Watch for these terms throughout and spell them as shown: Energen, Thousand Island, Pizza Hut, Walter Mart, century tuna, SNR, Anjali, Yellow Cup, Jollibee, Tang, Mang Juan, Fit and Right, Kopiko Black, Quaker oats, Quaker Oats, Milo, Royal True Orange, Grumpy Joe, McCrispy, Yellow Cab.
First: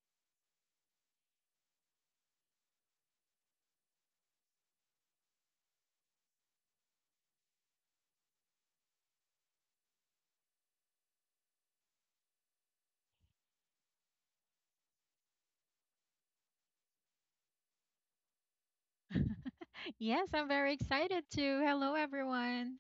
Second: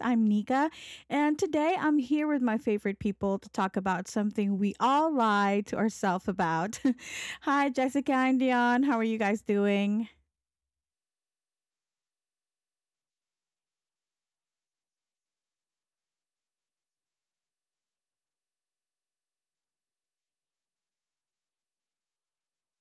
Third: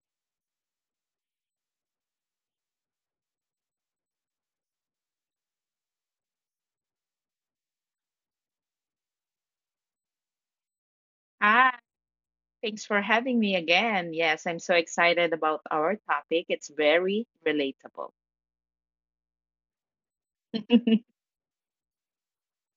I'm Nika, and today I'm here with my favorite people to talk about something we all lie to ourselves about. Hi, Jessica and Dion. How are you guys doing? Ah, Thanks for having me again. Yes, I'm so excited about our topic. It's very relatable. Yes, I'm very excited too. Hello, everyone.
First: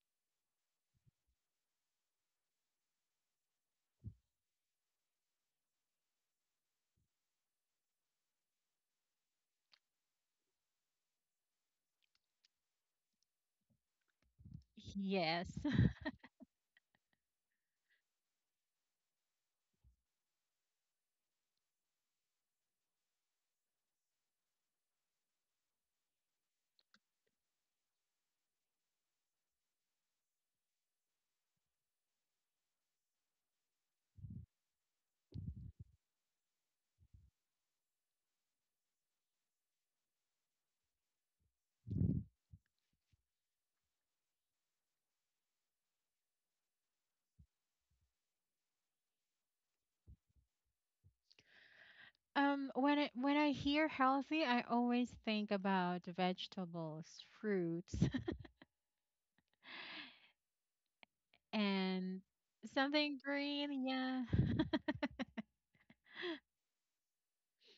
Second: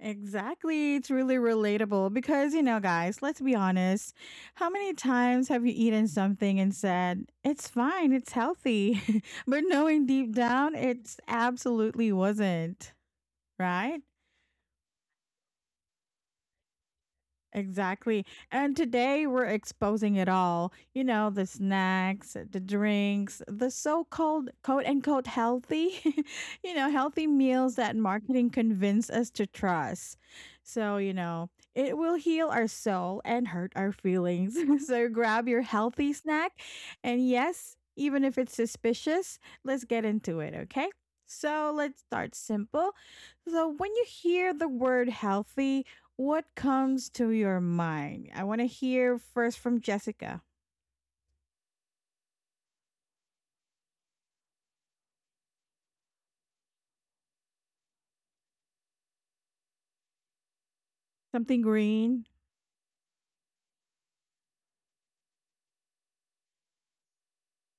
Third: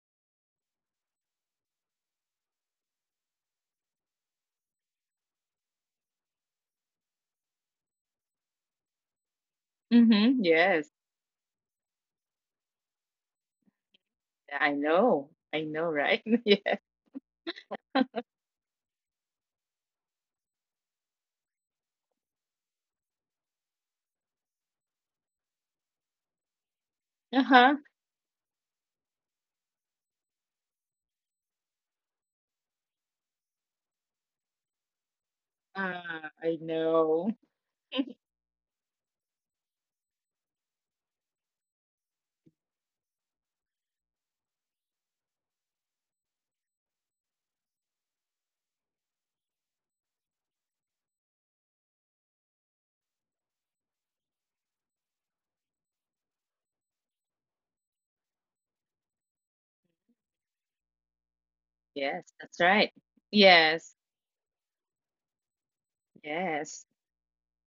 Exactly. It's really relatable because, guys, let's be honest. How many times have you eaten something and said, it's fine, it's healthy, but knowing deep down, Yes, it's absolutely wasn't, right? I know. Yes. I know, right? Yeah. Exactly. And today we're exposing it all. The snacks, the drinks, the so called quote unquote healthy, healthy meals Uh-huh. that marketing convinced us to trust. So, it will heal our soul and hurt our feelings. So grab your healthy snack. I And know. yes, even if it's suspicious, let's get into it, okay? So let's start simple. So when you hear the word healthy, what comes to your mind? I want to hear first from Jessica. When I hear healthy, I always think about vegetables, fruits, Something and green. Yes, that's right. something green. Yes, Yeah, yes,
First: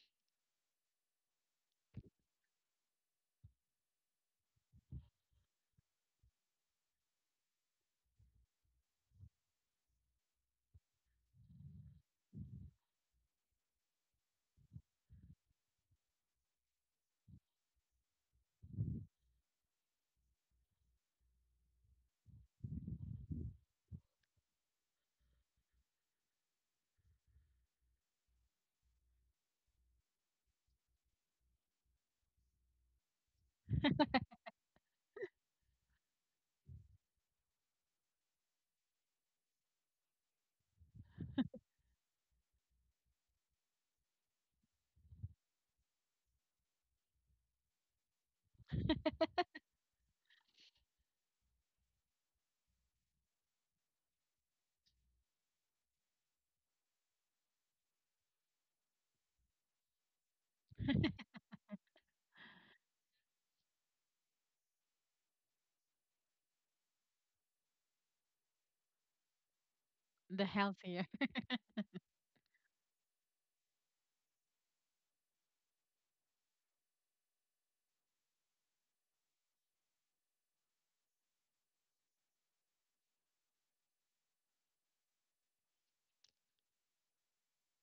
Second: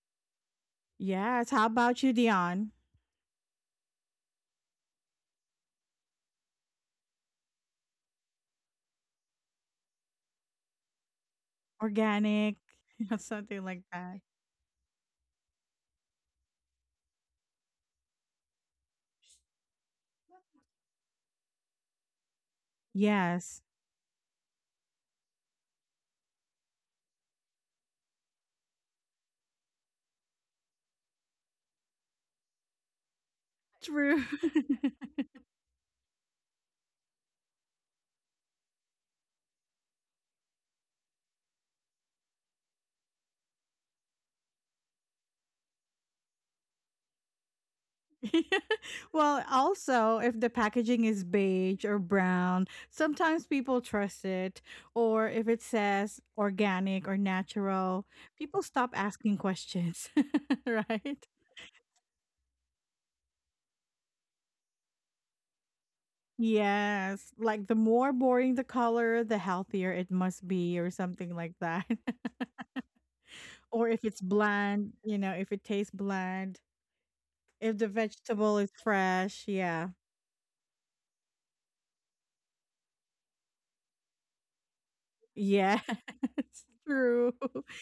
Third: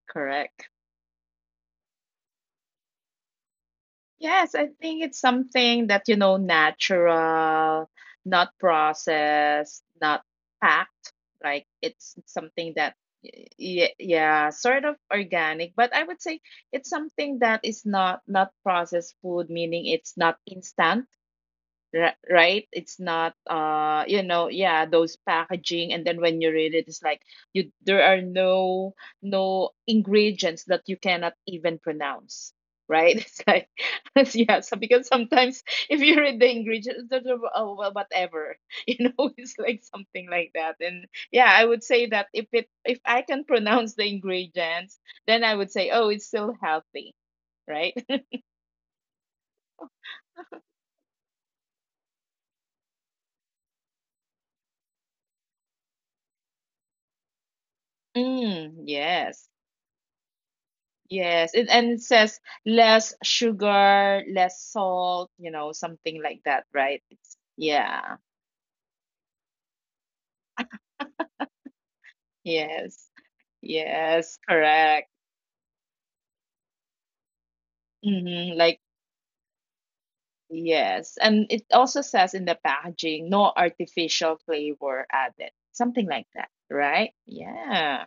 correct. Yes. How about you, Dion? Yes, I think it's something that, you know, natural, not processed, not packed. Like it's Organic. something that, something like yeah, that. yeah, sort of organic, but I would say it's something that is not processed food, meaning it's not instant. Right, it's not Yes. You know, yeah, those packaging, and then when you read it, it's like you there are no ingredients that you cannot even pronounce, right. It's like True. yeah, so because sometimes if you read the ingredients there's oh, well, whatever. You know, it's like something like that. And yeah, I would say that if it, if I can pronounce the ingredients, then I would say oh it's still healthy, right. Well, also, if the packaging is beige or brown, sometimes people trust it. Or if it says organic or natural, people stop yes. asking questions, right? Yes, and it says less sugar, less salt, you know, something like that, right? Yes, like the Yeah, more boring the color, the healthier it the must be, or healthier. something like that. yes, Or if yes, it's correct. bland, if it tastes bland, if the Mm-hmm, vegetable like, is fresh, yeah. yes. And it also says in the packaging, no artificial flavor added, Yeah, something like that, it's right? true. Yeah.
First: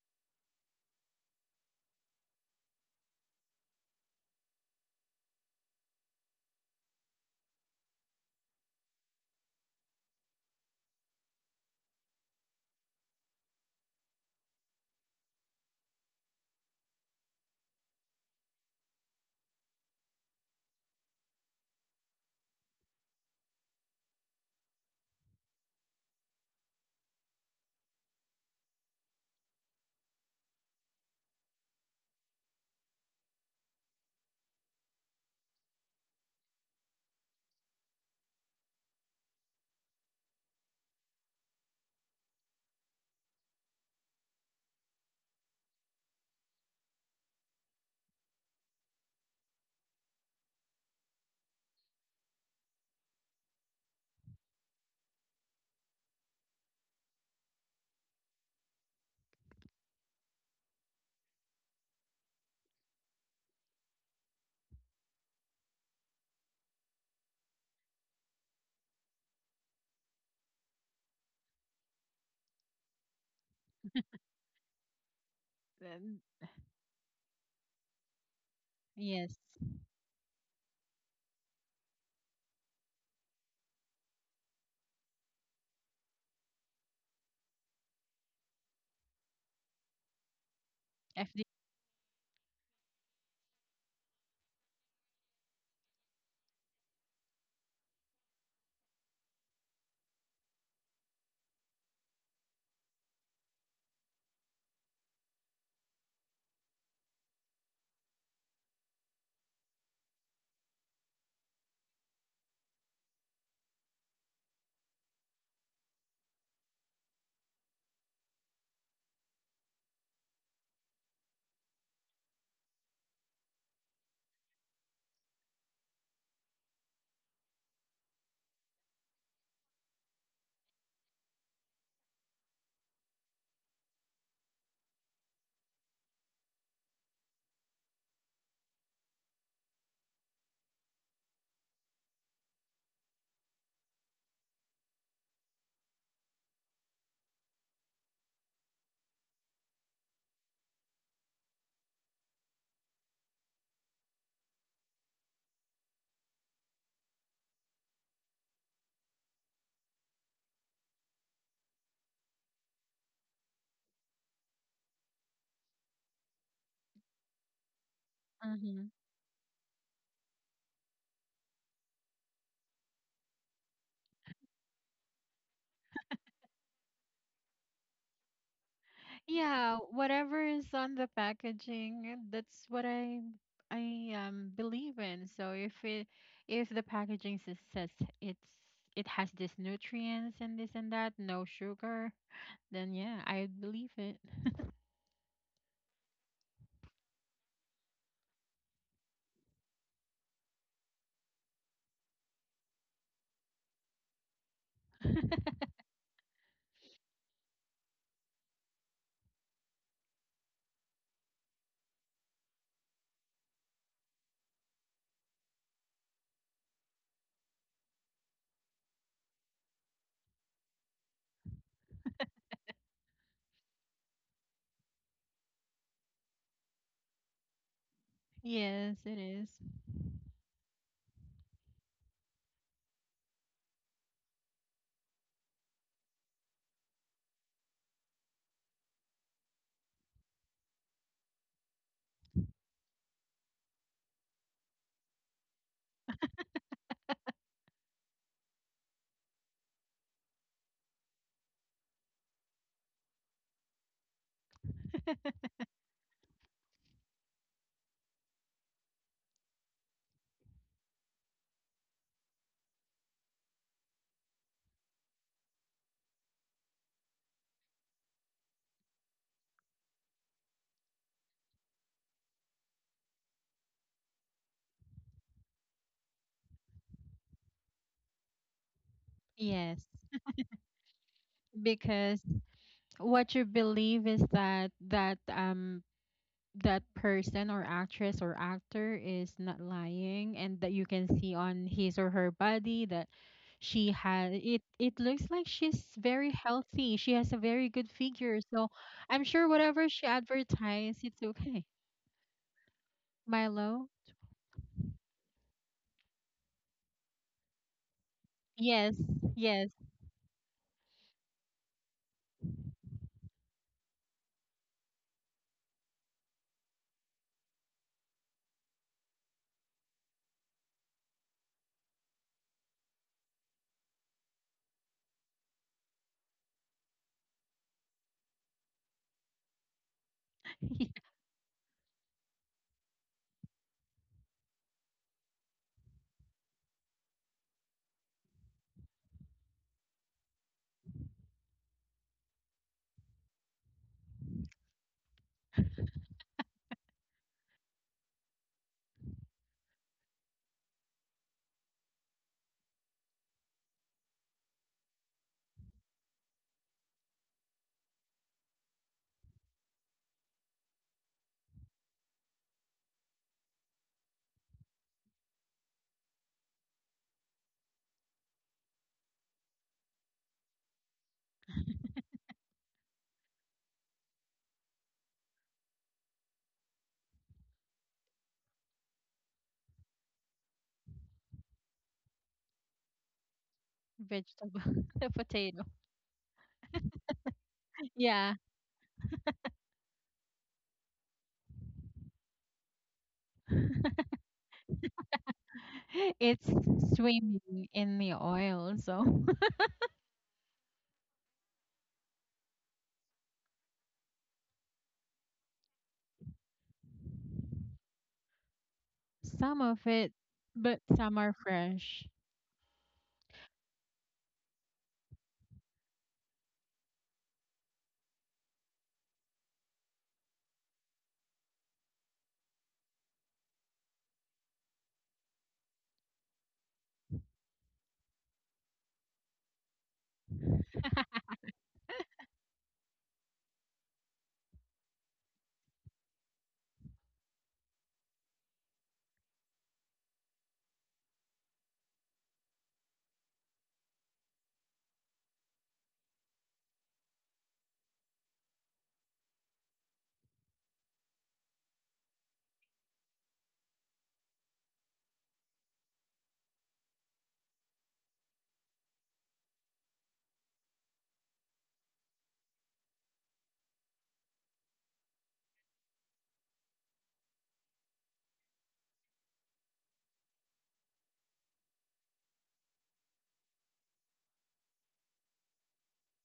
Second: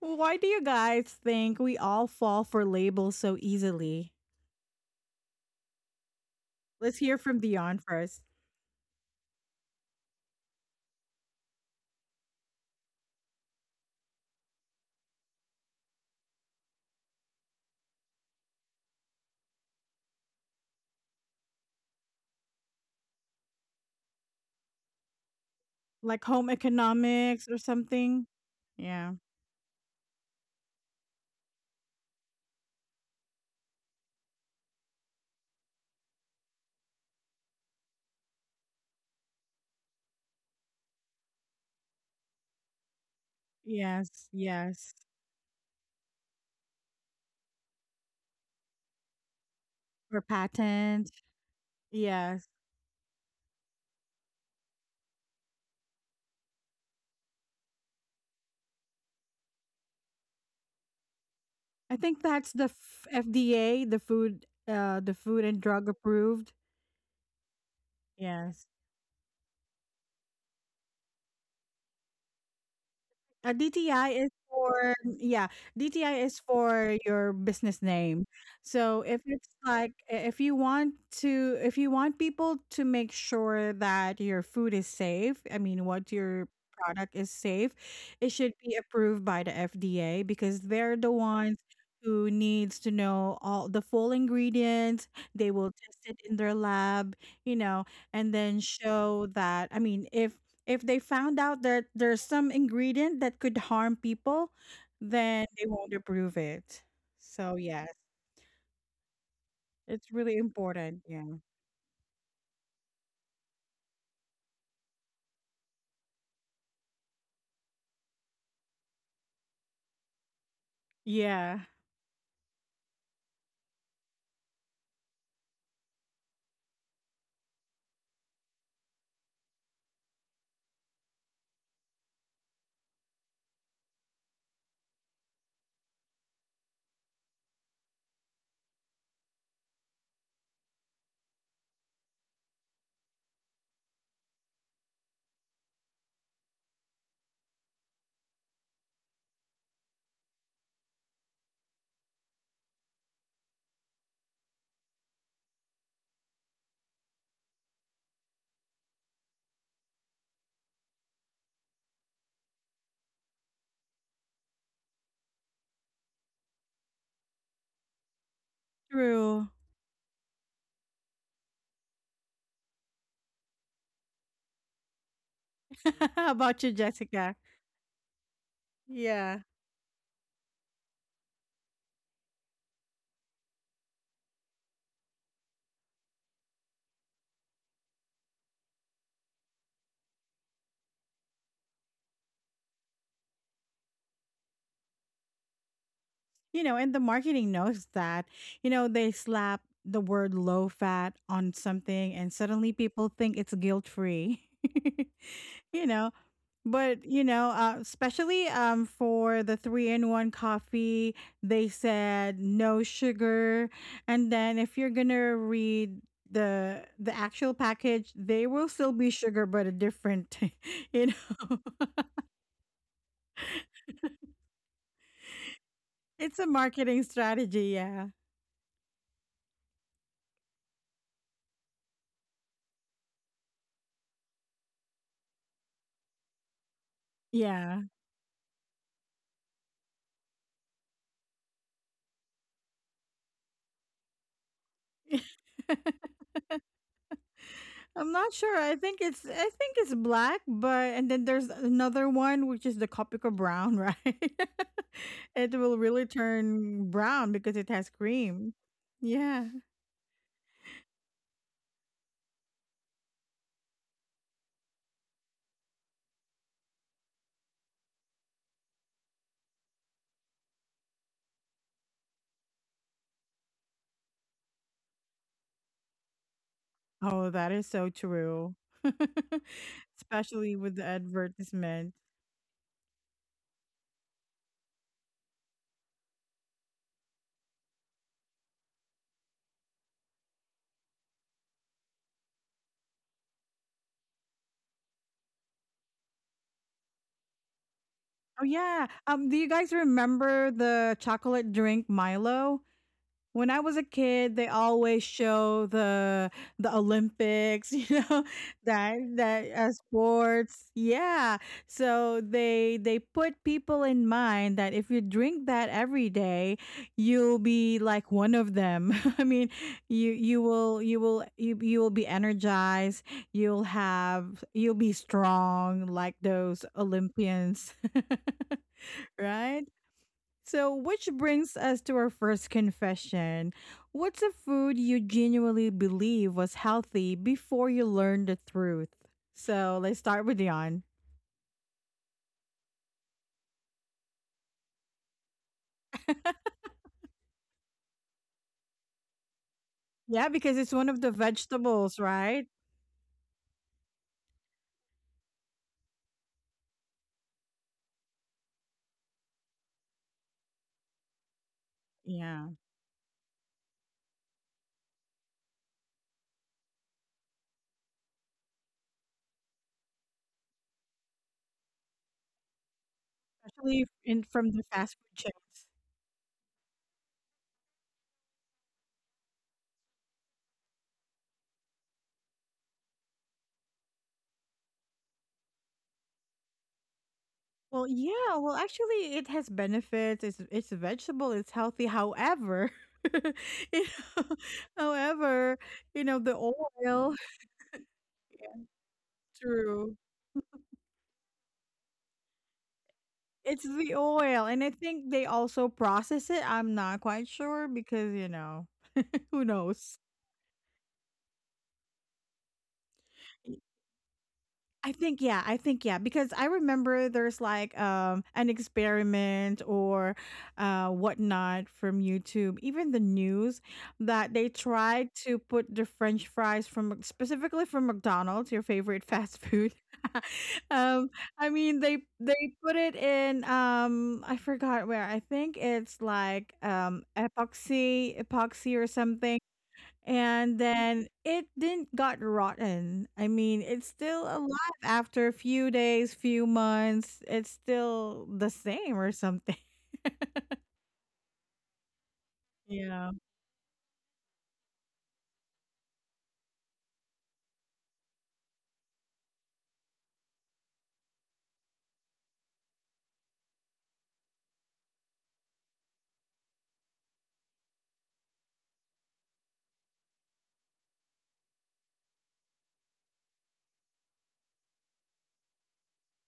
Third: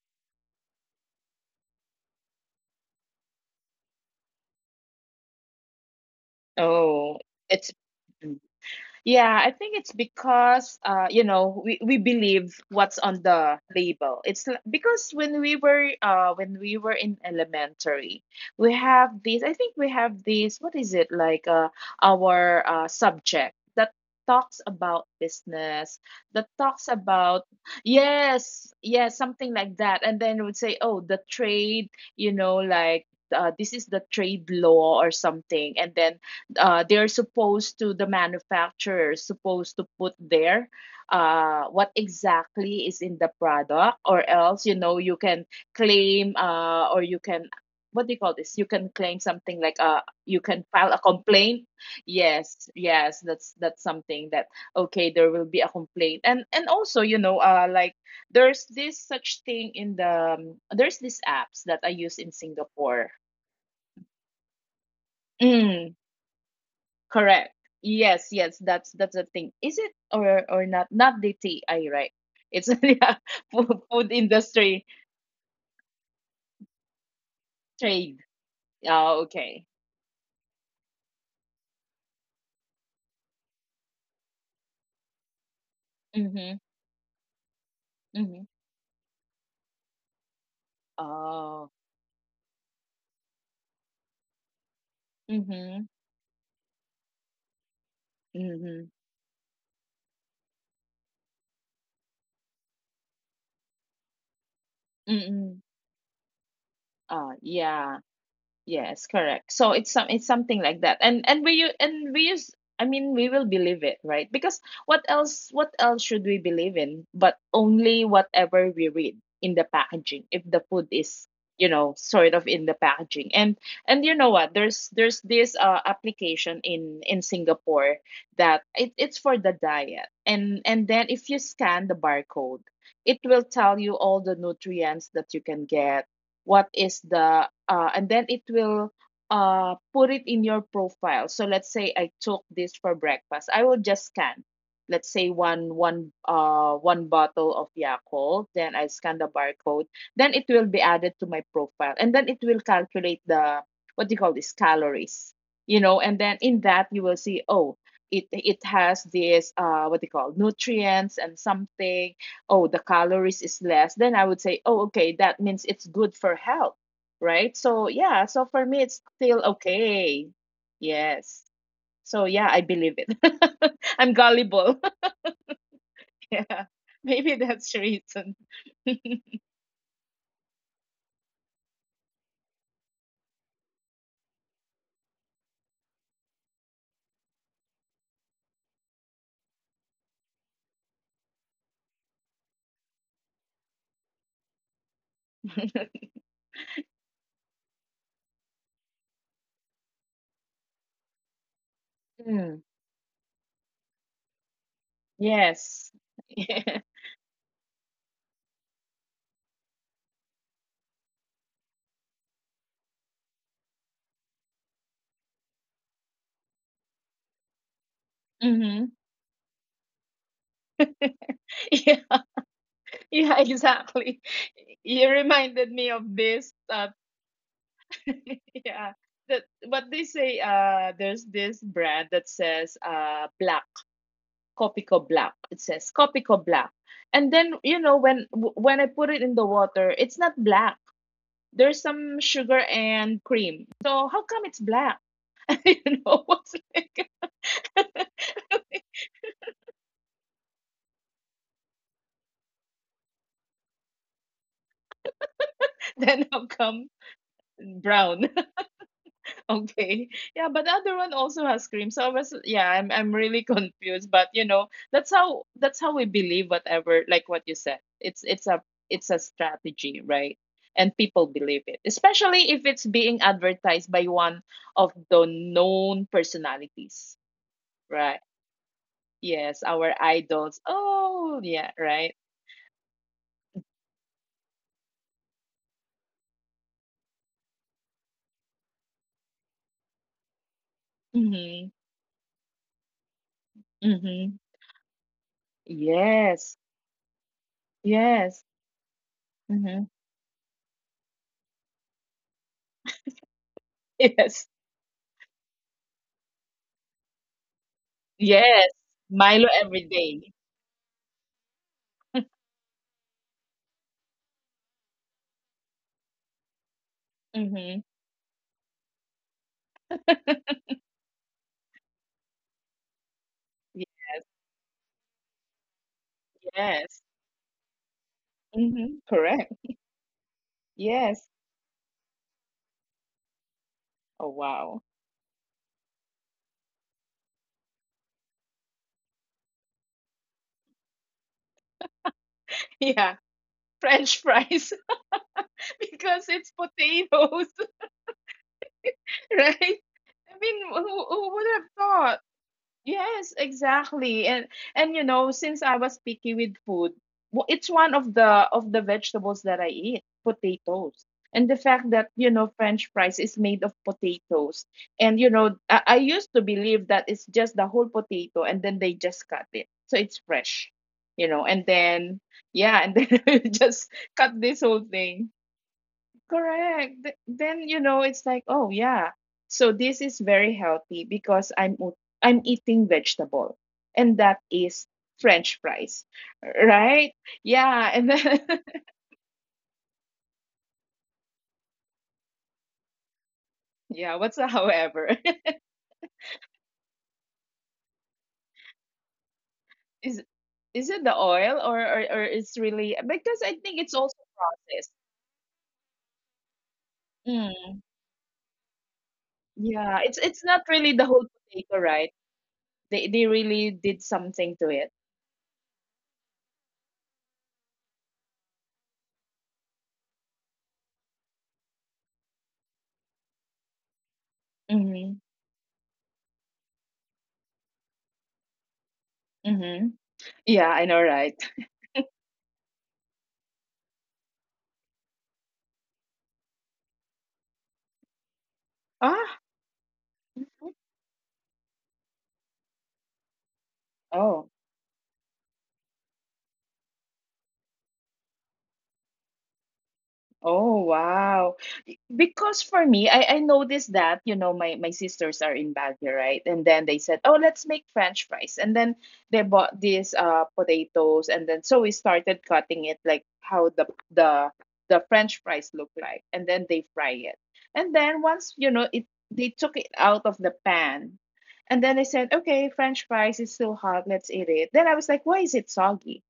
Why do you guys think we all fall for labels so easily? Let's Oh, hear from it's, Dion first. mm. Yeah, I think it's because you know, we believe what's on the label. Because when we were in elementary, we have this, what is it, like our subject that talks about business, Like that home talks about economics or something. yes, Yeah. yes, something like that. And then we would say, "Oh, the trade, you know, like this is the trade law or something." And then they're supposed to, the manufacturer is supposed to put there what exactly is in the product, or Yes, else, you yes. know, you can claim, or you can, what do you call this, you can claim something like, Or you can file a patent. complaint. Yes. Yes, yes, that's something that, okay, there will be a complaint. And also, you know, like there's this such thing in the there's these apps that I I use think in that's the f Singapore. FDA, the Food and Drug Mm. approved. Correct. Yes, yes, Yes. That's the thing. Is it, or not? Not DTI, right? It's yeah, Uh, food, DTI food is industry, for Yeah, DTI Then- is for your business trade. name. So Oh, if Yes. it's okay. like I- if you want people to make sure that your food is safe, I mean what your Mm-hmm. product is safe, it Mm-hmm. should be approved by the FDA because they're the FD. ones Oh. who needs to know all the full ingredients. They will Mm-hmm. test it in their lab, you know, and then Mm-hmm. show that I mean if they found out that there's some ingredient that could harm people, then Mm-hmm. they won't approve it. So, yes, Yeah. Yes, correct. So it's some, it's it's really something like that. important. Yeah. And we use, I mean, we will believe it, right? Because what else, what else should we believe in but only whatever we read in the packaging if the food is, Yeah. you know, sort of in the packaging. And you know what, there's this application in Singapore, it's for the diet. And then if you scan the barcode, it will tell you all the nutrients that you can get. What is the, and then it will, put it in your profile. So let's say I took this for breakfast, I will just scan, let's say one bottle of Yakult, then I scan the barcode, then it will be added to my profile, and then it will calculate the, what do you call this, calories, you know. And then in that you will see, oh, it has this, what do you call, nutrients and something. Oh, the calories is less, then I would say oh okay, that means it's good for health, right. So yeah, so for me it's True. still okay. Yes, so yeah, I believe it. I'm gullible. How about you, Yeah, Jessica? maybe that's the reason. Yeah. Yeah, whatever is on the packaging, that's what I believe in. So if the packaging says it's it has this nutrients and this and that, no sugar, then yeah, I believe it. And the marketing knows that. They slap the word low fat on something and suddenly Mm, people think it's guilt free. you yes, know, yeah. But, especially for the 3-in-1 coffee, they said no sugar. And then if you're gonna read the actual package, they will still hmm be sugar, but a different, you know, yeah, yeah, exactly. You reminded me of it's a this, marketing strategy. Yeah, Yes, yeah, it is. that what they say, there's this brand that says, black. Kopiko Black. It says Kopiko Black. And then, yeah. you know, when I put it in the water, it's not black. There's some sugar and cream. So how come it's black? You know, what's like I'm not sure. I think it's black, but and then there's another one which is the Copica brown, right? it will really then how turn come brown because it has brown? cream. Yeah. Okay. Yeah, but the other one also has cream. So I was, yeah, I'm really confused. But you know, that's how we believe whatever, like what you said. It's a, it's a strategy, right? And people believe it. Especially if it's being advertised by one of the known personalities. Oh, that is so Right. true. Yes, Yes, our Especially idols. with the Oh yeah, advertisement. because right. what you believe is that that person or actress or actor is not lying, and that you can see on Mm-hmm. his or her body that she has Mm-hmm. it. It looks like she's very Yes. healthy, she has a very good figure, Oh Yes. so yeah. I'm Do sure you guys whatever Mm-hmm. she remember the advertised, it's chocolate okay. drink Milo? When I was a Milo. kid, they Yes. always show the Olympics, Yes. Yes, that that Milo yes. uh, every day. sports. Yeah. So they put people in mind that if you drink that every day, you'll be Mm-hmm. like one of them. I mean, you will be energized. You'll Y have you'll be strong like those Yes. Olympians. Mhm. Correct. right? So, which Yes. brings us to our first confession. What's a Oh, food wow. you genuinely believe was healthy before you learned the truth? So, let's start with Dion. Yeah. French fries, because it's potatoes, right? Yeah, I because mean, it's one of the who would have vegetables, thought? right? Yes, exactly. And you know, since I was picky with food, it's one of the vegetables that I eat, potatoes. And the fact that, you Yeah, know, French fries is made of potatoes. And you know, I used to believe that it's just the whole potato and then they just cut it. So it's fresh, you know, and then yeah, and then especially just in cut from this the whole fast food thing. chains. Correct. Then you know it's like, oh yeah. So this is very healthy because I'm eating vegetable, and that Vegetable. is The French potato. fries, right? Well, Yeah, and yeah, then Yeah, well, actually, it has benefits. It's a vegetable. It's healthy. However, you yeah. know, What's the however? however, you know the it's oil. swimming in the Yeah, oil, so true. is is it the oil or it's really, because I It's think it's the also oil, and I processed. think they also process it, I'm not quite sure Mm. because, who some of Yeah, knows? It, it's not but really the whole some are potato, right? fresh. They really did something to it. I think, yeah, because I remember there's like an experiment or whatnot from YouTube, even the news that they tried Mm-hmm. to put the French fries from specifically from McDonald's, your favorite fast food. Mm-hmm. Yeah, I know, um, right? I mean they put it in I forgot where. I think it's like epoxy or Ah. something and Mm-hmm. then it didn't got rotten. I mean, it's still Oh. alive after a few days, few months. It's still the same or something. Oh wow. Because for me, Yeah. I noticed that, you know, my sisters are in Baguio, right? And then they said, "Oh, let's make French fries." And then they bought these potatoes, and then so we started cutting it like how the the French fries look like. And then they fry it. And then once, you know, it they took it out of the pan. And then they said, "Okay, French fries is still hot, let's eat it." Then I was like, "Why is it soggy?"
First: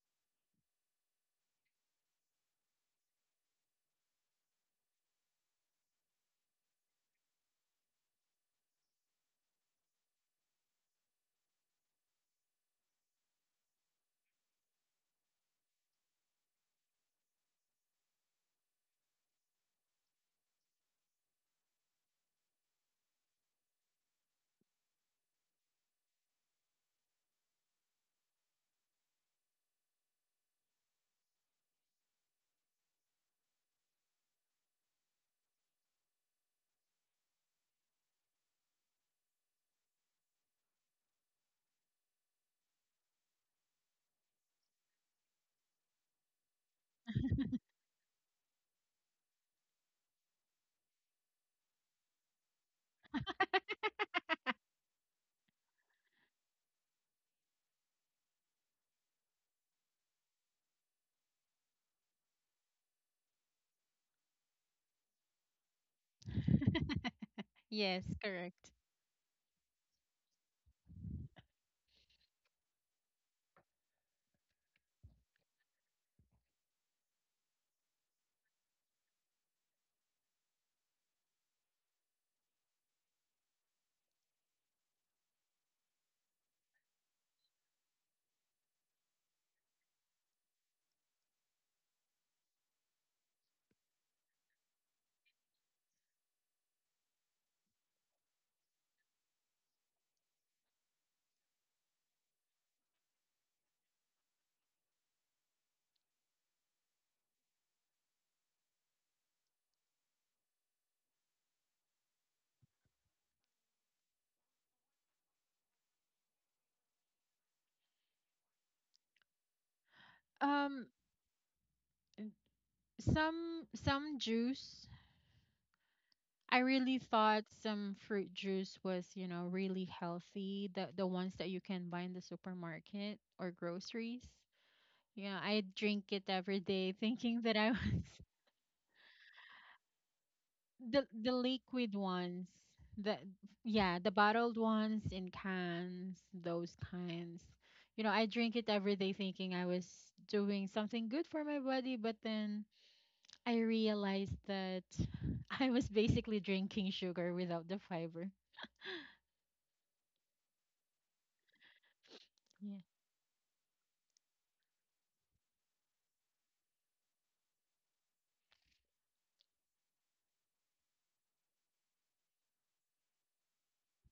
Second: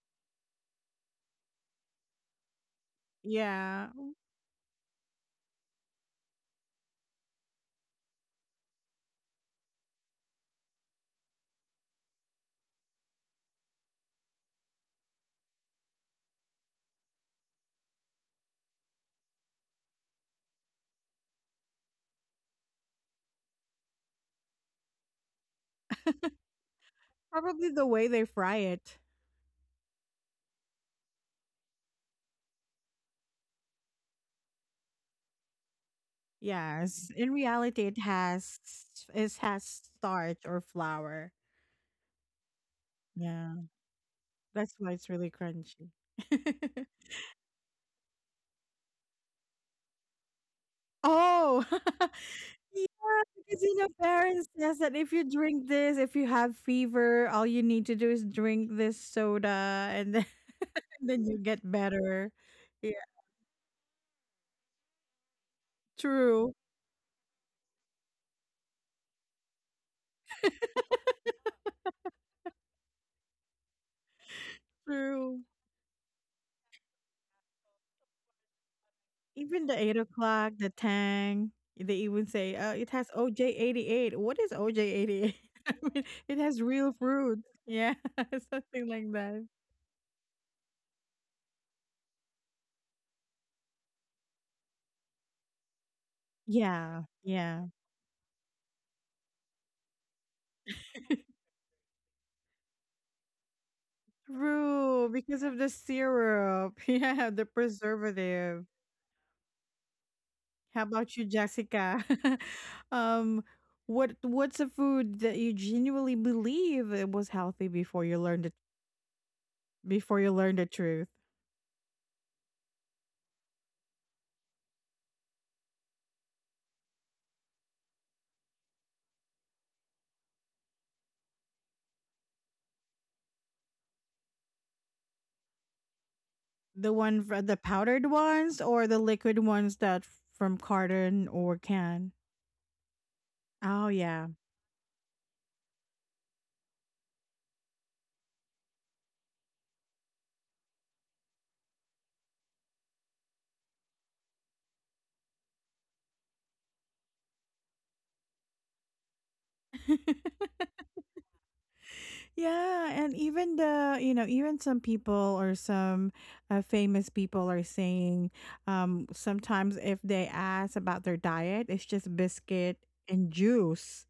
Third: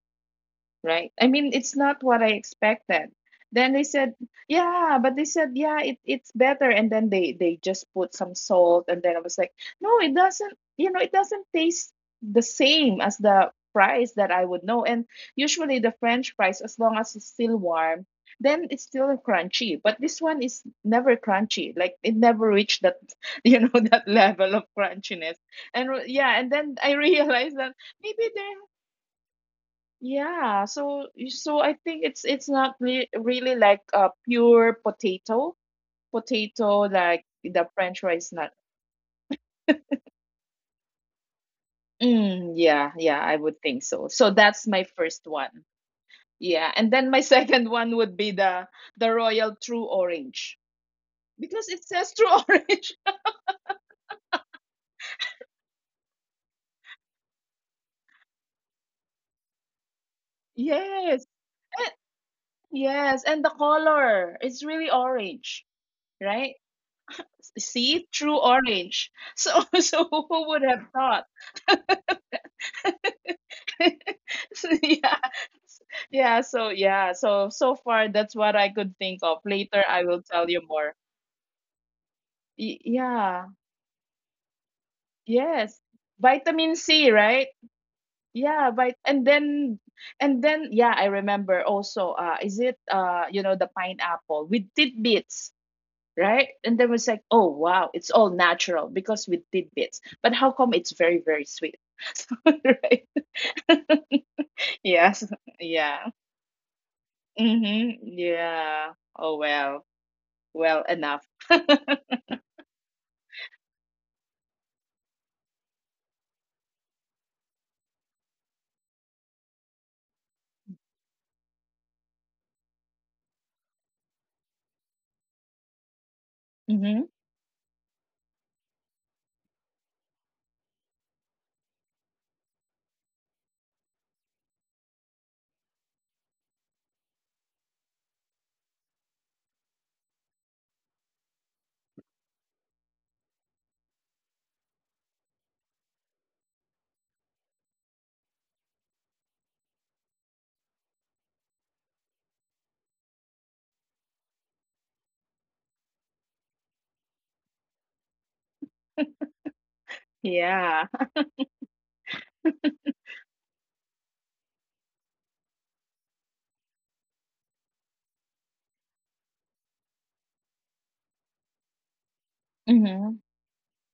Right? I mean, it's not what I expected. Then they Yeah. said, yeah, but they said, yeah, it's better. And then they just put some salt, and then I was like, no, it doesn't. You know, it doesn't taste the same as the fries that I would know. And usually the French fries, as long as it's still warm, then it's still crunchy. But this one is never crunchy. Like it never reached that, you know, that level of crunchiness. And yeah, and then I realized Probably that the way they maybe fry there it. yeah, so so I think it's not re really like a pure potato, potato Yes. like In the reality, it French fries not. has it has starch or flour. Mm, yeah, yeah, I Yeah. would think so. So that's That's my why it's first really one. crunchy. Yeah, and then my second one would be the Royal True Orange Oh, because it says True Orange. Yeah, because parents says that if you drink this, if you have fever, all you need to do is drink this soda, and then Yes, then you get eh, better. Yeah, yes, and the color is really orange, right? true, Yes, See, True correct. Orange. So so who would have thought? Yeah, true. yeah, so yeah, so so far that's what I could think of. Even the Later Eight I will tell O'Clock, you the more. Tang, they even say, it has Yeah, OJ 88." What is OJ 88? I yes, mean, it has vitamin real C, fruit. right. Yeah, Yeah, something but like and that. then, and then yeah, I remember also, is it, you know, the pineapple with tidbits, right. And then Yeah, was like, oh yeah. wow, it's all natural because with tidbits, but how come it's very very sweet. So, right. True, Yes, because of the yeah. syrup. Yeah, the Mm-hmm, preservative. yeah. Oh well, How well about you, enough. Jessica? um, what's a food that you genuinely believe it was healthy before you learned the Um, truth? some juice. I really hmm thought some fruit juice was really healthy. The ones that you can buy in the supermarket or groceries. Yeah, I drink it every day, thinking that The I was. powdered ones or the liquid ones from the carton the or liquid can? ones. The Oh Yeah, the yeah, bottled ones in cans, those kinds. You know, I drink it every day, thinking I was doing something good for my body, but then I realized that I was basically drinking sugar without the fiber. Yeah. Yeah. yeah, and even the you know even some people or some famous people are saying sometimes if they ask about their diet, it's just biscuit and hmm juice.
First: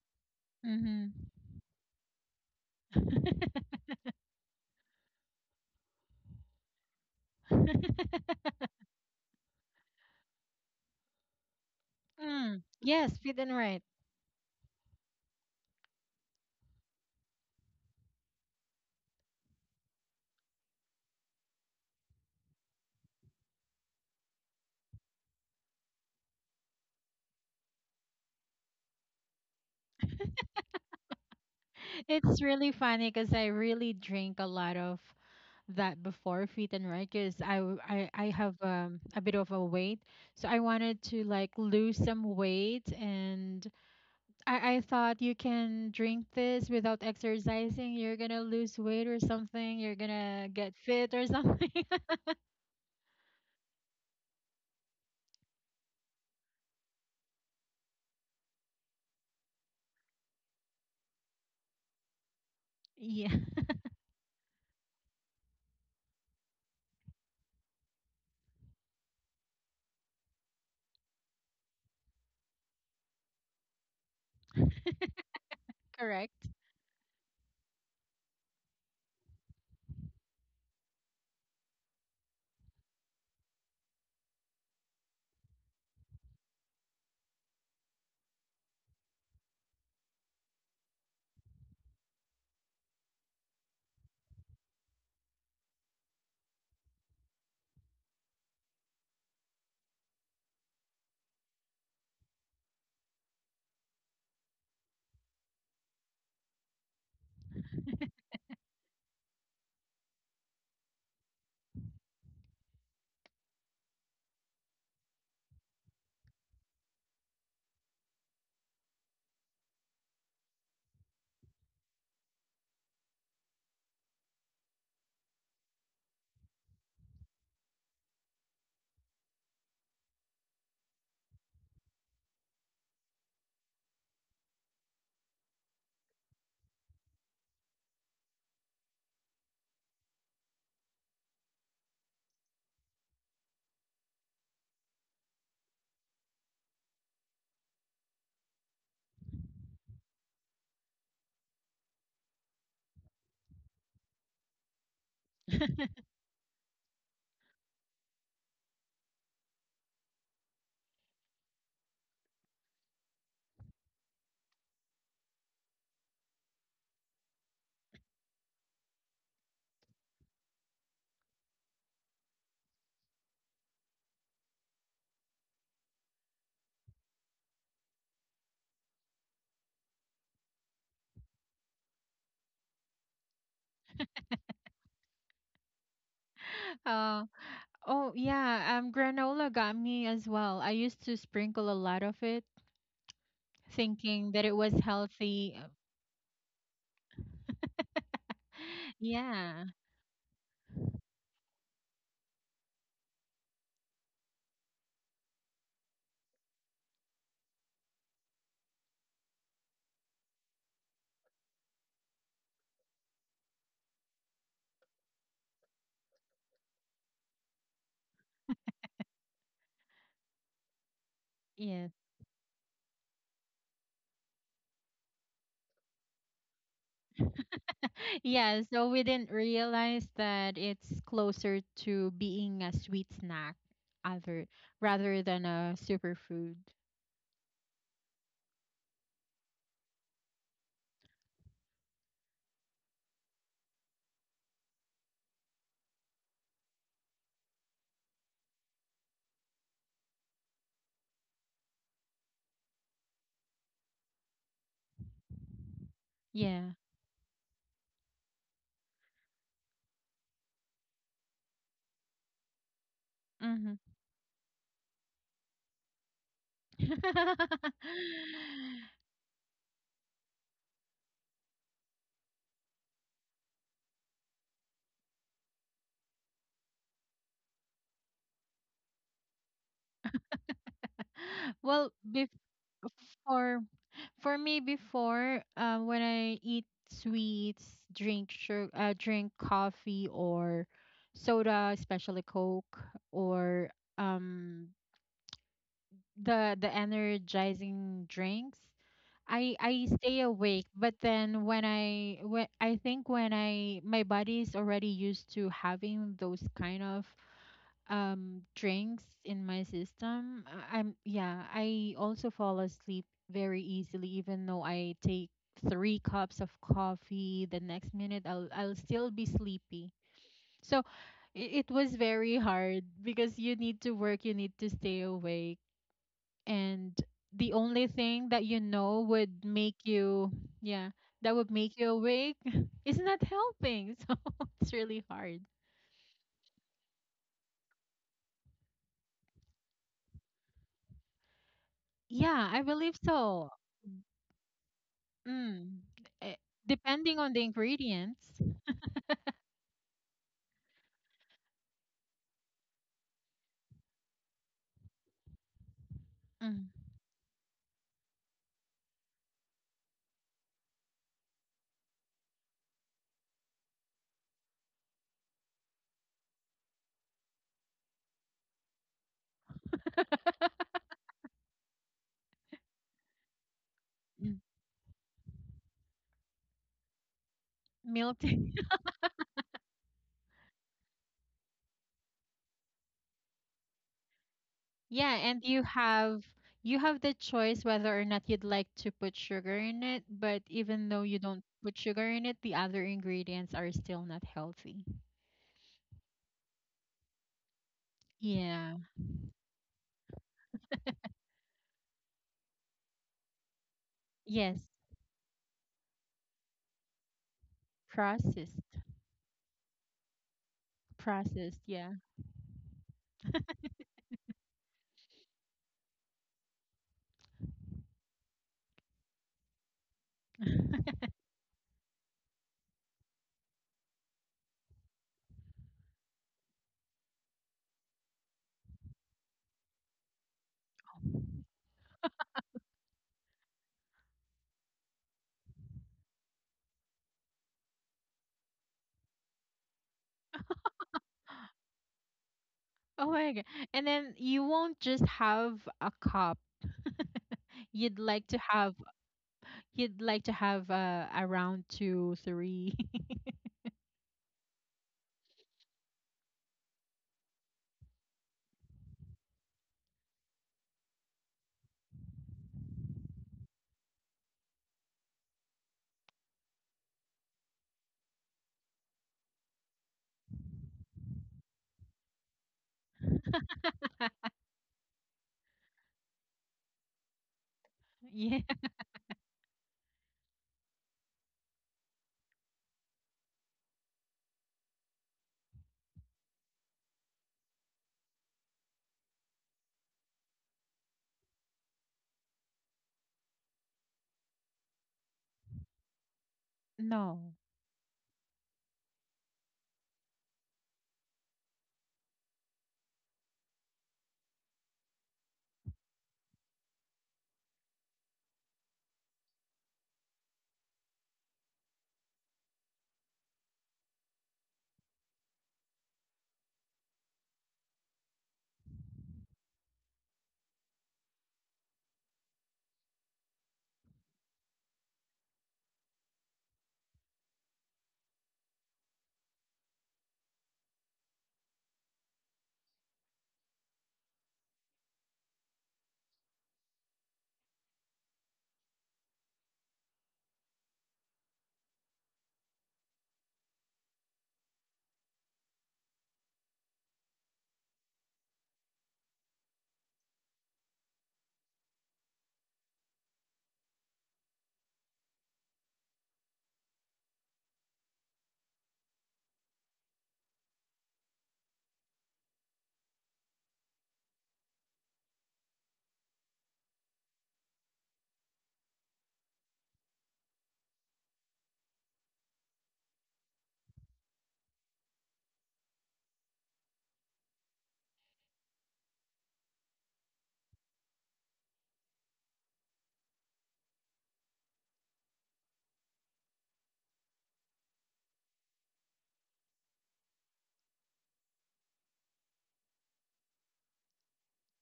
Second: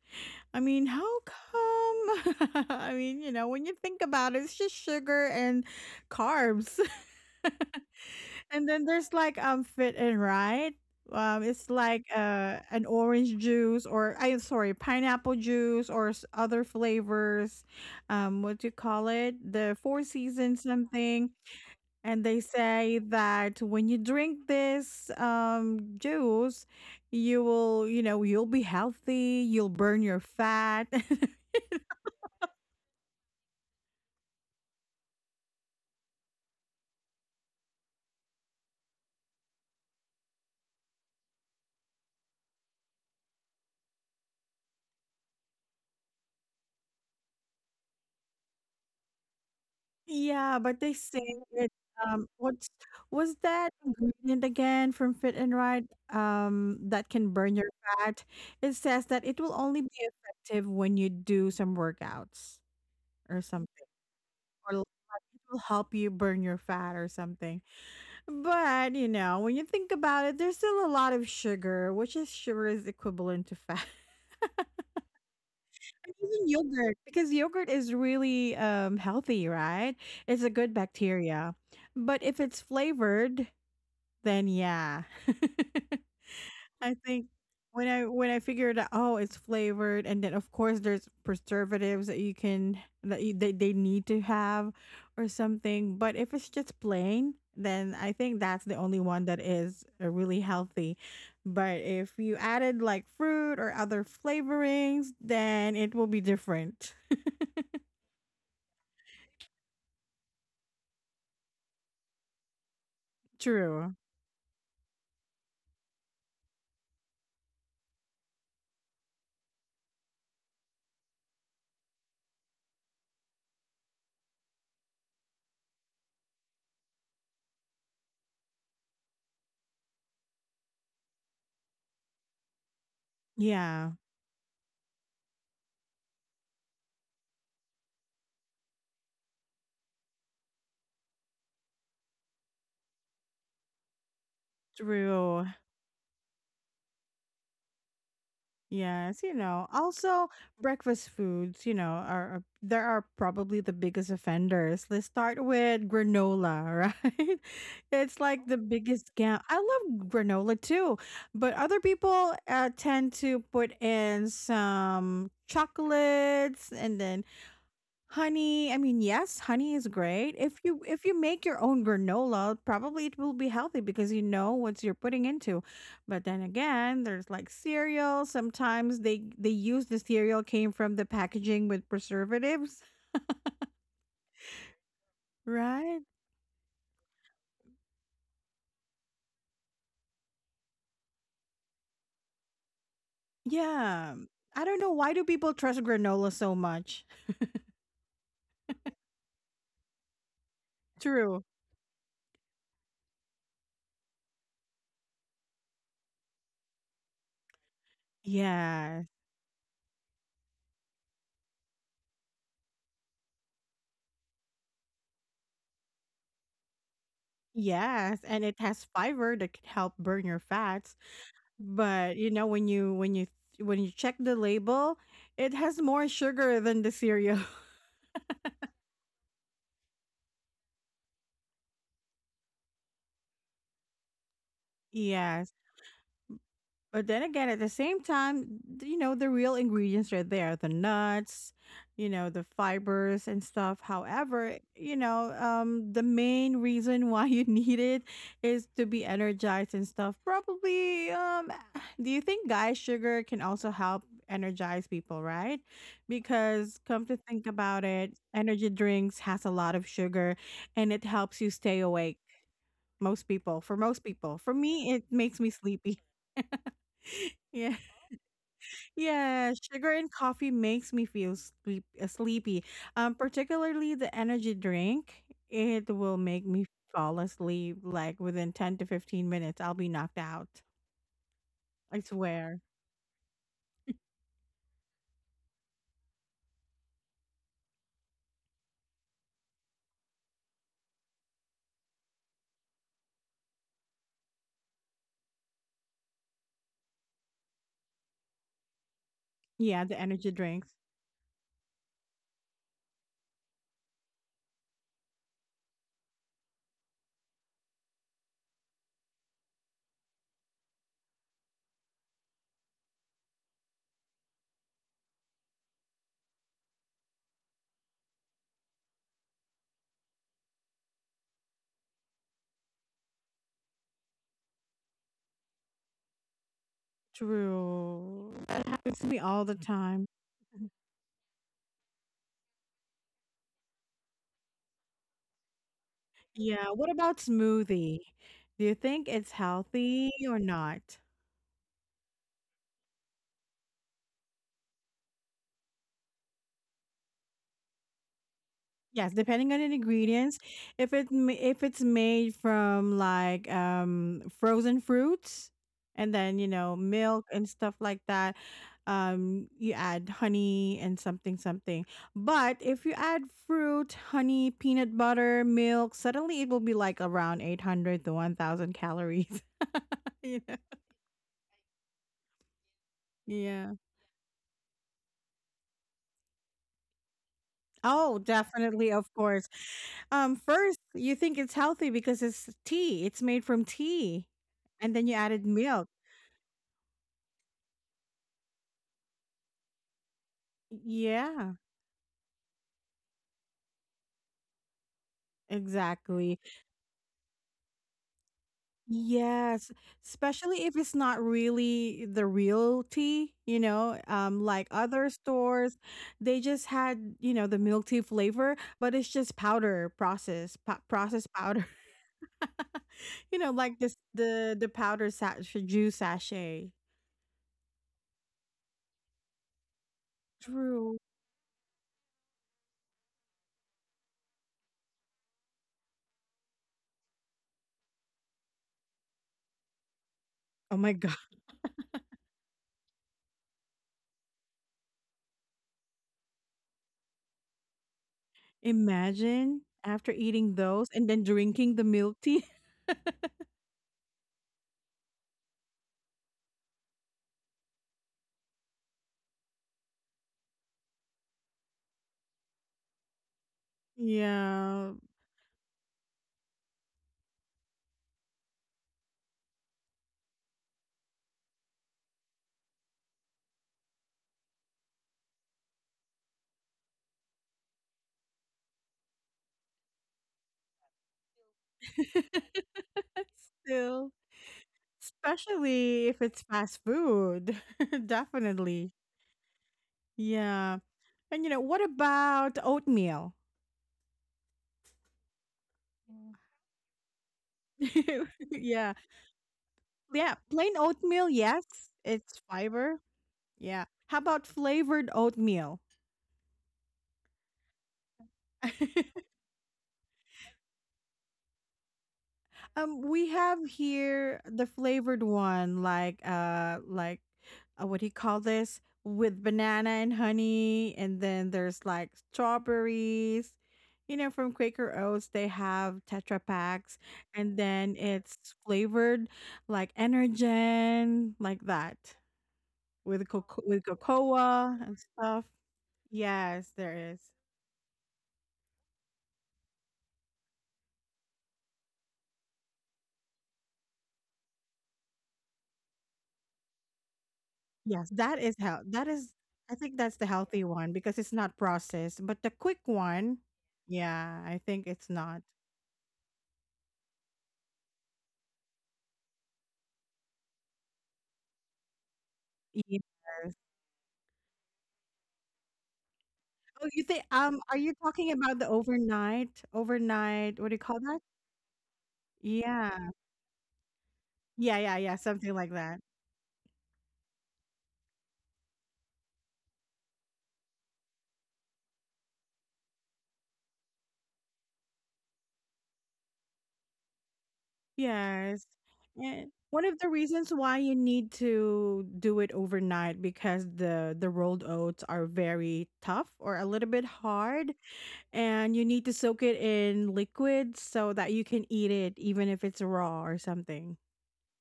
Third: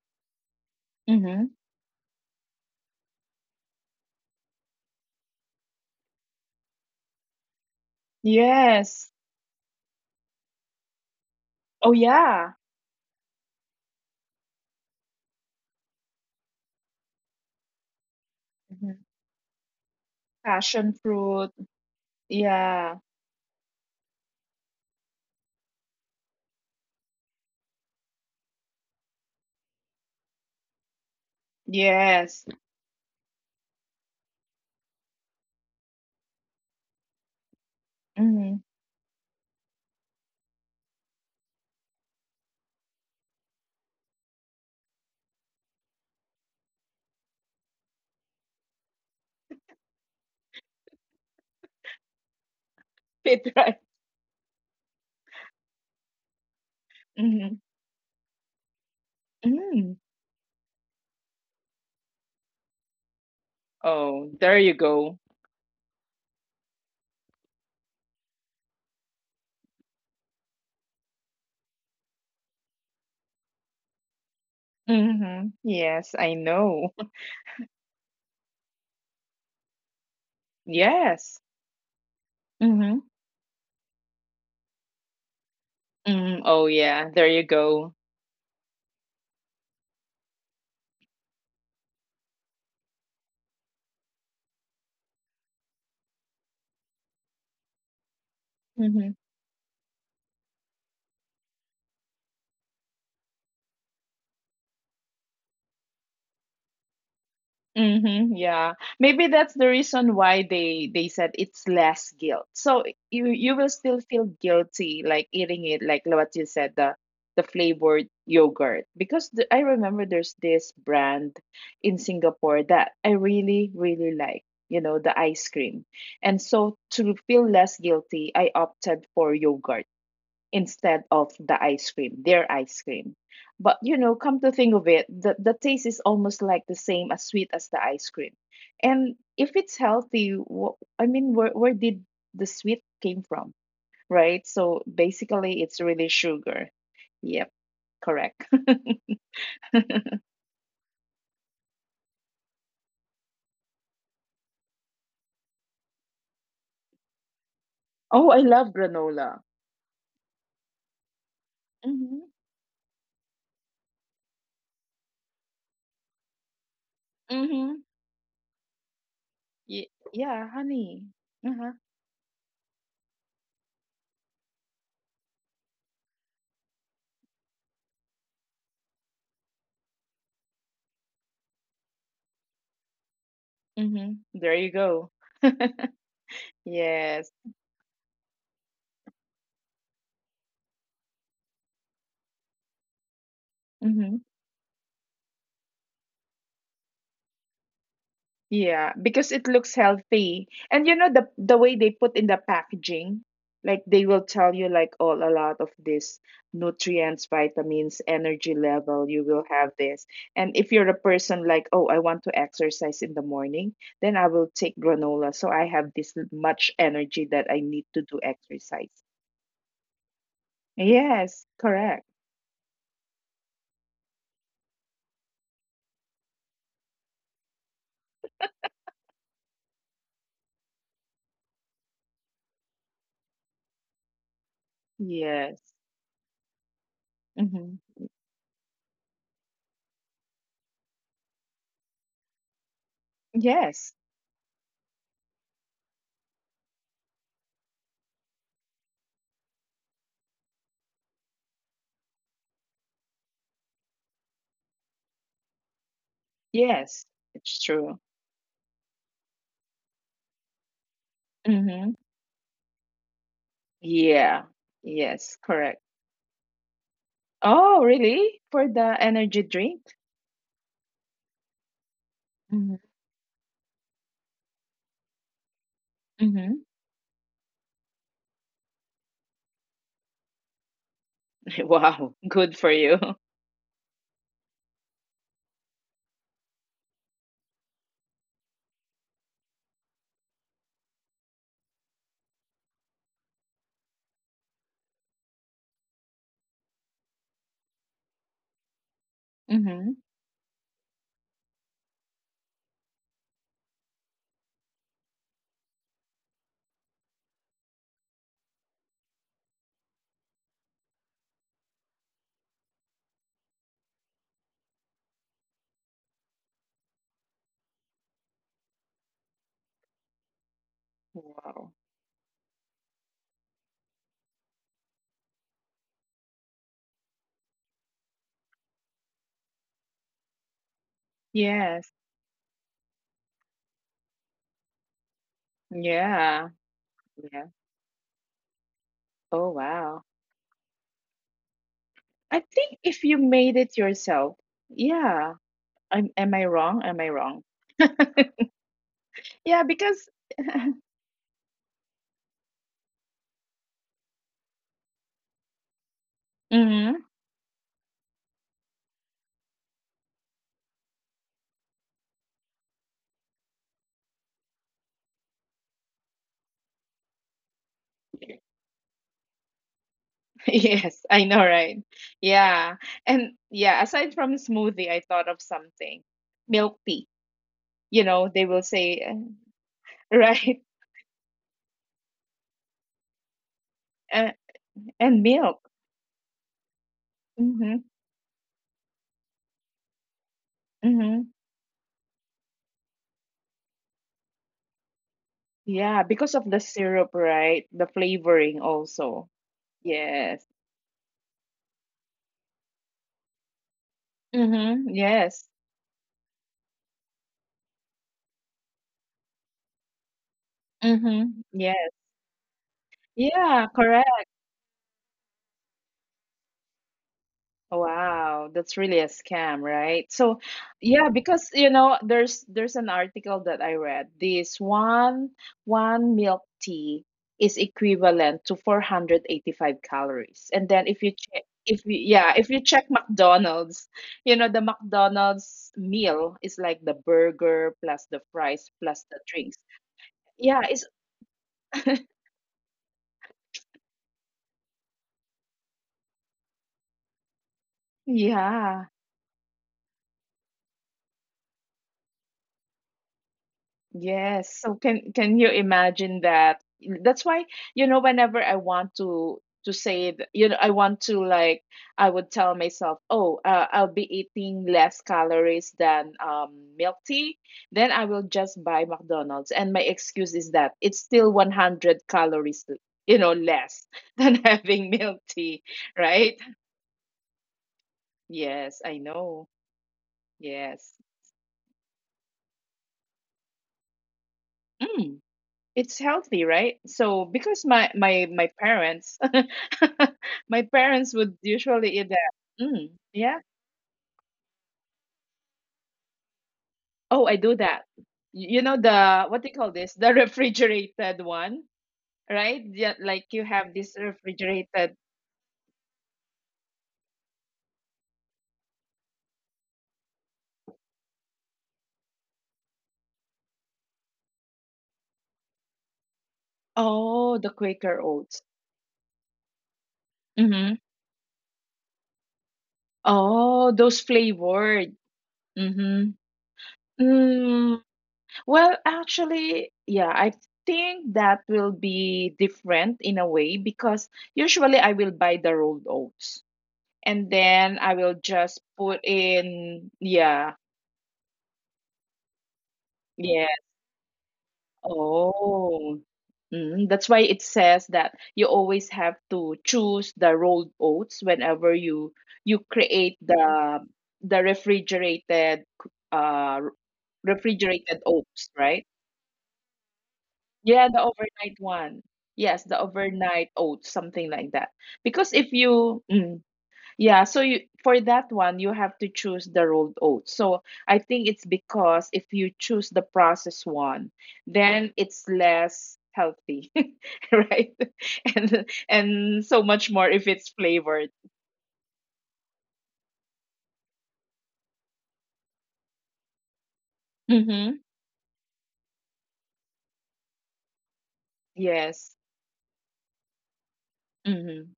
I mean, how Mm-hmm. hmm come? I mean, when you think about it, it's just sugar and carbs. And then Yes. there's like fit and right. It's Oh like yeah. Mm, an yes, orange fit and right. juice or I'm sorry, pineapple juice or other flavors. What do you hmm call it? The four seasons Passion something. fruit. And they Yeah. say that when you drink this juice, you'll be healthy. You'll burn your fat. Yes. It's really funny because I really drink a lot of that before fit and right, because I, w- I hmm have a bit of a weight, so I wanted to like lose some weight, and I thought you can drink this without exercising, you're gonna lose weight or something, you're gonna Yeah, get but they fit say or something. it, what's was Fit right. that ingredient again from Fit and Right, that can hmm burn your fat? It says that it will hmm only be effective when you do some workouts Yeah. or something, Oh, there you or like go. it will help you burn your fat or something. But, when you think about it, there's still a lot of sugar, which is sugar is equivalent to fat. Yes, And I Correct. even know. yogurt, because yogurt is really healthy, right? It's a good Yes. bacteria. But if it's hmm flavored, then yeah. Oh yeah, I there think you go. when I figured out, oh, it's flavored, and then of course there's preservatives that you can that you, they need to have or something. But if it's just plain, then I think that's the hmm only one that is really healthy. But if you added like fruit or other flavorings, then it will be different. Mm-hmm, yeah. Maybe that's the reason why they said it's less guilt. So you will still True. feel guilty, like eating it, like what you said, the flavored yogurt. Because I remember there's this brand in Singapore that I really really like, you know, the ice cream. And so to feel less guilty, I opted for yogurt instead of the ice cream, their ice cream. But you Yeah. know, come to think of it, the taste is almost like the same as sweet as the ice cream. And if it's healthy, I mean, where did the sweet came from, right? So True. basically, it's really sugar. Yep, correct. Yes. Also, breakfast foods, there are probably the biggest offenders. Let's start with granola, right? Oh, It's I like love the biggest granola. scam. I love granola too, but other Mm-hmm. people tend to put in some chocolates and then Mm-hmm. honey, I mean, yes, honey is Yeah, great. If you honey. if you make Uh-huh. your own granola, probably it will be healthy because you know what you're putting into. But then again, there's like cereal. Sometimes they use the cereal came from the packaging with preservatives, Mm-hmm. There you go. right? Yes. uh, oh yeah, granola got me as well. I used to sprinkle a lot of it, Mm-hmm. Yeah. thinking that it I was don't know why do people healthy. Trust granola so much. Yeah, because it looks Yeah, healthy. And you know the True. way they put in the packaging, like they will tell you like all a lot of this, nutrients, vitamins, energy level, you Yes. will have this. And if you're a person like, "Oh, I want to exercise in the morning, then I will take granola so I have this much energy that I need to do Yes, and it has exercise." fiber that can help burn your fats. Yes, yeah, correct. But, when you check the label, it has more sugar than the cereal. yeah. So we didn't realize that it's closer to being a sweet snack, other rather than Yes. Yes. a superfood. But then again, at Mhm. the same time, the real ingredients are there the nuts, the fibers and Yes. stuff. However, the main reason why you need it is to be energized and stuff. Probably, do you think guy sugar can also help energize people, right? Yeah. Because Yes. come to It's think about true. it, energy drinks has a lot of sugar and it helps you stay Mhm. awake. Most people, Mm-hmm. for most Yeah. people, for me, it Yes, makes me correct. sleepy. Oh, Yeah. really? For the energy Yeah, drink? sugar and coffee makes me feel sleepy. Mm-hmm. Particularly the energy drink, it will make Mm-hmm. me fall asleep like within 10 to 15 minutes. I'll be knocked out. Well, I Wow, good swear. for you. before for me, before, when I eat sweets, drink sugar, drink coffee or soda, especially Coke, or um, the energizing drinks, I Mm-hmm. I Yeah, the stay energy awake. drinks. But then when I think when I my body is already used to having those kind of drinks in my system, I- I'm yeah, I also fall asleep very easily, even though I take three cups of coffee, the next minute I'll still be sleepy, so Wow. it was very hard because you need to work, you need to stay awake, and the only thing True. that That happens to me would all the make time. Yeah that would make Yes. you awake is not helping. So it's really hard, Yeah. Yeah. What about Yeah. smoothie? Do you think it's Oh, wow. healthy or not? I yeah. I think believe if you so. made it yourself, yeah. Mm. Eh, am I wrong? Am Depending I on the wrong? ingredients, Yes, depending on the Yeah, because ingredients. If it's made from like frozen fruits and then, mm, mm-hmm. milk and stuff like that, you add honey and something something. But if you add fruit, honey, peanut butter, milk, suddenly it will be like around 800 to 1,000 calories. You Yes, I know, right? Yeah. And Yeah. yeah, aside from mm, smoothie, I thought of something. Milk tea. You milk Oh, know, they tea. will definitely, say, of course. Right? First, you think it's healthy because it's tea. It's made from Uh, tea. And then Yeah, you and and added you milk. milk. have you have the choice Mm-hmm. whether or not you'd like to put sugar in it, but even though you Mm-hmm. don't Yeah, put sugar in it, the other ingredients are still not healthy. Yeah, because exactly. of the syrup, right? The flavoring Yeah. also. Yes. Yes. Especially if it's not really the real tea, you know, Yes. like Mm-hmm. other Yes. stores, they just had, you know, the milk tea flavor, Processed. but it's just powder process, Mm-hmm. processed Processed, powder. Yes. yeah. You know, Yeah, like this correct. the powder juice sachet. Wow, that's really a scam, right? So, yeah, True. because there's an article that I read. This one milk tea is equivalent to 485 calories. And then Oh if my you god. check if you yeah, if you check McDonald's, the McDonald's meal is like the burger plus the fries plus the drinks. Imagine after Yeah, eating it's those and then drinking the milk tea. Oh my God. And then you won't just have a cup. You'd like to yeah. have you'd like to have around two, three. Yes. So can Yeah. can you imagine that? That's why, whenever I want to say, th- you know, I want to like, I would tell myself, oh, I'll be eating less calories than milk tea. Then I will just buy McDonald's, and my excuse is that it's still 100 calories, less Still, than having milk tea, especially if right? it's fast food. Yeah. Yes, I Definitely. know. Yeah. Yes. And you know, what about oatmeal? Mm. It's healthy, right? So because my Yeah. my my Yeah. parents, Yeah. Plain my oatmeal, parents would yes. usually eat It's that. fiber. Mm, yeah. Yeah. How about flavored oatmeal? Oh, No. I do that. You know the what do you call this? The refrigerated one, right? Yeah, like We you have have this here the refrigerated. flavored one, like what do you call this? With banana and honey, and then there's like strawberries. You know, from Quaker Oats, they have Tetra packs, Oh, the and then Quaker oats. it's flavored like Mm-hmm. Energen, like that, with Oh, with those cocoa flavored. and stuff. Mm-hmm. Yes, there is. Mm. Well, actually, yeah, I think that will be different in a way because usually I will buy the rolled oats and then I will Yes, that just is how put that is I in, think that's the yeah, healthy one because it's not processed. But the quick yeah. one, yeah, I think it's not. Oh, mm, that's why it says that you always have to choose the rolled oats whenever you Yes. create the the refrigerated uh Oh, you think are refrigerated you talking oats, about the right? overnight, what do Yeah, you the call that? overnight one. Yes, the Yeah. overnight oats, something like that. Yeah, yeah, yeah, Because if something like you, that. Yeah, so you for that one you have to choose the rolled oats. So I think it's because if you choose the processed one, then it's less healthy, right? And Yes. and so And much one more of the if it's reasons why you flavored. need to do it overnight because the rolled oats are very tough or a little bit Mm-hmm. hard, and you need to soak it in liquid so that you can eat Yes. it even if it's raw or something. Mm-hmm.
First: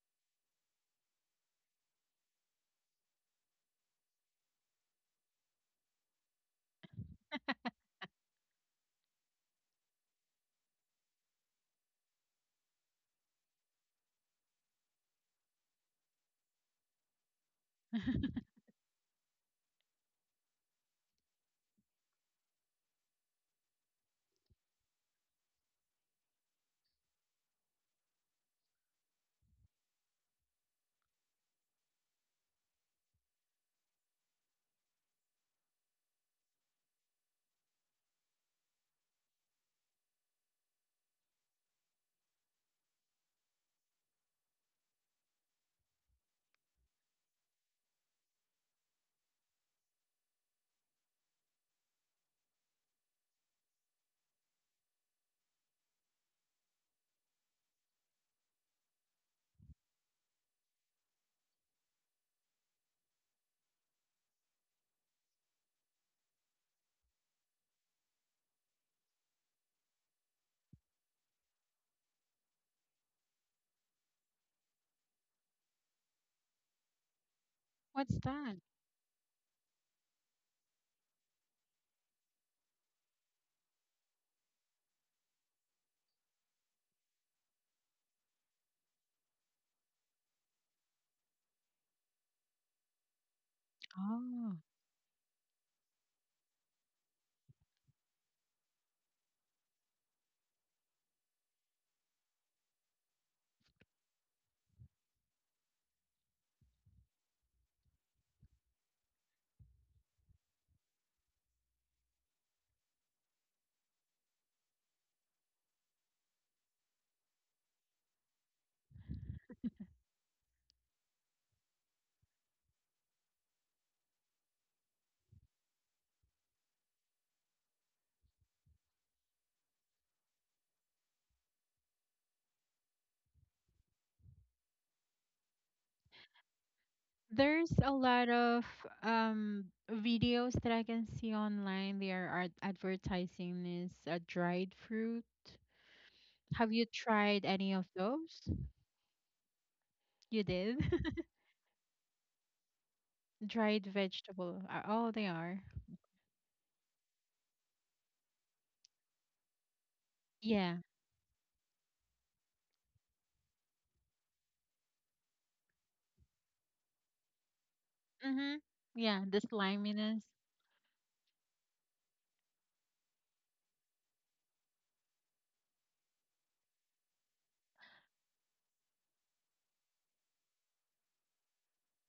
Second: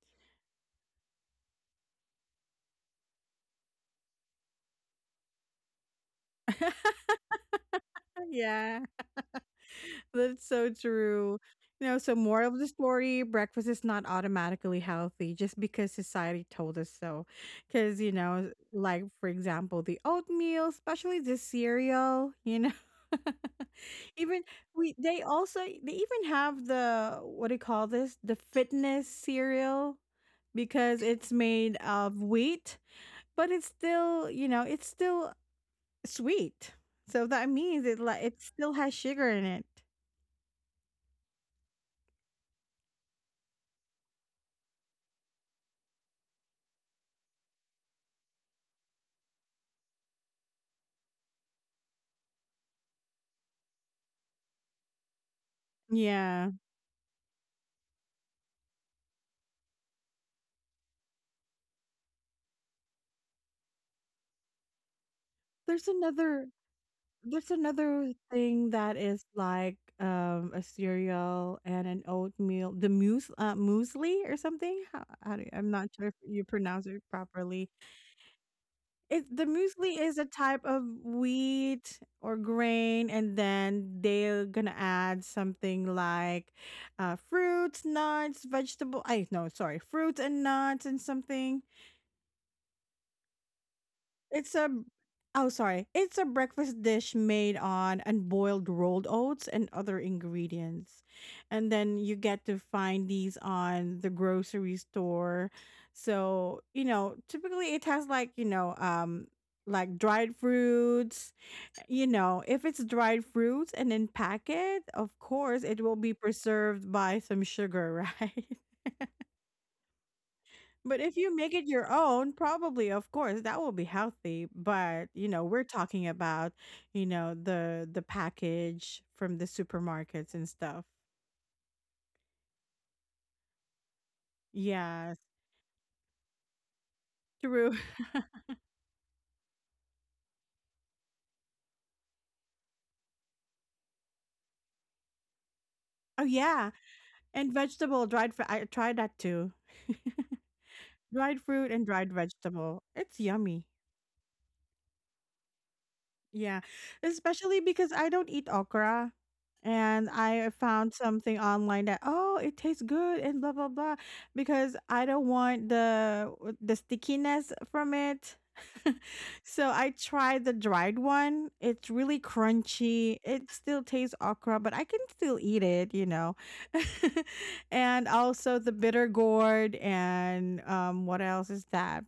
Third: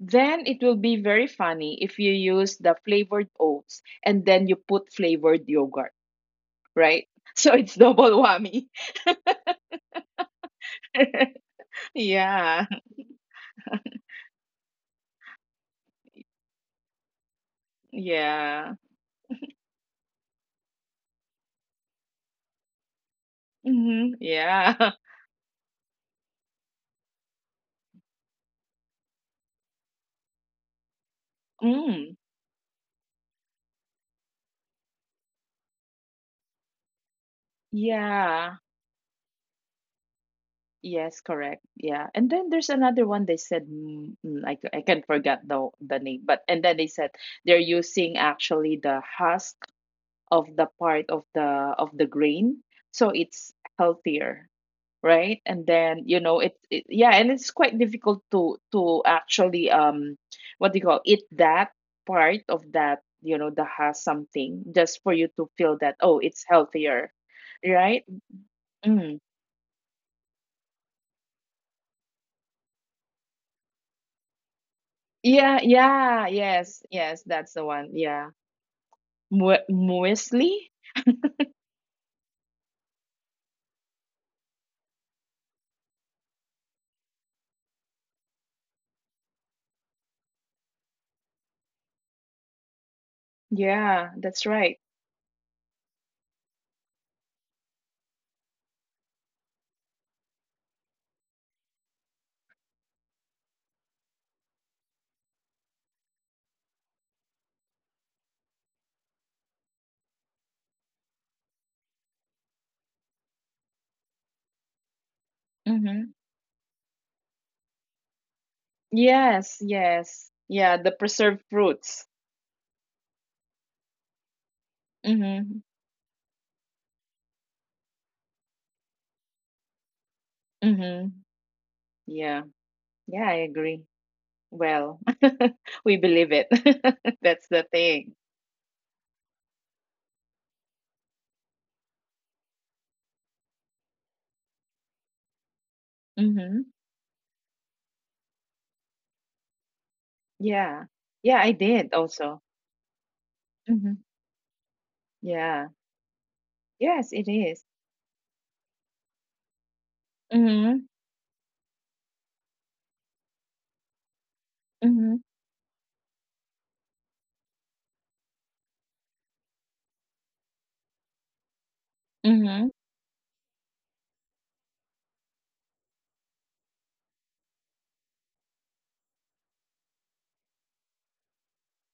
Then it will be very funny if you use the flavored oats and then you put flavored yogurt, right? So it's double whammy. Yeah, that's so true. You know, so more of Yeah. the story, breakfast is not automatically healthy just because society told us so. Because, you know, Yeah. like for example, the oatmeal, especially the cereal, you know. Even Yeah. we they also they even have the, what do you call this? The fitness cereal because it's made of Mm. wheat. But it's still, you know, it's still sweet. So that means it like it Yeah. still has sugar in it. Yes, correct. Yeah. And then there's another one they said I can't forget the name, but and then they said they're using actually the husk of the part of the grain, so it's healthier. Right, and then Yeah. it, it yeah, and it's quite difficult to actually what do you call it that part of that you know that has something just for you to feel There's that oh it's another healthier, there's right. another thing that Mm. is like a cereal and an oatmeal, the mousse muesli or something. How do you, Yeah, I'm not sure if yeah, you yes, pronounce it yes, that's the properly. one, What's yeah. that? It the muesli is a Muesli, type of wheat or grain, and then they're gonna add something like fruits, nuts, vegetable. I no, sorry, fruits and nuts and something. yeah, that's It's Oh. a right. oh sorry, it's a breakfast dish made on unboiled rolled oats and other ingredients, and then you get to find these on the grocery store. So you know, typically it has like, you know, like dried fruits. You know, if it's dried fruits and in packet, of course it will Mm-hmm. be preserved by some sugar, right? Yes, yes, yeah, the But if you preserved make it your fruits. own, probably, of course, that will be healthy. But you know, Mm-hmm. we're talking about, you know, the package from the supermarkets and stuff. Mm-hmm. Yeah, yeah, I agree. Well, Yes, we believe it. That's the true. There's a thing. lot of um videos that I can see online. They are advertising this dried fruit. Oh yeah, Have Mm-hmm. you tried and any of vegetable those? I tried that too. You did? Yeah. Dried Yeah, fruit I and did dried also. vegetable. It's yummy. Dried Mm-hmm. vegetable. Oh, they are. Yeah. Yeah, Yes, it especially is. because I don't eat okra. And I Yeah. found Mm-hmm. something online that, oh, it tastes good and blah blah blah because I don't Mm-hmm. want the stickiness from it. Mhm. Yeah, the So I sliminess. tried the dried one. It's really Mm-hmm. crunchy. It still tastes okra, but I can still eat it, you know. And also the bitter gourd, and what else is that?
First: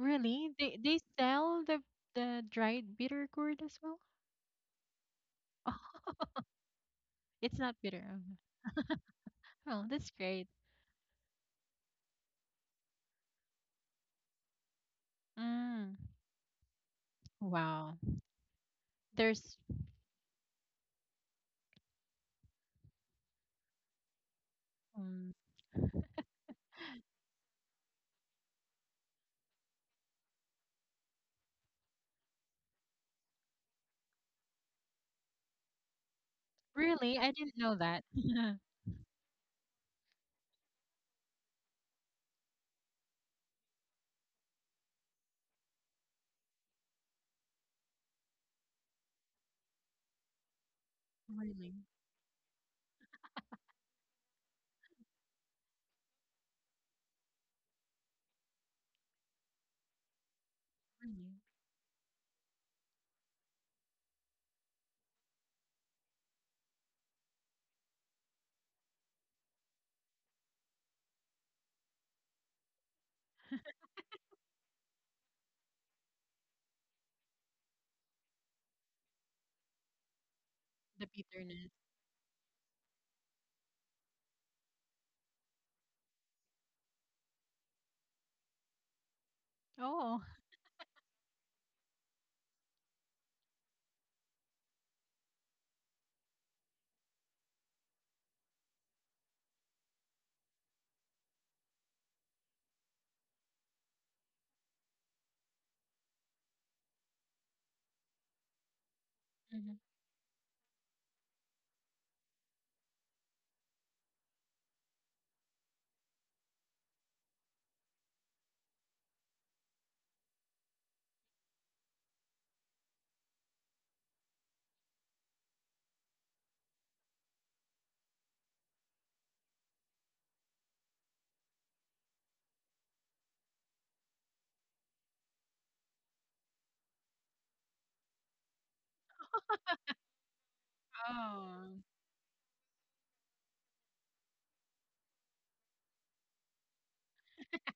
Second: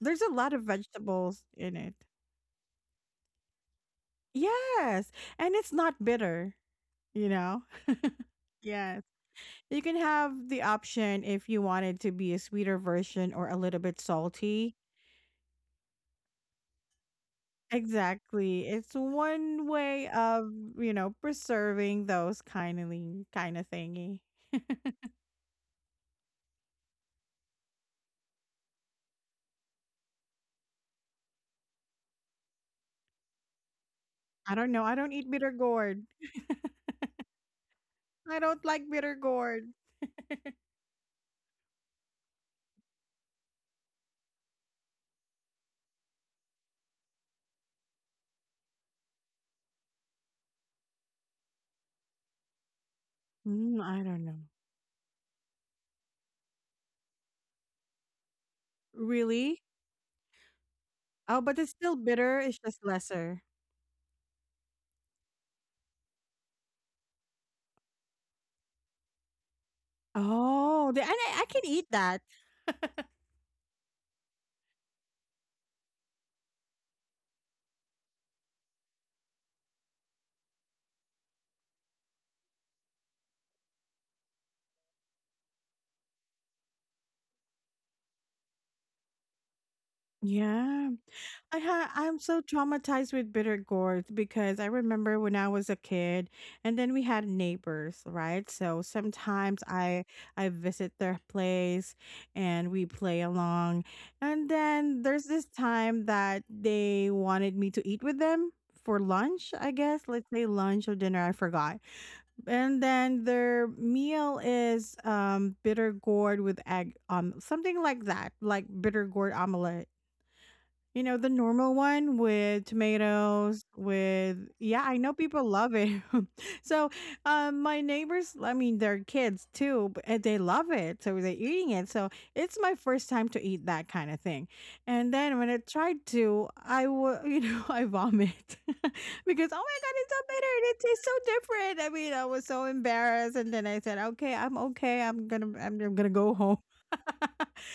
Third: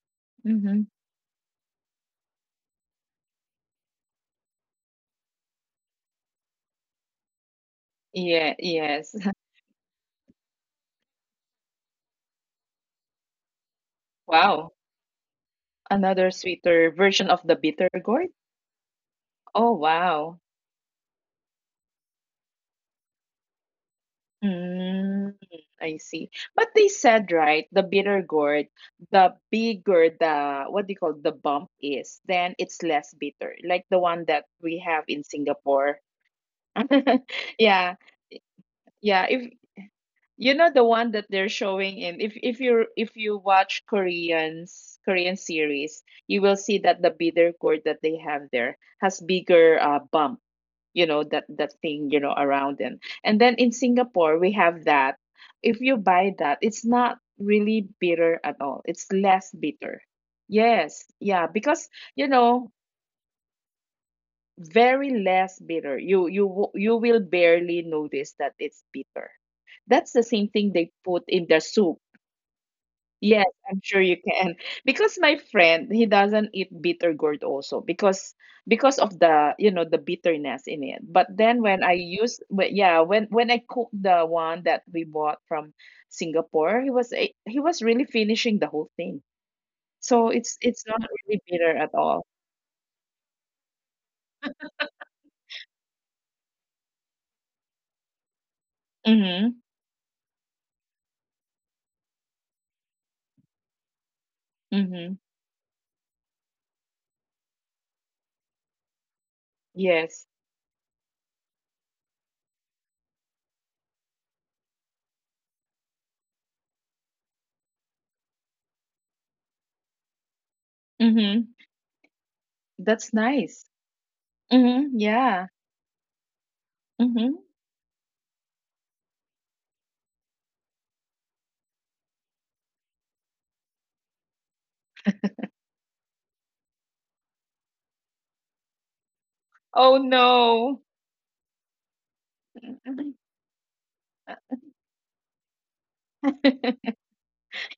There's a lot of They Mm-hmm. they vegetables sell in the it. the dried bitter gourd as well? Yes, and it's Oh, not bitter, you it's know? not bitter. Yeah, Yes. yes. You Oh, can that's have great. the option if you wanted to be a sweeter version or a little bit Wow. salty. Mm. Another sweeter version of the bitter Wow. gourd? Exactly. It's There's one Oh, way wow. of, you know, preserving those kindly kind of thingy. mm, Mm, I see. But they said, right, the bitter gourd, the bigger the, what do you call, the bump is, then it's less bitter. Like the one that I don't know. we I have don't in eat bitter gourd. Singapore. Really, I didn't know Yeah, that. I don't like bitter yeah. If gourd. you know the one that they're showing in, if you watch Korean series, you will see that the bitter gourd that they have there has bigger bump, that Really, thing, around it. And then in Mm, I don't know. Singapore, we have that. If you buy that, it's not really bitter at all. It's less Really? bitter. Yes, really, Oh, yeah, but it's because still you bitter. It's know, just lesser. very less bitter. You will barely notice that it's bitter. That's the same thing Oh, they the, and put I in can the eat soup. that. Yes, I'm sure you can. Because my friend, he doesn't eat bitter gourd also because of the you know the bitterness in it. the But then bitterness. when I use but yeah when I cooked the one that we bought from Singapore, he was really finishing the whole thing. Oh. So it's Yeah. not really bitter at I'm all. so traumatized with bitter gourd because I remember when I was a kid, and then we had neighbors, right? So Mhm. sometimes I visit their place, and we play along, and then Mhm. there's this time that they wanted me to eat with them for lunch, I hmm guess. Yes. Let's say lunch or dinner, I forgot. And then their meal is bitter gourd with egg, something like that, like bitter gourd omelet. You know, the Mm-hmm. normal one with That's nice. tomatoes, with, yeah, Mhm, I know people yeah. love it. So, Mhm. My neighbors, I mean, their kids too, but and they love it, so they're eating it. So it's my first time to eat that kind of thing. And then when I tried to, I would, you know, I vomit because, oh my god, Oh, it's so bitter and it no. tastes so oh. different. I mean, I was so embarrassed, and then I said, okay, I'm okay. I'm gonna go home.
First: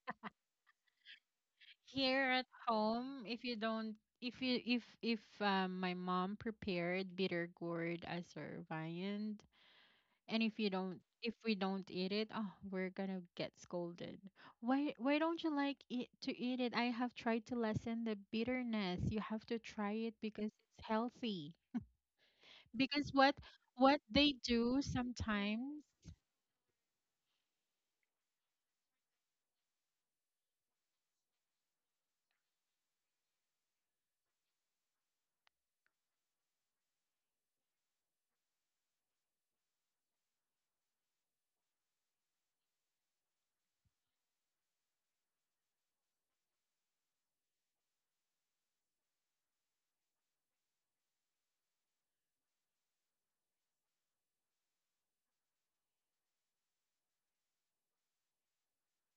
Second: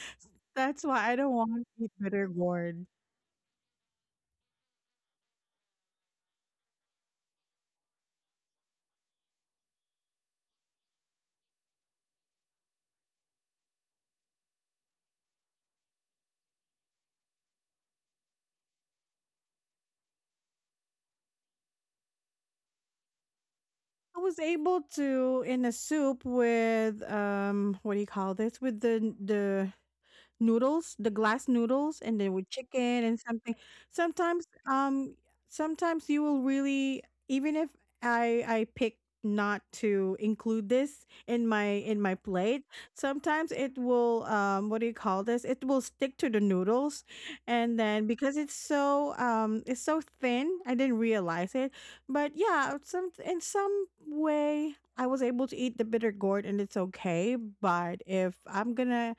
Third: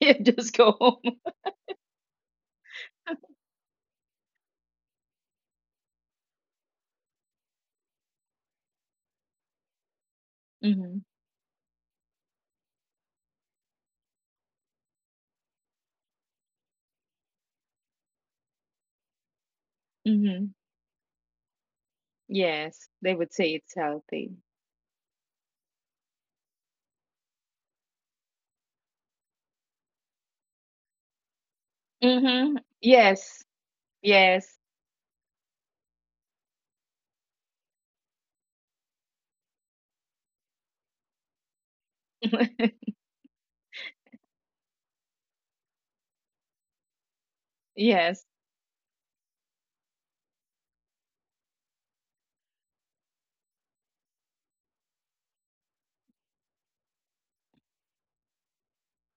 Yeah, just go That's why I home. don't want to eat Here bitter at gourd. home, if you don't, if you, if my mom prepared bitter gourd as our viand, and Mhm, if we don't eat it, oh, we're gonna get scolded. Why don't you like it to eat it? I have tried to lessen the bitterness. You have to try it because mhm. it's healthy. Yes, Because they what would say it's what I they was healthy. do able to in a sometimes soup with what do you call this? With the noodles, the glass noodles, and then with Mhm. chicken and something. Yes, Sometimes, yes. Sometimes you will really, even if I pick not to include this in my plate, sometimes it will, what do you call this? It will stick to the noodles, and then Yes. because it's it's so thin, I didn't realize it. But yeah, some in some way, I was able to eat the bitter gourd and it's okay, but if I'm gonna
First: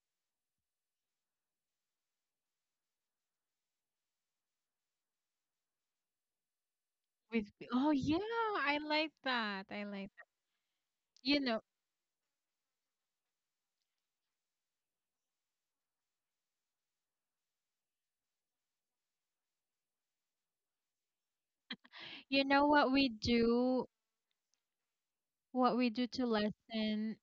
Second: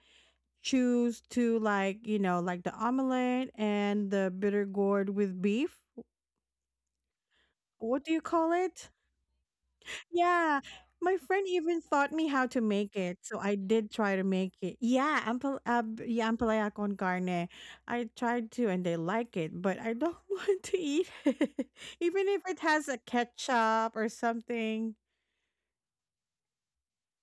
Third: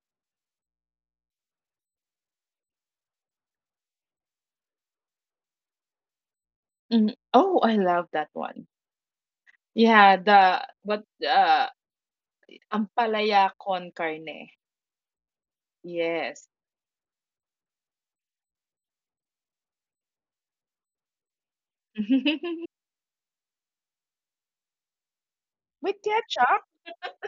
choose to like, you know, like the omelette and the bitter gourd with beef, Mhm. with. Oh, I Oh what love do you yeah, that call one. I it? like that, I like Yeah, that. Yeah, the what, my You friend know, even taught me how to make it, so ampalaya I con did try to carne. make it. Yeah, yeah, Yes. ampalaya con carne. I tried to and they like it, but I don't want to eat it even if you it know has what a we do ketchup or something. what we With do to ketchup? lessen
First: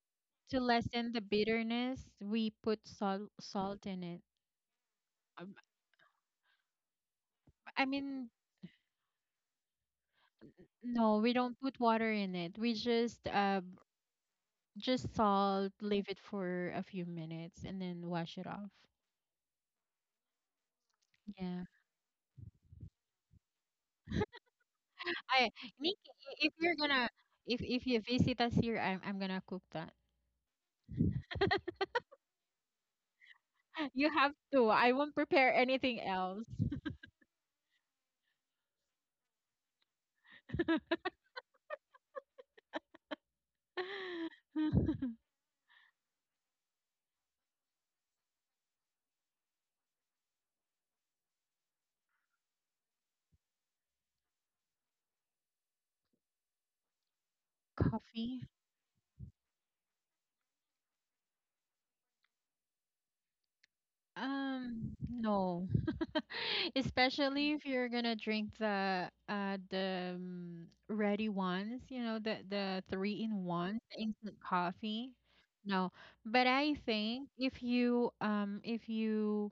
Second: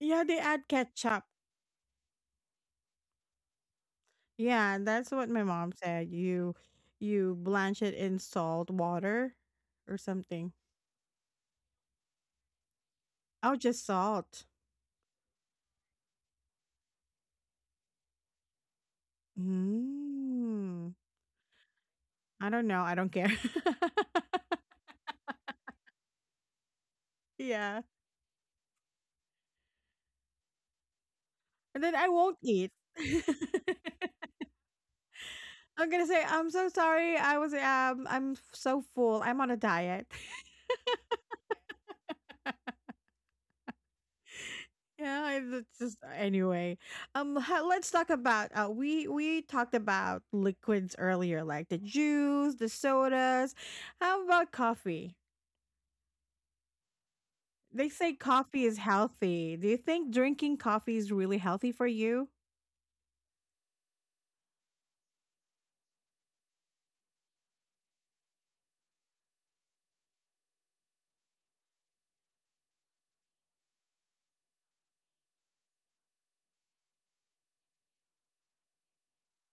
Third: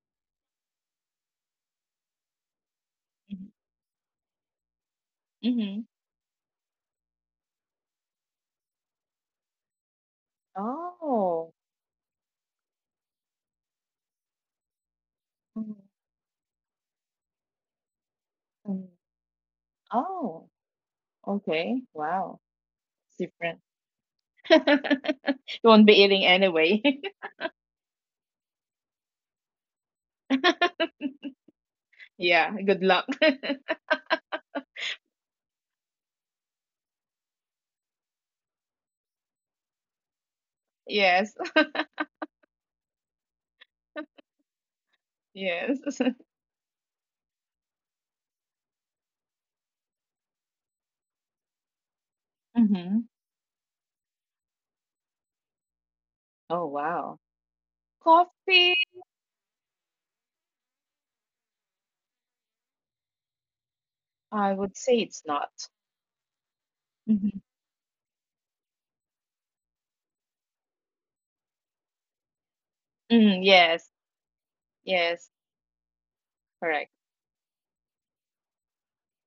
Yeah, they to add lessen the ketchup. bitterness, we put salt Mhm, salt in it. Yeah, that's what my Um, mom mhm. said. You blanch I it in mean, salt water or something. no, we Oh. don't put water in it, we just Oh, just salt. Mhm, salt, leave it for a few minutes and then wash it off. mm. Oh, Mm. Yeah. okay. Wow. I don't know, I It's don't care. different. I You won't be Nikki, eating i- if anyway. you're gonna if Yeah, if you visit us here, I'm gonna cook that. and then I won't Yeah, eat. good luck. You have to. I won't prepare I'm anything gonna say, else. "I'm so sorry, I was, I'm f so full, I'm on a diet." Yes, Yeah, I that's yes. just anyway. Ha Let's talk about, we talked about liquids earlier, like the juice, the Mhm. sodas. How about coffee? Oh, wow. They say Coffee? coffee is Coffee, healthy. Do you think drinking coffee is really healthy for you? I would say it's No. not. Especially Mhm. if you're gonna drink the ready ones, you know, the three in Mm, one, the yes, instant coffee. yes, No, but I correct. think if you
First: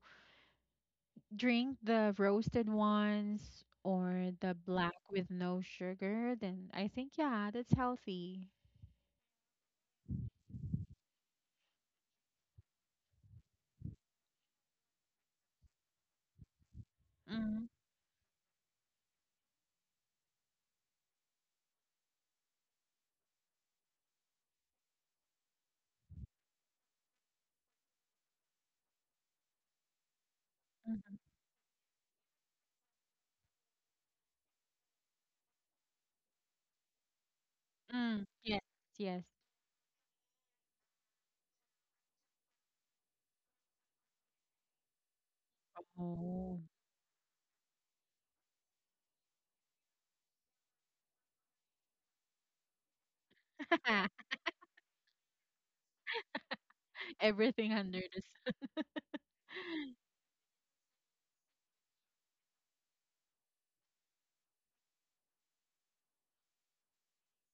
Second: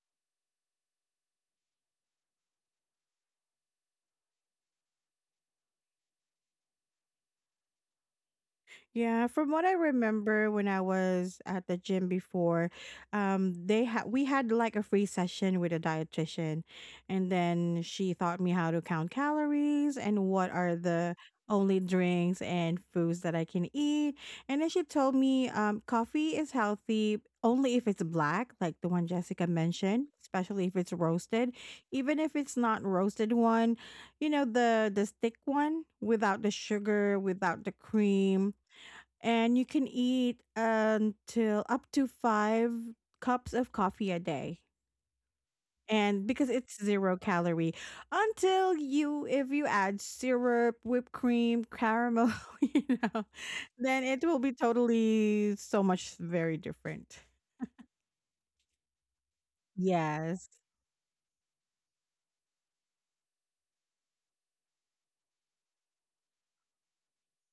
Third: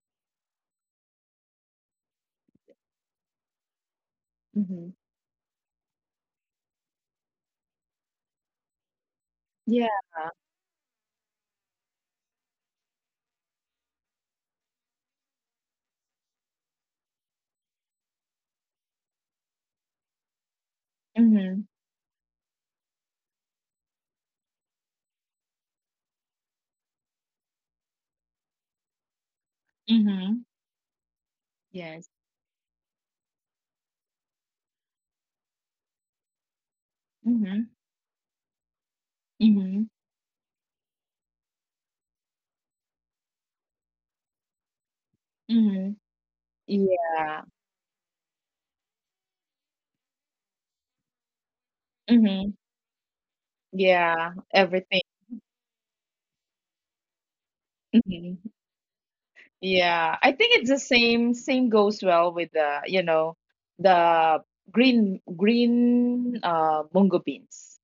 drink the roasted ones or the Mhm. black with no sugar, then I think yeah, that's healthy. Yeah, from what I Yeah. remember when I was at the gym before, they had we had like a free session with a dietitian, and Mm-hmm. then she taught me how to count calories and what are the Mhm, only drinks and foods that I can eat. And then she told me, coffee is healthy only if it's black, like the one Jessica mentioned, mhm. especially if it's roasted. Yes. Even if it's not roasted one, you know the stick one without the sugar, Mhm, without the Mm, cream, yes, yes. and mhm, you can eat until up to five cups of coffee a day, mhm. and because Oh. it's Yeah. zero calorie, until you, if you add syrup, whipped cream, Mhm. caramel you know, then Yeah, it will be everything. totally so much very different. Everything under Mhm. the sun. Yeah, I think it's Yes. the same. Same goes well with the, you know, the green mungo beans,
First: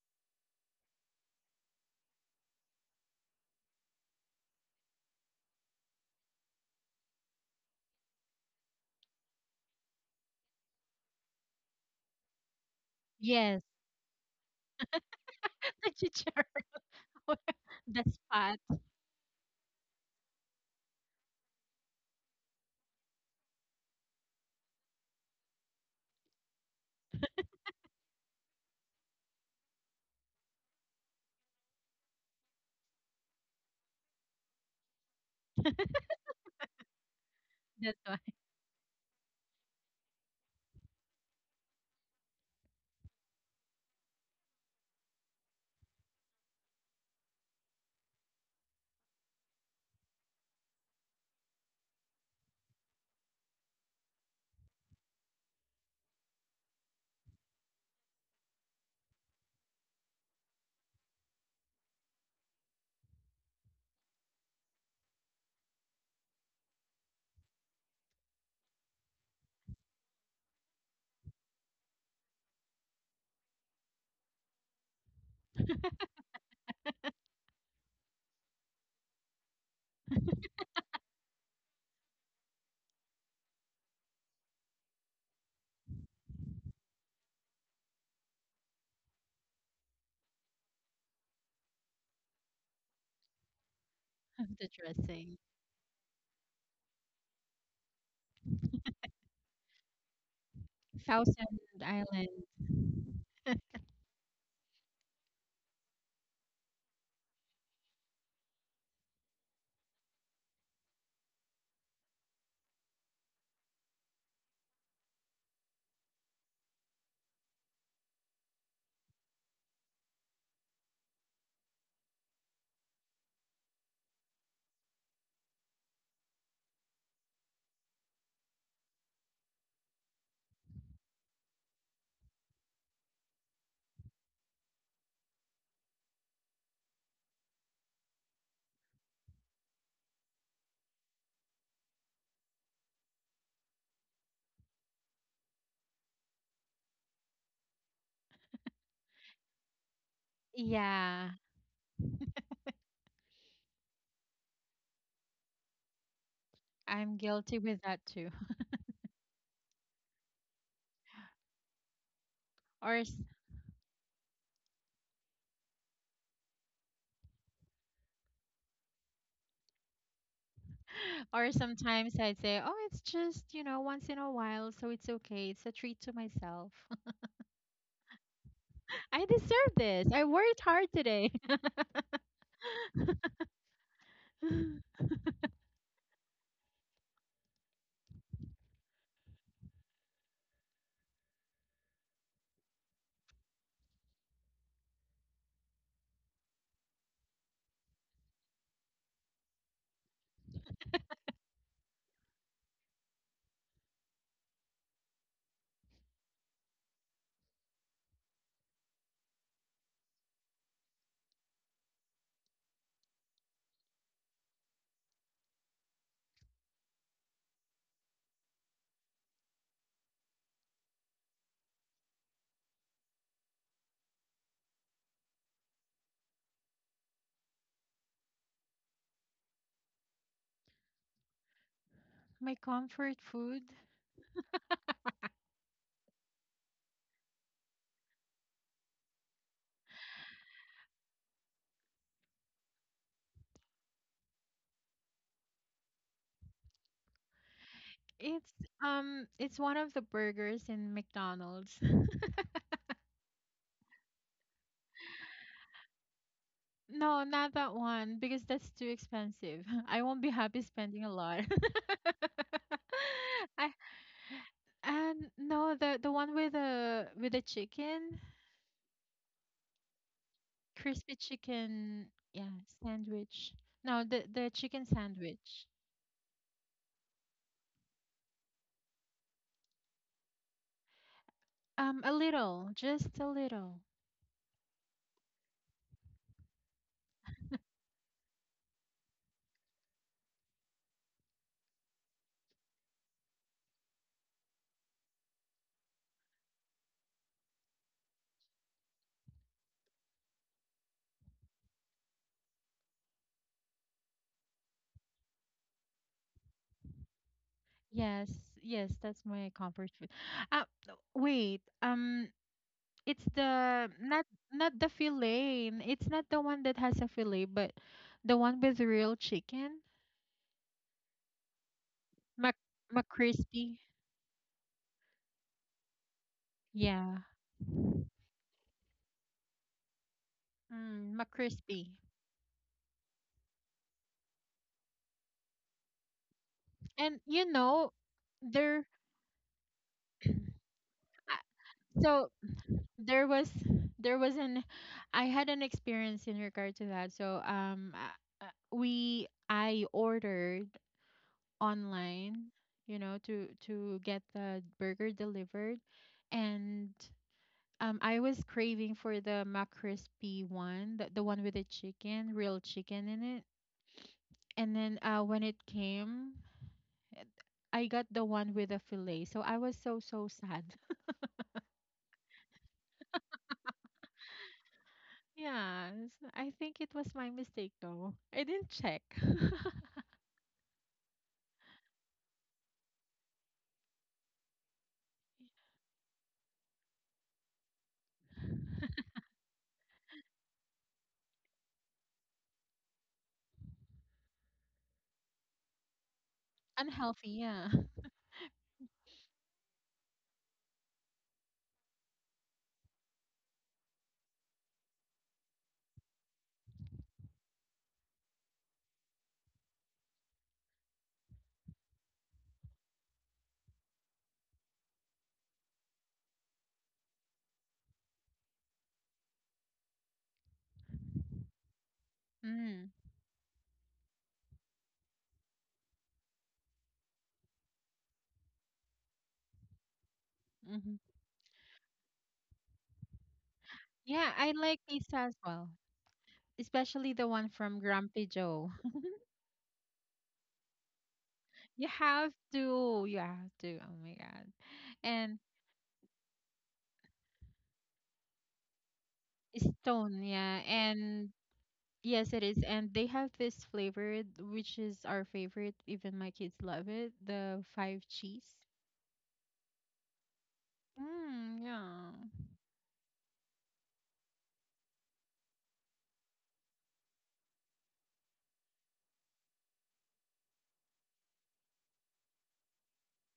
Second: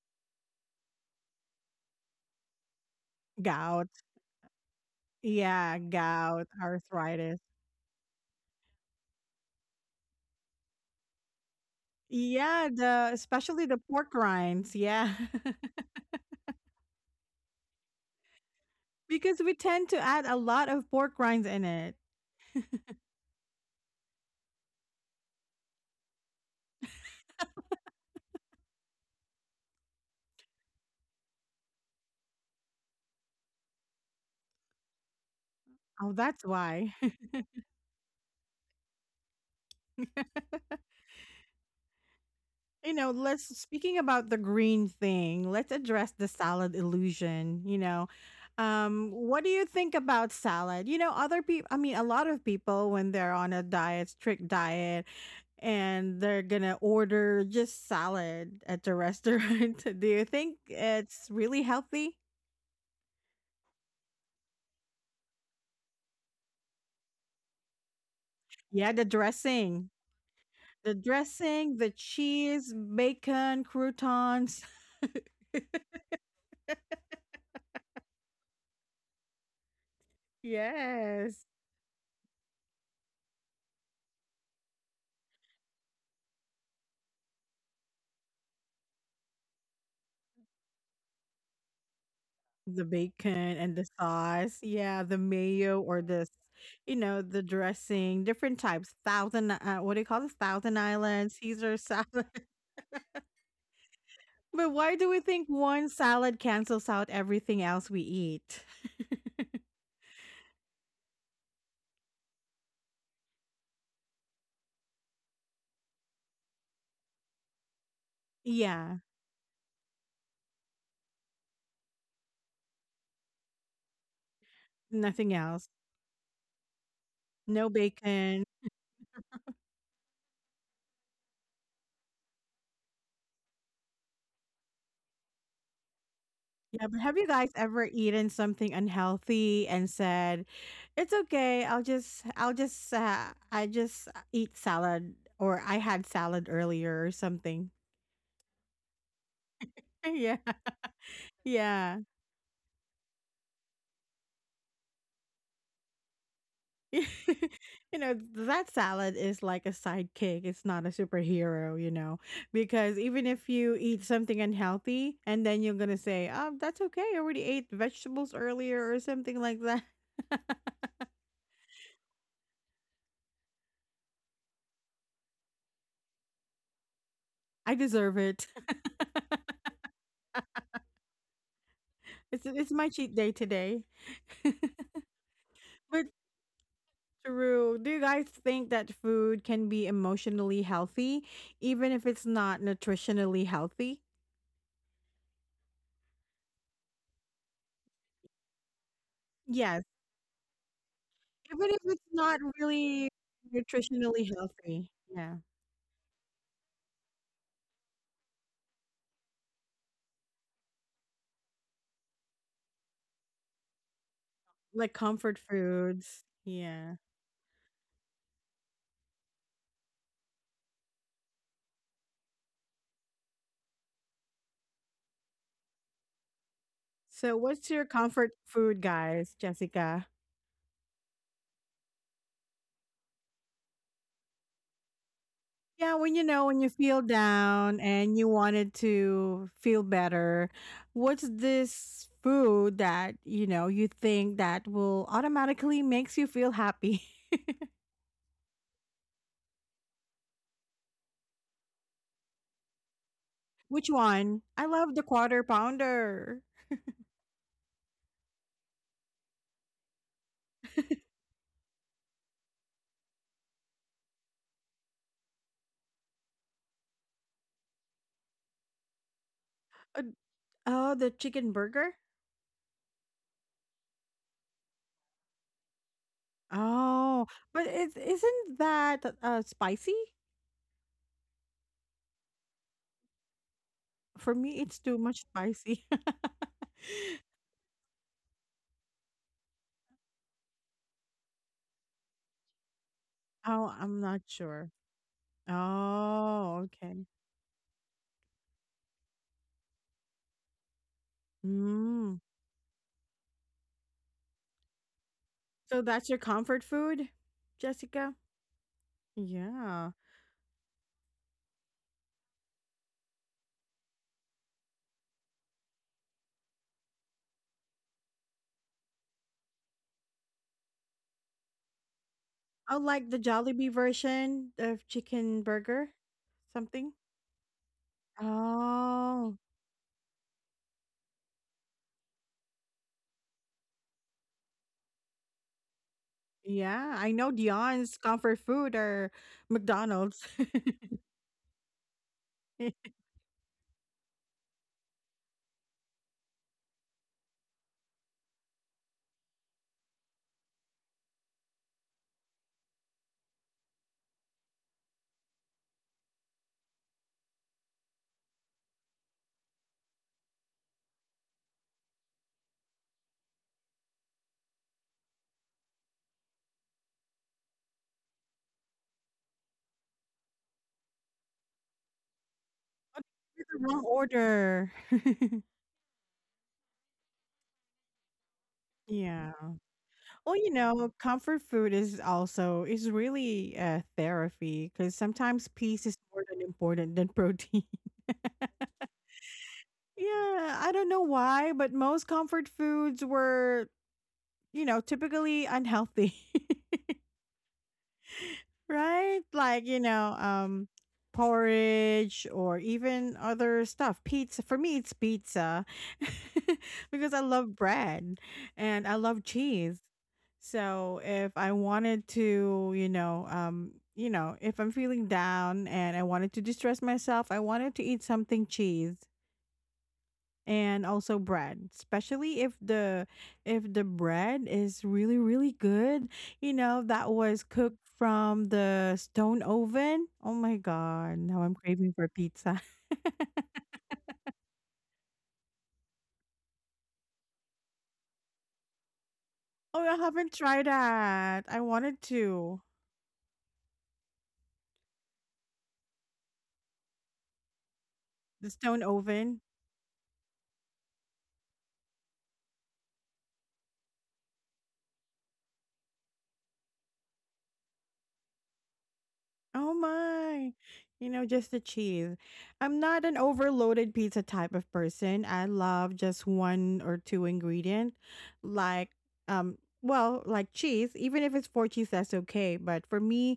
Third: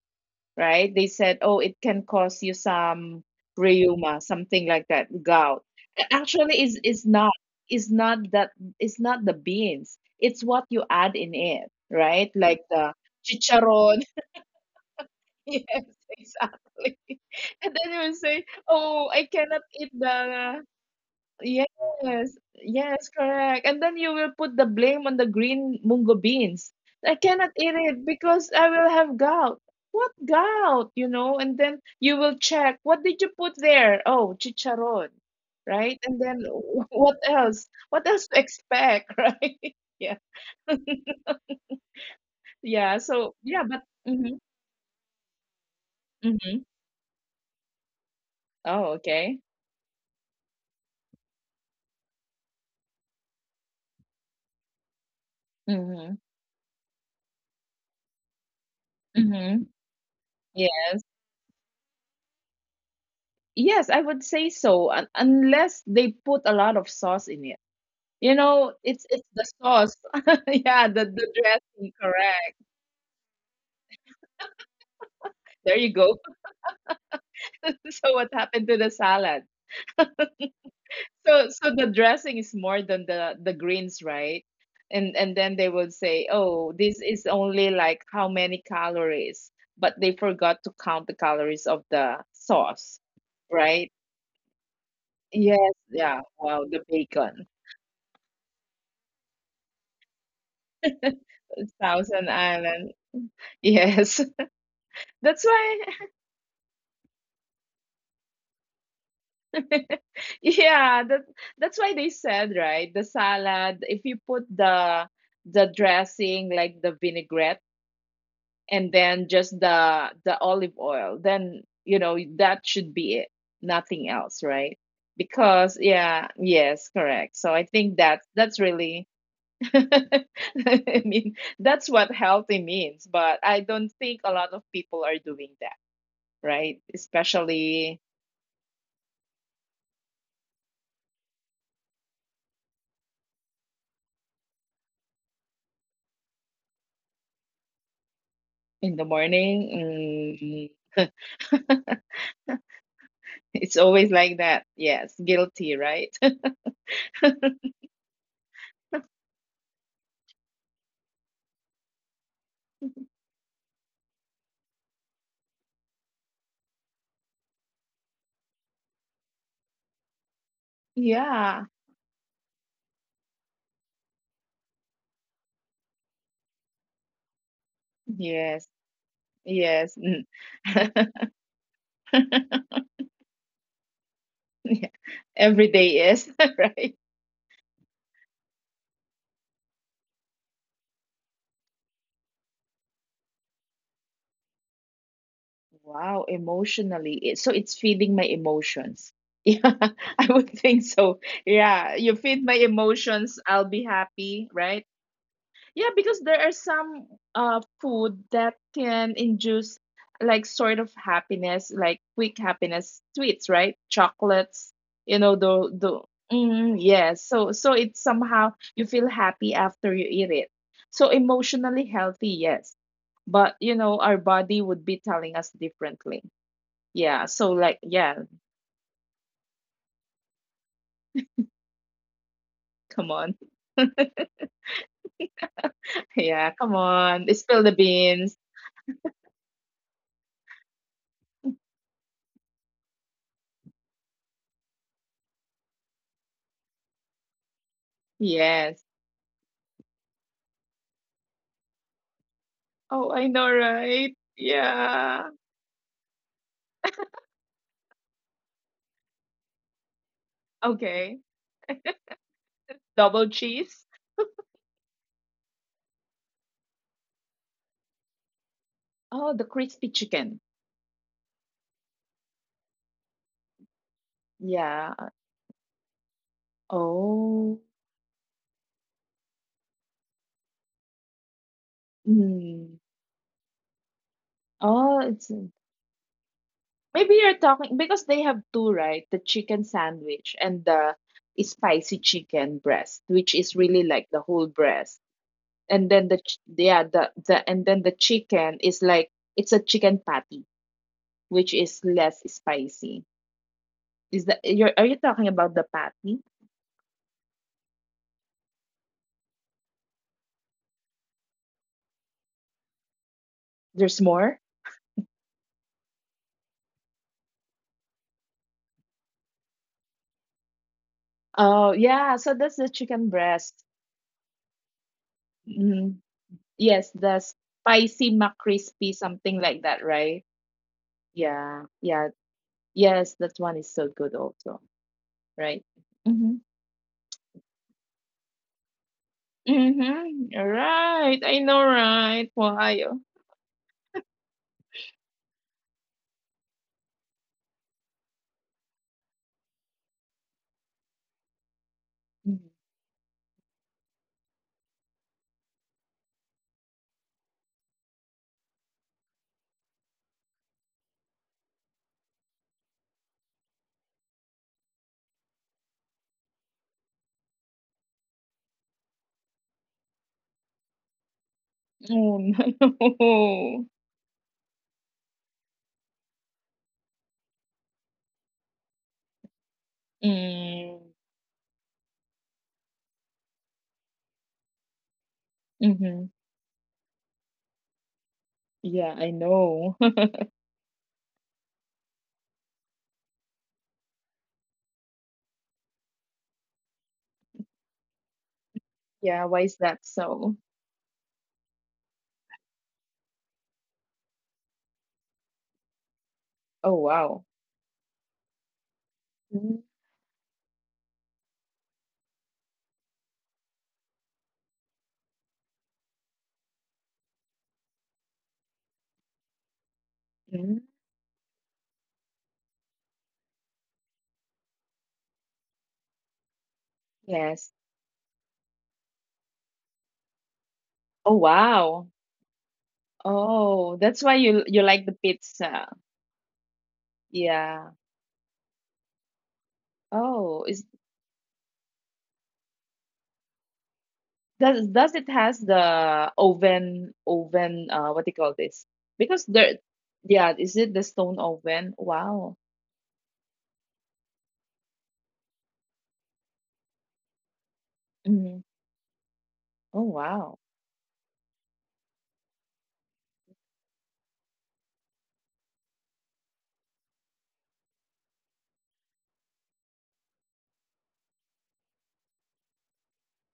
right? They said, oh, it can cause you some Gout. rheuma, something like that, gout. Yeah, A- gout, Actually, is not. arthritis. Is not that. It's not the beans. It's what you add in it, right? Like Yeah, the the Yes. especially the chicharron. pork rinds, yeah. Yes, The chicharron. exactly. And then you The will say, spot, oh, I Because we cannot tend eat to add a the. lot of pork rinds in Yes, it. yes, correct. And then you will put the blame on the green mungo beans. I cannot eat it because I will have gout. What gout? You know, and then you will check what did you put there? Oh, chicharon, right? Oh, And then that's why. what else? that's What why. else to expect, right? Yeah, You yeah. know, So let's yeah, but speaking about mhm, the green thing, let's address the mhm. salad illusion, you know. Oh, okay. What do you think about salad? You know, other people, I mean, a lot of people when they're on a diet, strict diet, Mm-hmm. and they're gonna order just salad at the Mm-hmm. restaurant. Do you think Yes. it's really healthy? Yes, I would say so, un unless they put a lot of sauce in it. You know, Yeah, it's the it's the dressing, sauce. Yeah, the the dressing, dressing, the correct. cheese, bacon, croutons. There you go. So what happened to the salad? So Yes. so the dressing is more than the greens, right? And then they would say, "Oh, this is only like how many calories," but they forgot to count the calories of the The sauce, bacon and the right? sauce. The Yeah, the dressing. Yes, mayo or yeah. this, Wow, the you know, the bacon. dressing, different types. Thousand, what do you call this? Thousand Island, Thousand Caesar salad. Island. Thousand Island. Yes. But why do we That's think why one salad cancels out everything else we eat? yeah, that's why they said, right? The salad, if you put the dressing like the vinaigrette and Yeah, then just the olive oil, then you know that should be it. Nothing else, right? nothing else. Because yeah, yes, correct. So I No think that's bacon. that's really I mean, that's what healthy means, but I don't think a lot of people are doing that, right? Yeah, but have you guys ever Especially eaten something unhealthy and said, "It's okay, I'll just I just eat salad, or I had salad earlier or something." in the morning. Yeah. Mm. Yeah, Yeah. It's always like that. Yes, guilty, right? I'm guilty with You that know, too. that salad is like a sidekick. It's not a superhero, you know, because Or s- even if you eat something unhealthy and then you're going to say, oh, that's okay. I already ate vegetables earlier or something like that. or Yeah. sometimes I'd say, "Oh, it's just, you know, once in a while, so it's okay. It's a treat to myself. I deserve it. Yes. I deserve Yes. this. I worked hard Mm. today." It's my cheat day today. Yeah. Every But day is, right? true. Do you guys think that food can be emotionally healthy, even if it's not nutritionally healthy? Wow, emotionally. So it's feeding my emotions. Yeah, Yes. I would think so. Even if it's Yeah, you not feed my really emotions, I'll be nutritionally happy, healthy. right? Yeah. Yeah, because there are some food that can induce like sort of happiness, like quick happiness, sweets, right? Chocolates, Like you comfort know. the the foods. mm, Yeah. yes. So it's somehow you feel happy after you eat it. So emotionally healthy, yes. But you know, our body would be telling us differently. Yeah. So So what's your like, yeah, comfort food, guys, Jessica? My come comfort on. food, Yeah, when you know, Yeah, when you come feel on. Spill the down and you beans. wanted to feel better, what's this food that, you know, you think that will automatically makes you feel happy? it's Yes. it's one of the burgers in McDonald's. Oh, I know, Which right? one? I love the Yeah. quarter pounder. No, not that one because that's too expensive. I won't be happy spending a Okay. lot. Double I cheese? and No, the one with the chicken, Oh, the crispy Uh, chicken. Oh, the crispy chicken burger? chicken, yeah, sandwich. No, the chicken Yeah. sandwich. Oh, Oh. but it isn't that spicy? A little, Mm. just a little. For me, it's Oh, too much it's spicy. maybe you're talking because they have two, right? The chicken sandwich and the spicy chicken breast, which is Oh, really I'm like the not whole sure. breast. And then Oh, yeah, okay. The and then the chicken is like it's a chicken patty, which is less Mm. spicy. Is that you're are you talking about the So that's patty? your comfort food, Jessica? Yes, yes, that's my Yeah. comfort food. Uh, Wait. It's the There's not more? not the fillet. It's not the one that has a fillet, but the one with real chicken. Oh, yeah, so that's Mc the I chicken like the breast. Jollibee McCrispy. version of chicken burger, Mm-hmm. something? Yes, Yeah, the spicy McCrispy, Oh, something like that, right? mm, Yeah, McCrispy. yeah. Yes, that one is so good also, right? Mm-hmm. yeah. I And know you know, Dion's comfort food there. are McDonald's. Mm-hmm. All right. I know, uh, So right? Yeah. Ohio. there was there was an I had an experience in regard to that. So we I ordered Mhm. online, you know, to get the burger delivered, and I was craving for the McCrispy one, the one with the chicken, real chicken in it. And then when it came, I got the one with the fillet. So I was so, so sad. Oh, It's no. the wrong order. Yeah, I think it was my mistake though. I didn't check. Yeah. Well, you Mm. know, comfort food is also is really therapy because sometimes peace is Mm-hmm. more than important than protein. Yeah, I know. Yeah, I don't know why, but most comfort foods were, you know, typically unhealthy, Unhealthy, yeah. right? Yeah, why is Like, that you know, so? Porridge or even other stuff. Pizza. For me, it's pizza Oh, because I wow. love bread and I love Mm-hmm. cheese. So if I wanted to, you know, if I'm feeling down and I wanted to distress myself, I wanted to eat something cheese and also bread, especially if Mm. the if the bread is really really good. You know that was Yes. cooked from the stone oven. Oh my hmm god, Oh, now I'm craving wow. for pizza. Oh, that's why Yeah, I you like like the pizza as well, pizza. especially the one from Yeah. Grumpy Joe. Oh, I haven't Oh, tried is, that. I You wanted have to. to, you have to. Oh my God. does it And has the oven, what do you call The this? stone Because oven. there stone, Yeah, yeah. is it the stone And. oven? Yes, Wow. it is. And they have this flavor, which is our favorite. Even my kids love it. The five Mhm. cheese. Oh Oh, wow. my. You know, just the Mm, yeah. cheese. I'm not an overloaded pizza type of person. I love just one or two ingredient like um well, like cheese. Even if it's four cheese, that's okay, but for me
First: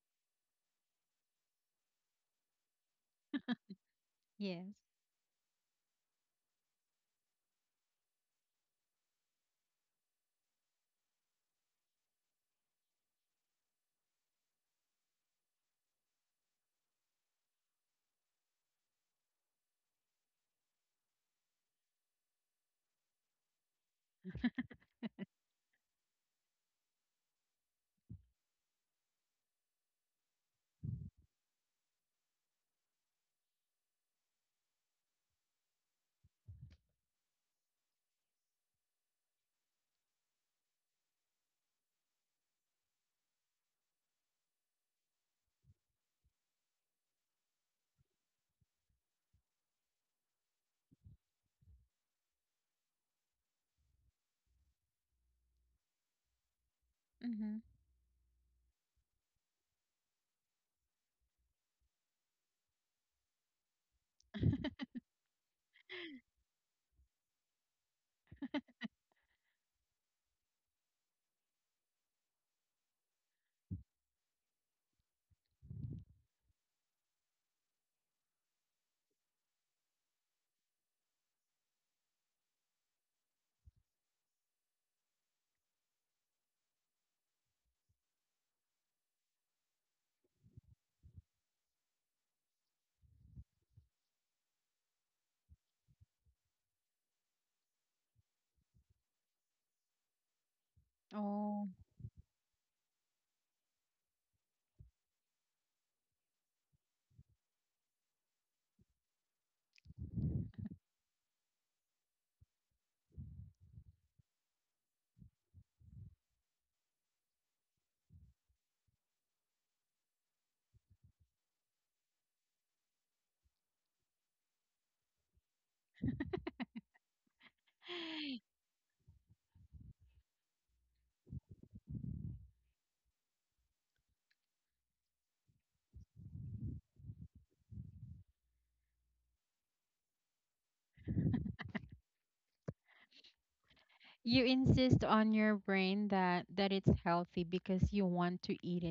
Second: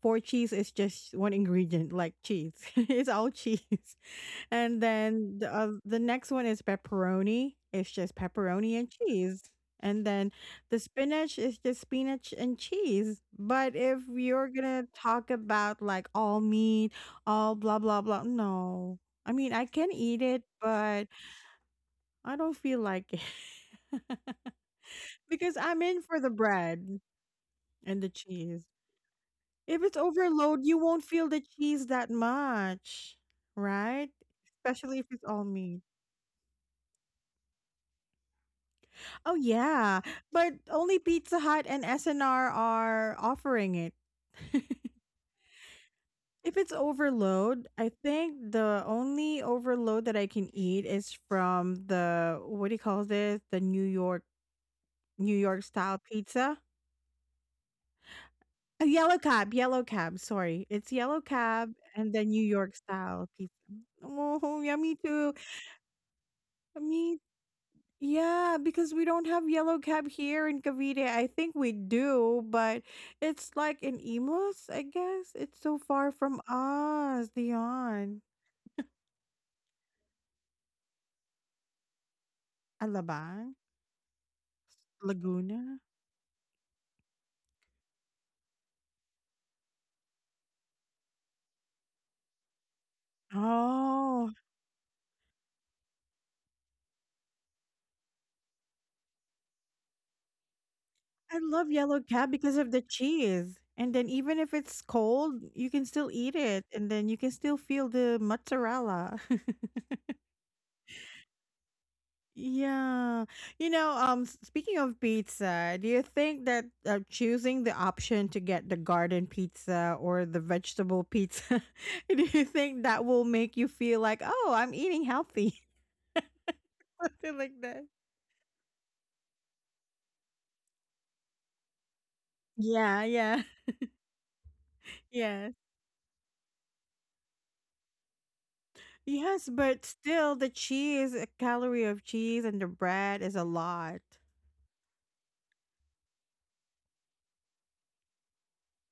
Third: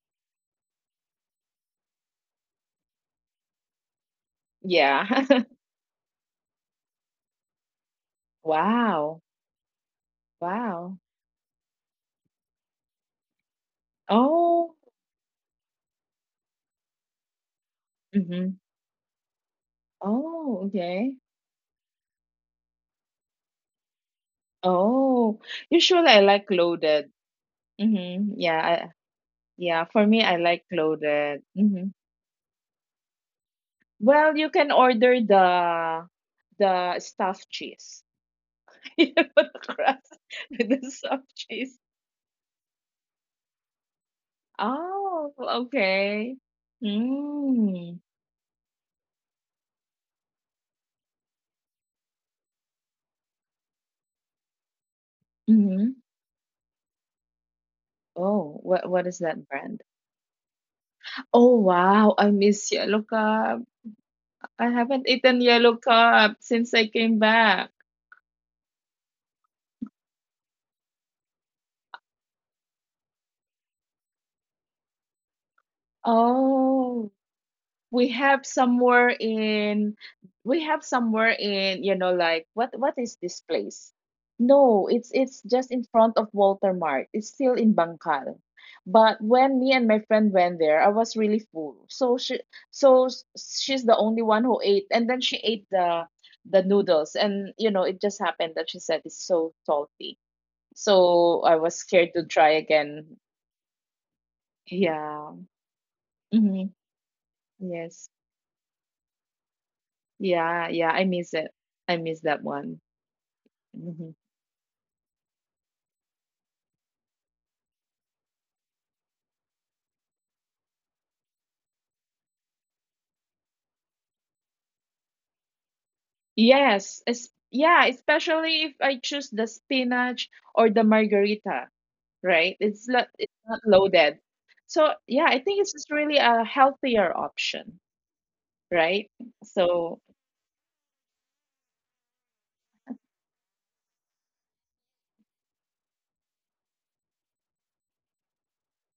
four cheese is just one ingredient like cheese. It's all cheese. Yes. And Yeah. then the uh, the next one is pepperoni. It's just pepperoni and Wow. cheese. And then the Wow. spinach is just spinach and cheese. But if you're Oh. gonna talk about like all meat, all blah blah blah, Mhm. no. I mean, I can eat it, Oh, but okay. I don't feel like it Oh, because I'm in usually for I the like bread loaded. and the Mhm. Yeah, cheese. If yeah, it's for me I overload, like you won't feel the loaded. cheese Mhm. that much, right? Well, you can Especially if order it's all meat. the stuffed cheese. You know, Oh the yeah, crust but with the only stuffed Pizza Hut cheese. and SNR are offering it. Oh, okay. If it's overload, I Mm. think the only overload that I can eat is from the what do you call this? The New York Mhm. style pizza. Mm-hmm. Oh, A what yellow is that cab, brand? yellow cab. Sorry, it's yellow Oh, cab and wow. the I New miss York Yellow style pizza. Cup. Oh, I yeah, me haven't too. eaten Yellow Cup since I came Me back. Yeah, because we don't have yellow cab here in Cavite. I think we do, but it's like in Imus, I guess. It's so far from Oh. us, we Dion. have somewhere in we have somewhere in, like what is this Alabang, place? No, it's just Laguna. in front of Walter Mart. It's still in Bangkal. But when me and my friend went there, I was really full, so so s- she's the only Oh, one who ate, and then she ate the noodles, and it just happened that she said it's so salty, I so I Oh. love was yellow scared to cab try because of the again. cheese. And then even if it's Yeah. cold, you can still eat Hmm. it, and then you can still feel Yes. the mozzarella. Yeah, yeah, I miss it. I miss that one. Yeah. You know, Mhm. Speaking of pizza, do you think that choosing the option to get the garden pizza or the vegetable pizza, do you think that will make you feel like, "Oh, I'm eating healthy?" Something like Yeah, that. especially if I choose the spinach or the margarita, right? It's Yeah, not it's yeah. not loaded. So, yeah, I Yeah. think it's just really a healthier option, right? Yes, but So. still the cheese, a calorie of cheese and the bread is a lot. You insist on your brain that it's healthy because you want to eat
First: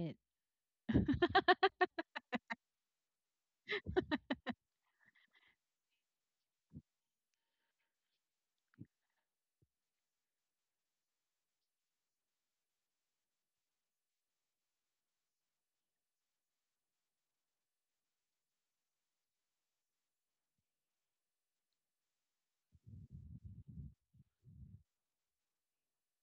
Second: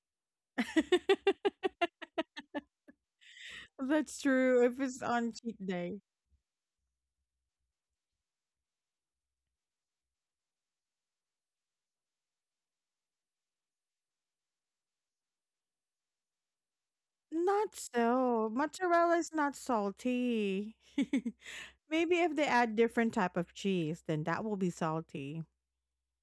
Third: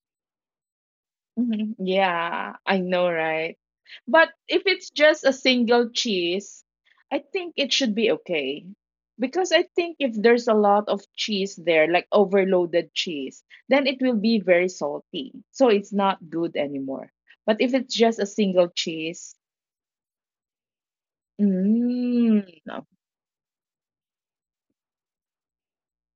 it. Mhm. Yeah, I know, right? That's But if true if it's it's just on a cheat single day. cheese, I think it should be okay. Because I think if there's a lot of cheese there, like overloaded cheese, then it will be very salty. So it's not good anymore. But if Not it's just a so. single Mozzarella is cheese, not salty. Maybe if they add no. different type of cheese, then that will be salty.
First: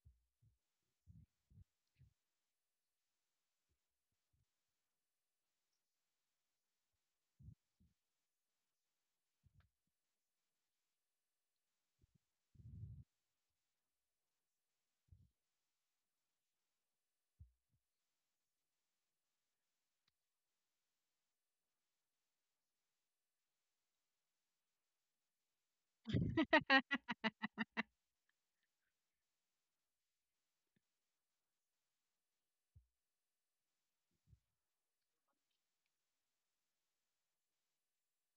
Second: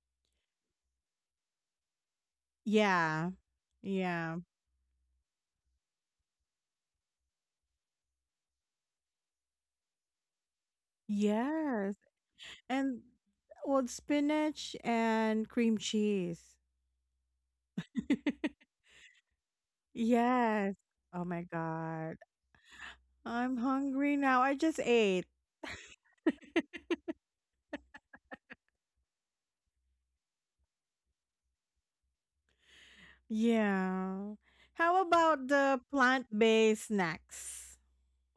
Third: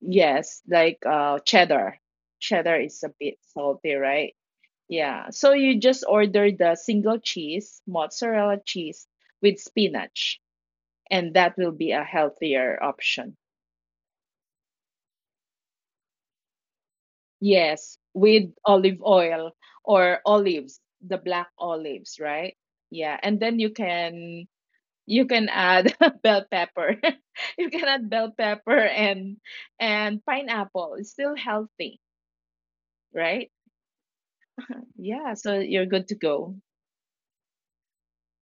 Yes, like cheddar. Cheddar is a Yeah. bit salty, right? Yeah. Yeah. So you just order the single cheese, mozzarella cheese with spinach, and that will be Yes. a healthier And option. well, spinach and cream cheese. Yes, with olive oil or Yes. olives, the Oh my black olives, God. right? Yeah, and then I'm hungry now. I just you ate. can add bell pepper. You can add bell pepper and pineapple. It's still healthy, right? Yeah. How Yeah, about so the you're good to go. plant-based snacks?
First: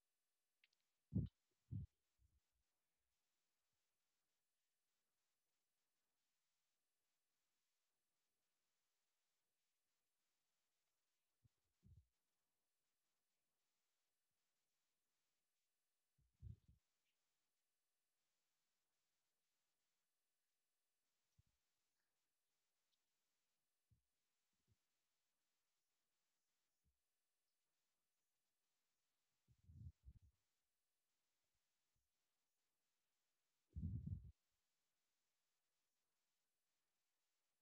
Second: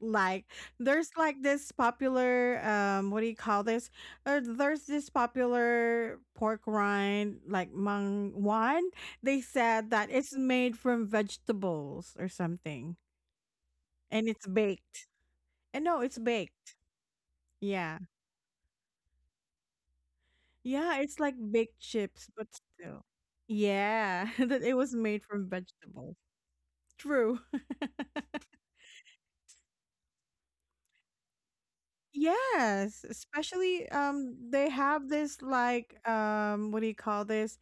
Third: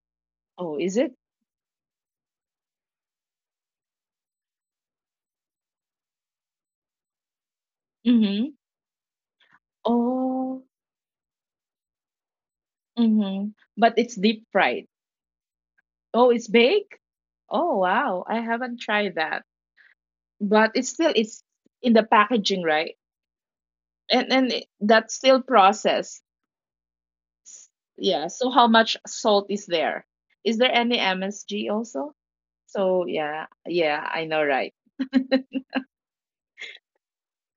Like, Oh, is there's it? like this popular what do you call this, there's this popular pork rind like mang Mm-hmm. wan. They said that it's Oh. made from vegetables or something, Mm-hmm. But it's and deep it's fried. baked. And no, it's Oh, it's baked. baked? Oh, Yeah, wow. I haven't tried that. But it's yeah, still it's like it's baked in the chips, but packaging, right? still. Yeah. That it was That's made still from vegetables. processed. True. S- Yeah. So how much salt is there? Is there any MSG also? Yes, So yeah, especially yeah, I know, they right? have this like what do you call this?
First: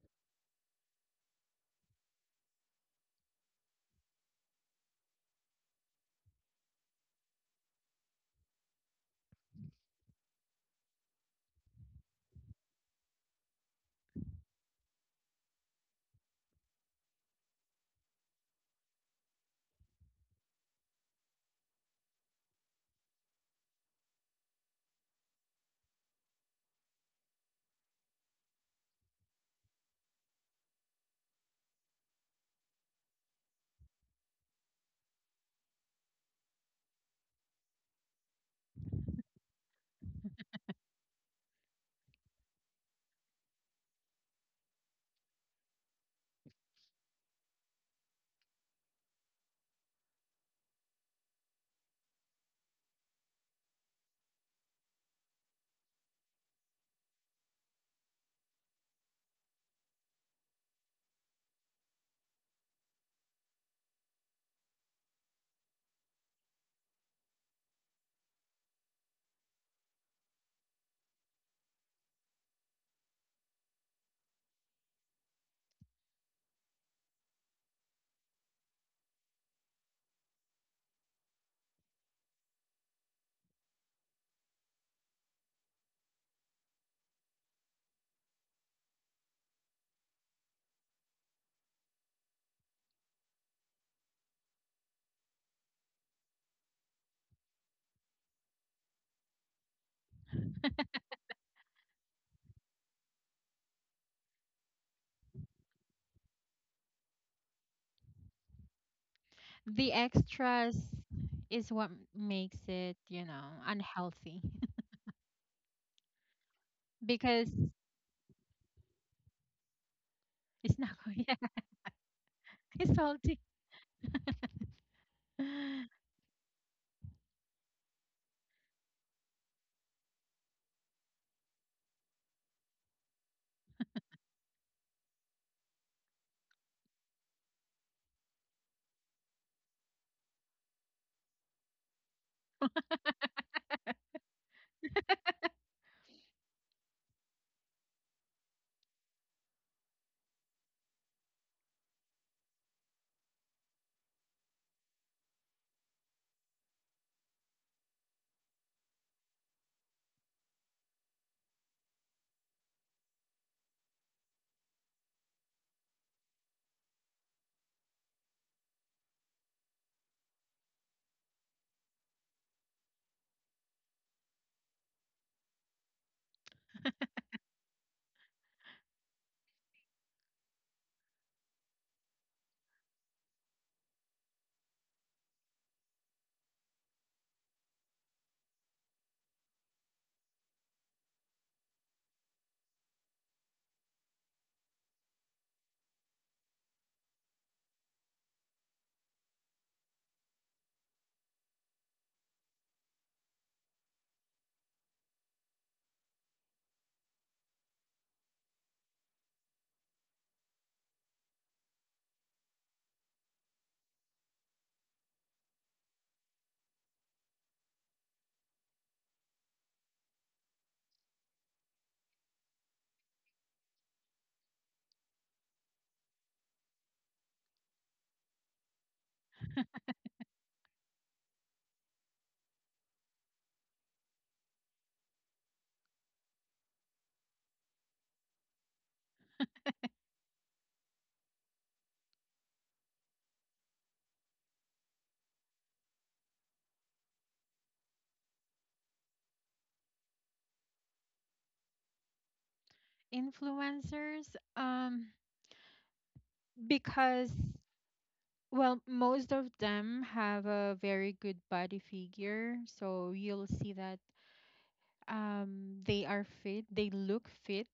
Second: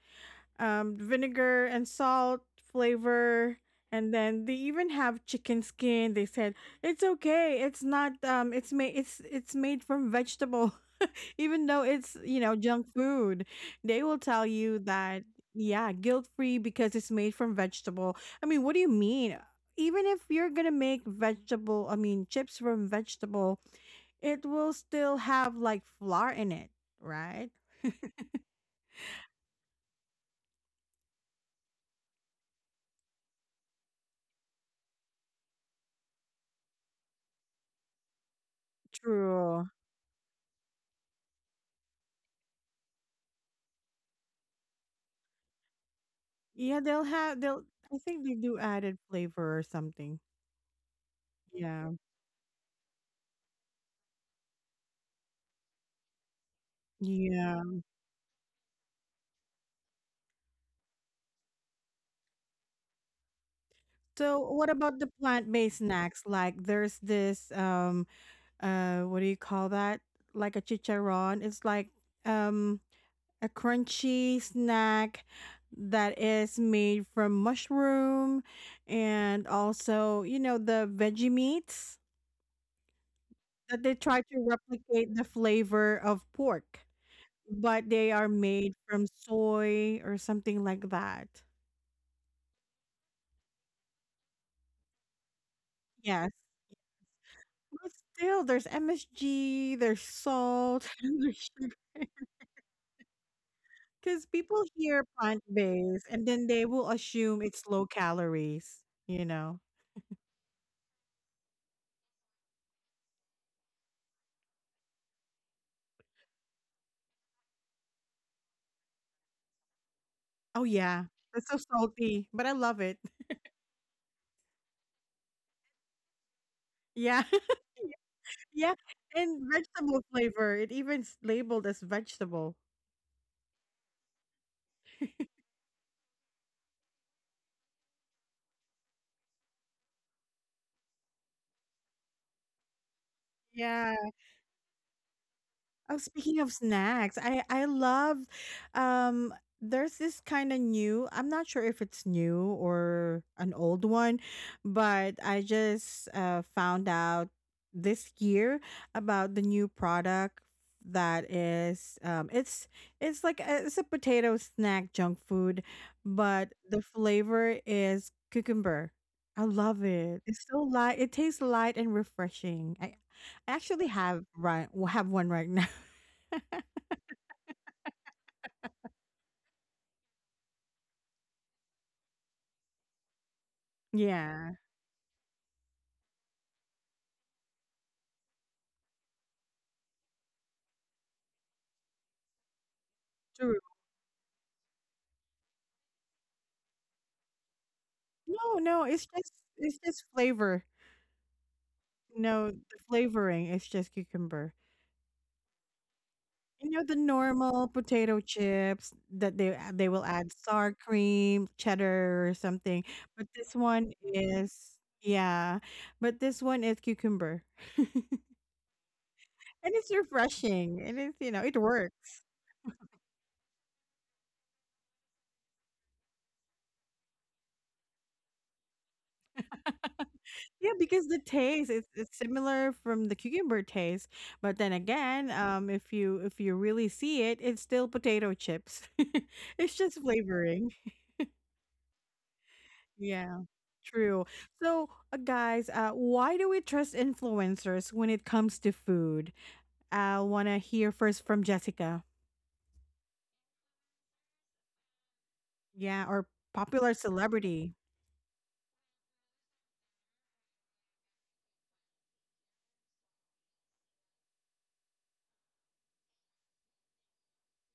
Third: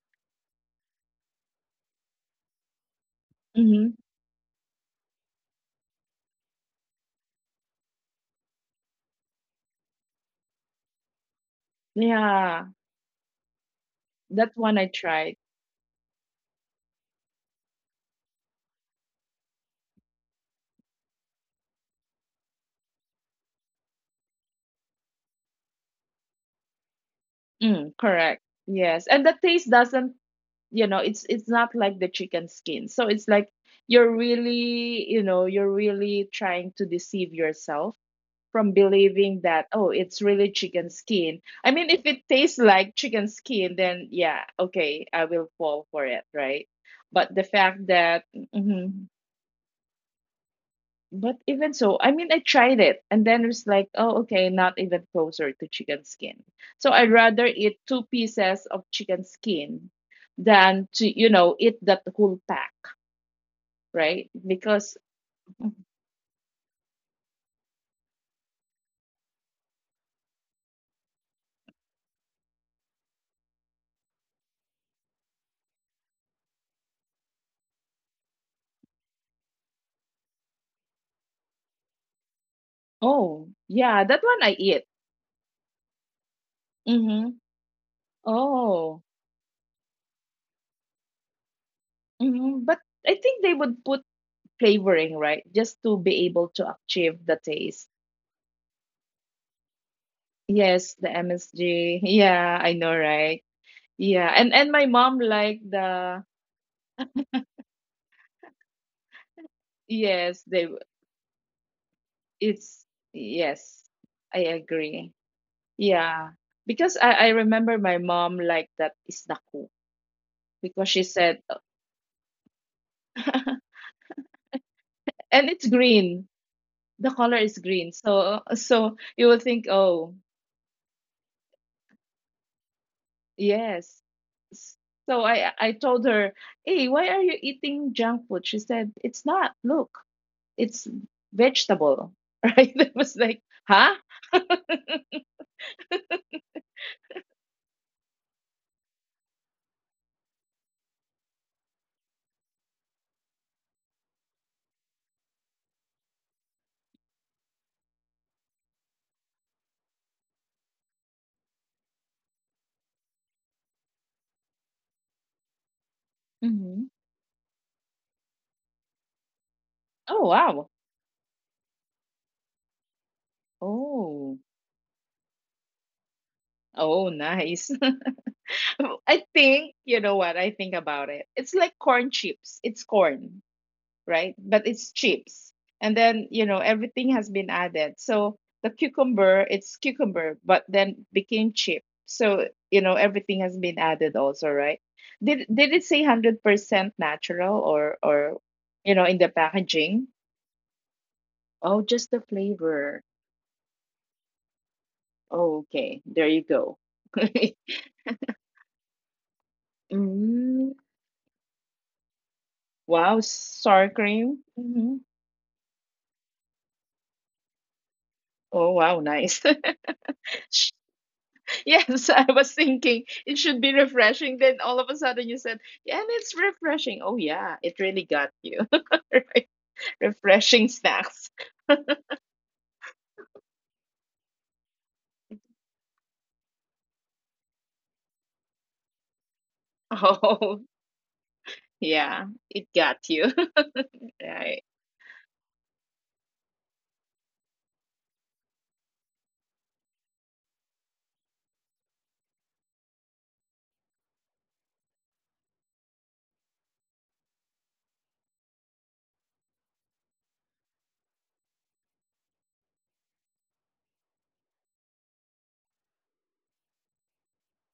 Vinegar and salt flavor. Mm-hmm. And then they even have chicken skin. They said it's okay. It's not. It's made. It's made from vegetable. Even though it's Yeah. junk food, they will tell That one you I that, tried. yeah, guilt free because it's made from vegetable. I mean, what do you mean? Even if you're gonna make vegetable, I mean chips from vegetable, it will still have like flour in it, right? Mm, correct. Yes. And the taste doesn't it's not like the chicken skin, so it's like you're really, you're really trying to deceive yourself from believing that, True. oh, it's really chicken skin. I mean, if it tastes like chicken skin, then yeah, okay, I will fall for it, right? Yeah, they'll But the have they'll fact I that— think they do added Mhm. flavor or something. But even so, Yeah. I mean, I tried it and then it was like, oh, okay, not even closer to chicken skin. So I'd rather eat Yeah. two pieces of chicken skin than to, you know, eat that whole pack, right? So what Because— about the plant-based snacks? Like, there's this what do you call that? Like a chicharron. It's like um a crunchy snack that is made from mushroom and also, you know, the veggie meats Oh, that they yeah, try that to one I eat. replicate the flavor of pork. Mm-hmm. But they are made Oh, from soy or something like that. mm-hmm. But I think they would put flavoring, right? Just to be Yes. able to achieve the taste. But still, there's MSG, there's salt, Yes, the and there's sugar. MSG. Yeah, I know, right? Because Yeah, and people my hear mom plant liked based the— and then they will assume it's low calories, you know? The Yes, they— extras is what makes It's— it, you know, Yes, I unhealthy agree. Yeah. Because I, I because remember my mom liked that isdaku Oh, it's because not she yeah. good. said— Yeah, It's so salty, but I love it's it. salty. And it's green. The Yeah. color is green. So Yeah. so you will And think, vegetable oh, flavor. It even's labeled as vegetable. yes. S- So I told her, "Hey, why are you eating junk food?" She said, "It's not, look, it's vegetable." Right? It was like, huh? Yeah. Oh, speaking of snacks, I love um there's this kind of new, I'm not sure if it's new or an old one, but I just found out this year about the new product that is it's a potato snack junk food, but Hmm. the flavor is cucumber. I love it. Oh It's so wow. light. It tastes light and refreshing. I actually have Oh. right have one right now. Oh, nice. I think, you know what, I think about it. It's like corn chips. It's corn, right? Yeah, But it's chips. And then, you know, everything has been added. So the cucumber, it's cucumber, but then became chip. So, you know, everything has true. been added also, right? Did it say 100% natural or No, no, it's in the just it's just packaging? flavor. Oh, just the You know, the flavor. flavoring is just cucumber. Oh, okay. There you You go. know, the normal potato chips that they will add Mm. sour cream, cheddar or something, Wow, but this sour one cream. is, Hmm. yeah, but this one is cucumber. Oh, wow, nice. And it's Sh- refreshing. And it's, it Yes, I works. was thinking it should be refreshing. Then all of a sudden you said, yeah, and it's refreshing. Oh, yeah, it really got you. Right. Refreshing Yeah, because the snacks. taste it's similar from the cucumber taste, but then again, if you really see it, it's still potato chips. It's just Oh, flavoring. yeah, it got you. Yeah, true. Right. So, guys, why do we trust influencers when it comes to food? I want to hear first from Jessica. Influencers, Yeah, or popular because, celebrity. well, most of them have a very good body figure, so you'll see that they are fit, they look fit,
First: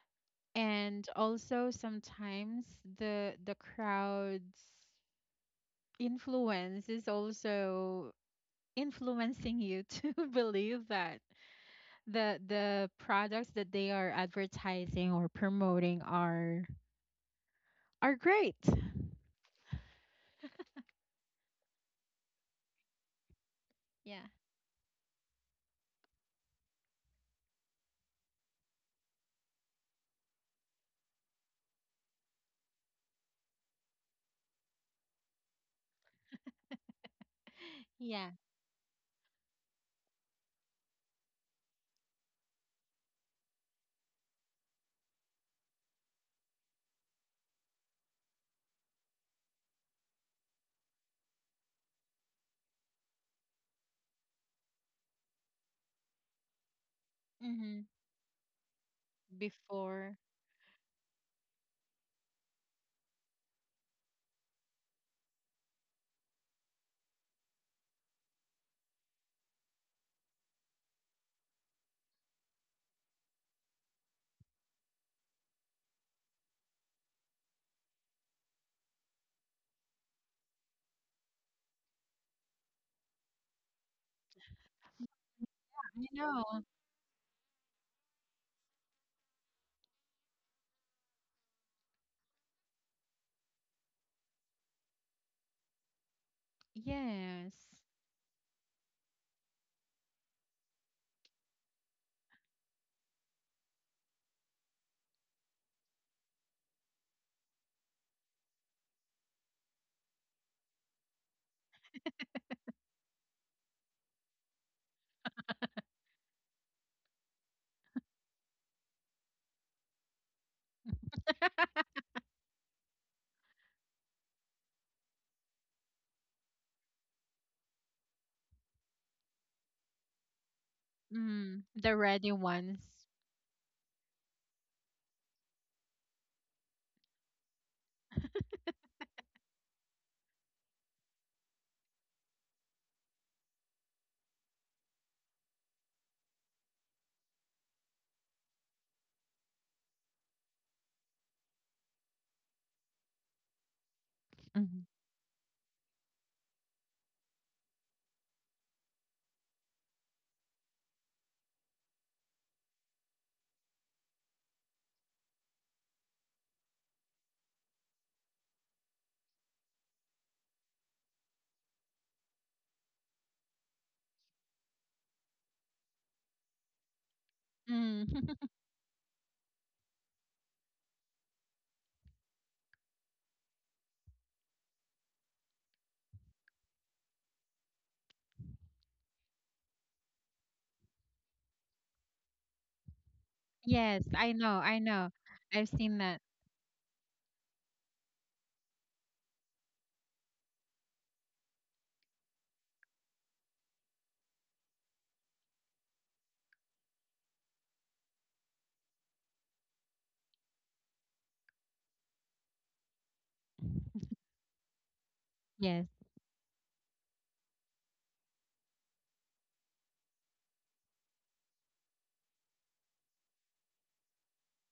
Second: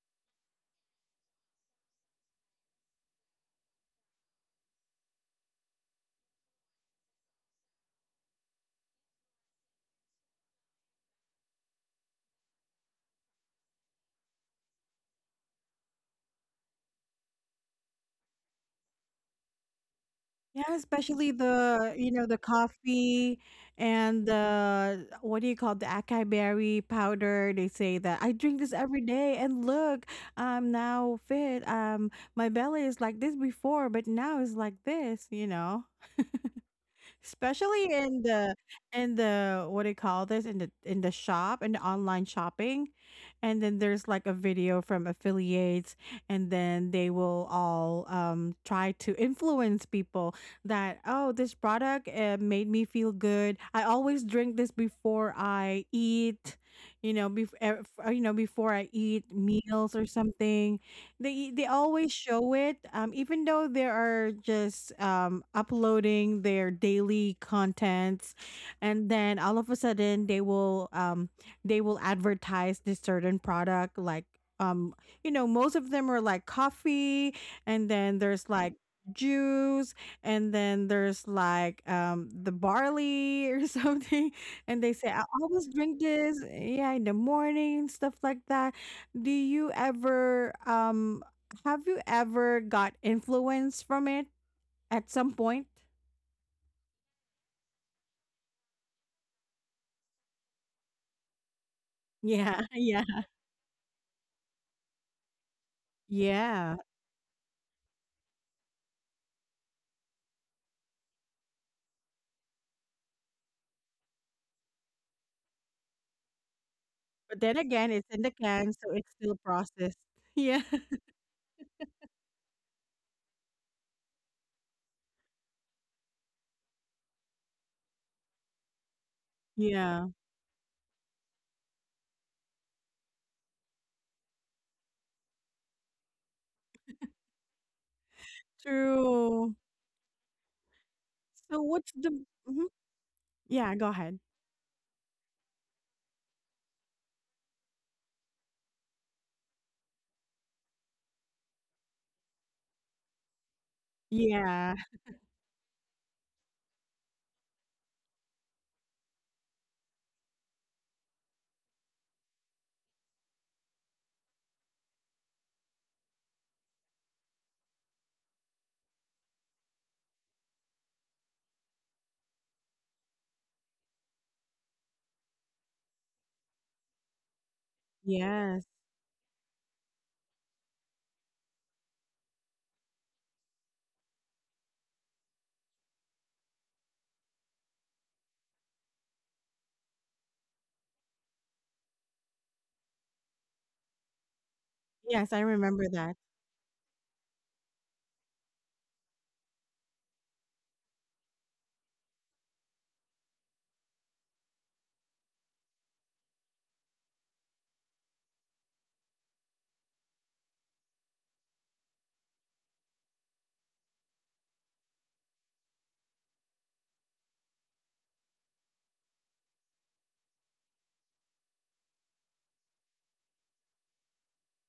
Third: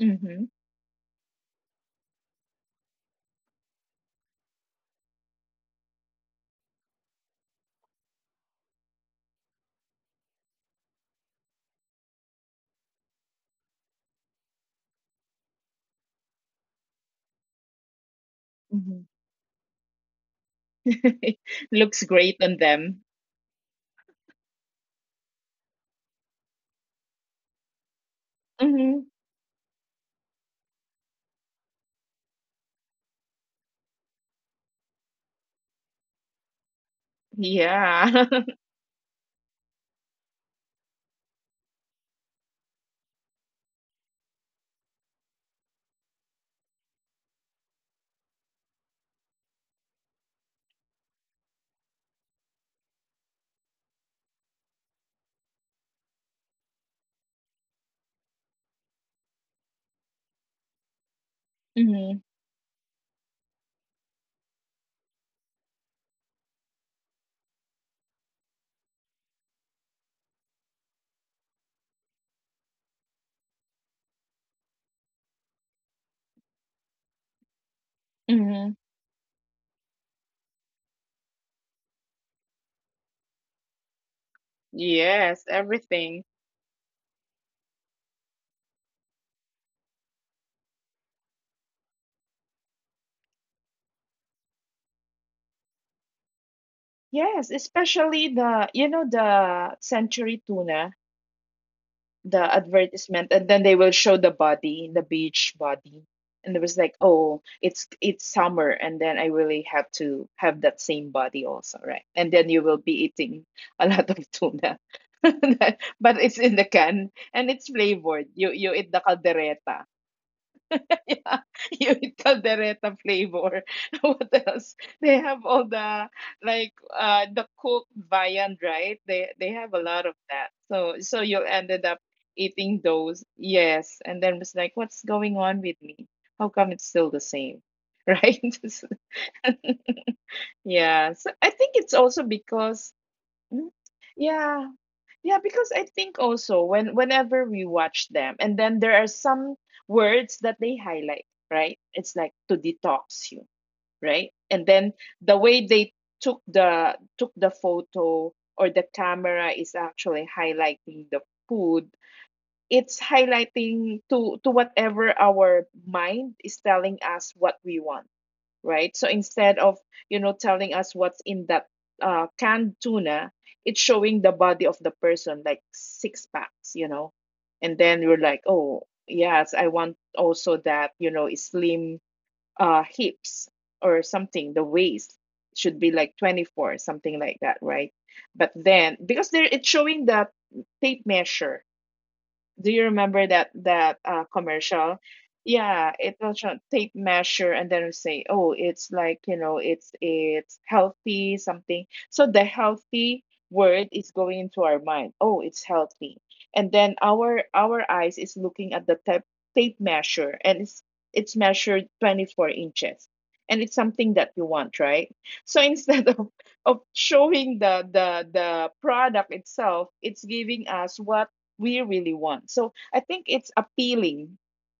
Mm-hmm. and also sometimes the crowd's influence is also influencing you to believe that the products that they are advertising or promoting are great. Yeah, especially Mm-hmm. the, Looks the great on them. coffee Yeah. and the what do you call it, the acai berry powder. They say that I drink this every Mm-hmm. day, and look, I'm now fit. My belly is like this before, but now it's like this. You know, especially in Yeah. Yeah. the in the what do you call this, in the shop, in the online shopping, and then there's like a video from affiliates, and then they will all try to influence people that, oh, this product, made me feel good. I always drink this before I eat, hmm before I eat meals or before something. They always Mm-hmm. show it, even though they are just uploading their daily contents. And then all of a sudden, they will advertise this certain product, like um most of them are like coffee, and then there's like Mm-hmm. juice, and then there's like the barley or something. And they say, I Yes, always drink I everything. this, know. Yeah, in the morning and stuff like that. Do you ever Have you ever got influence from it at some point? Yes, Yes. especially the, you know, the Century Tuna. The Yeah, yeah. advertisement, and then they will show the body, the beach body, and it Yeah. was like, oh, it's summer, and then I really have to have that same body also, right? And then you will be eating a lot of tuna. But it's in the can But and then it's again, it's in flavored. the You can, eat so the it's still caldereta. processed. Yeah. Yeah, yung caldereta flavor. What else? They have all the like uh, the cooked viand, right? They have a lot Yeah. of that. So so you Mm, ended the up ready ones. eating those. Yes, and then it's like, what's going on with me? How come it's still the same? Right? True. Yeah. So I So think it's what's also the— Mhm. because— mm, Yeah, go ahead. yeah, yeah, because I think also when whenever we watch them, and then there are some words that they highlight, right? It's like to detox you, right? And Yeah. Mhm. then the way they took the photo or the camera is actually highlighting the food. It's highlighting to— to whatever our mind is telling us what we want, right? So instead of, you know, telling us what's in that canned tuna, it's showing the body of the person, like six packs, you know? And then you're Mm. like, Yes. oh, yes, I want also that, you know, slim hips or something, the waist should be like 24, something like that, right? But then, because there it's showing that tape measure, do you remember that that Yes, I know, I commercial? know. Yes, I I've Yeah, remember seen it that. that. was show tape measure and then say, oh, it's like, you know, it's healthy something. So the healthy word is going into our mind. Oh, it's healthy. And then our eyes is looking at the tape measure and it's measured 24 inches. And it's something that you want, right? So Yes. instead of showing the the product itself, it's giving us what we really want. So I think it's appealing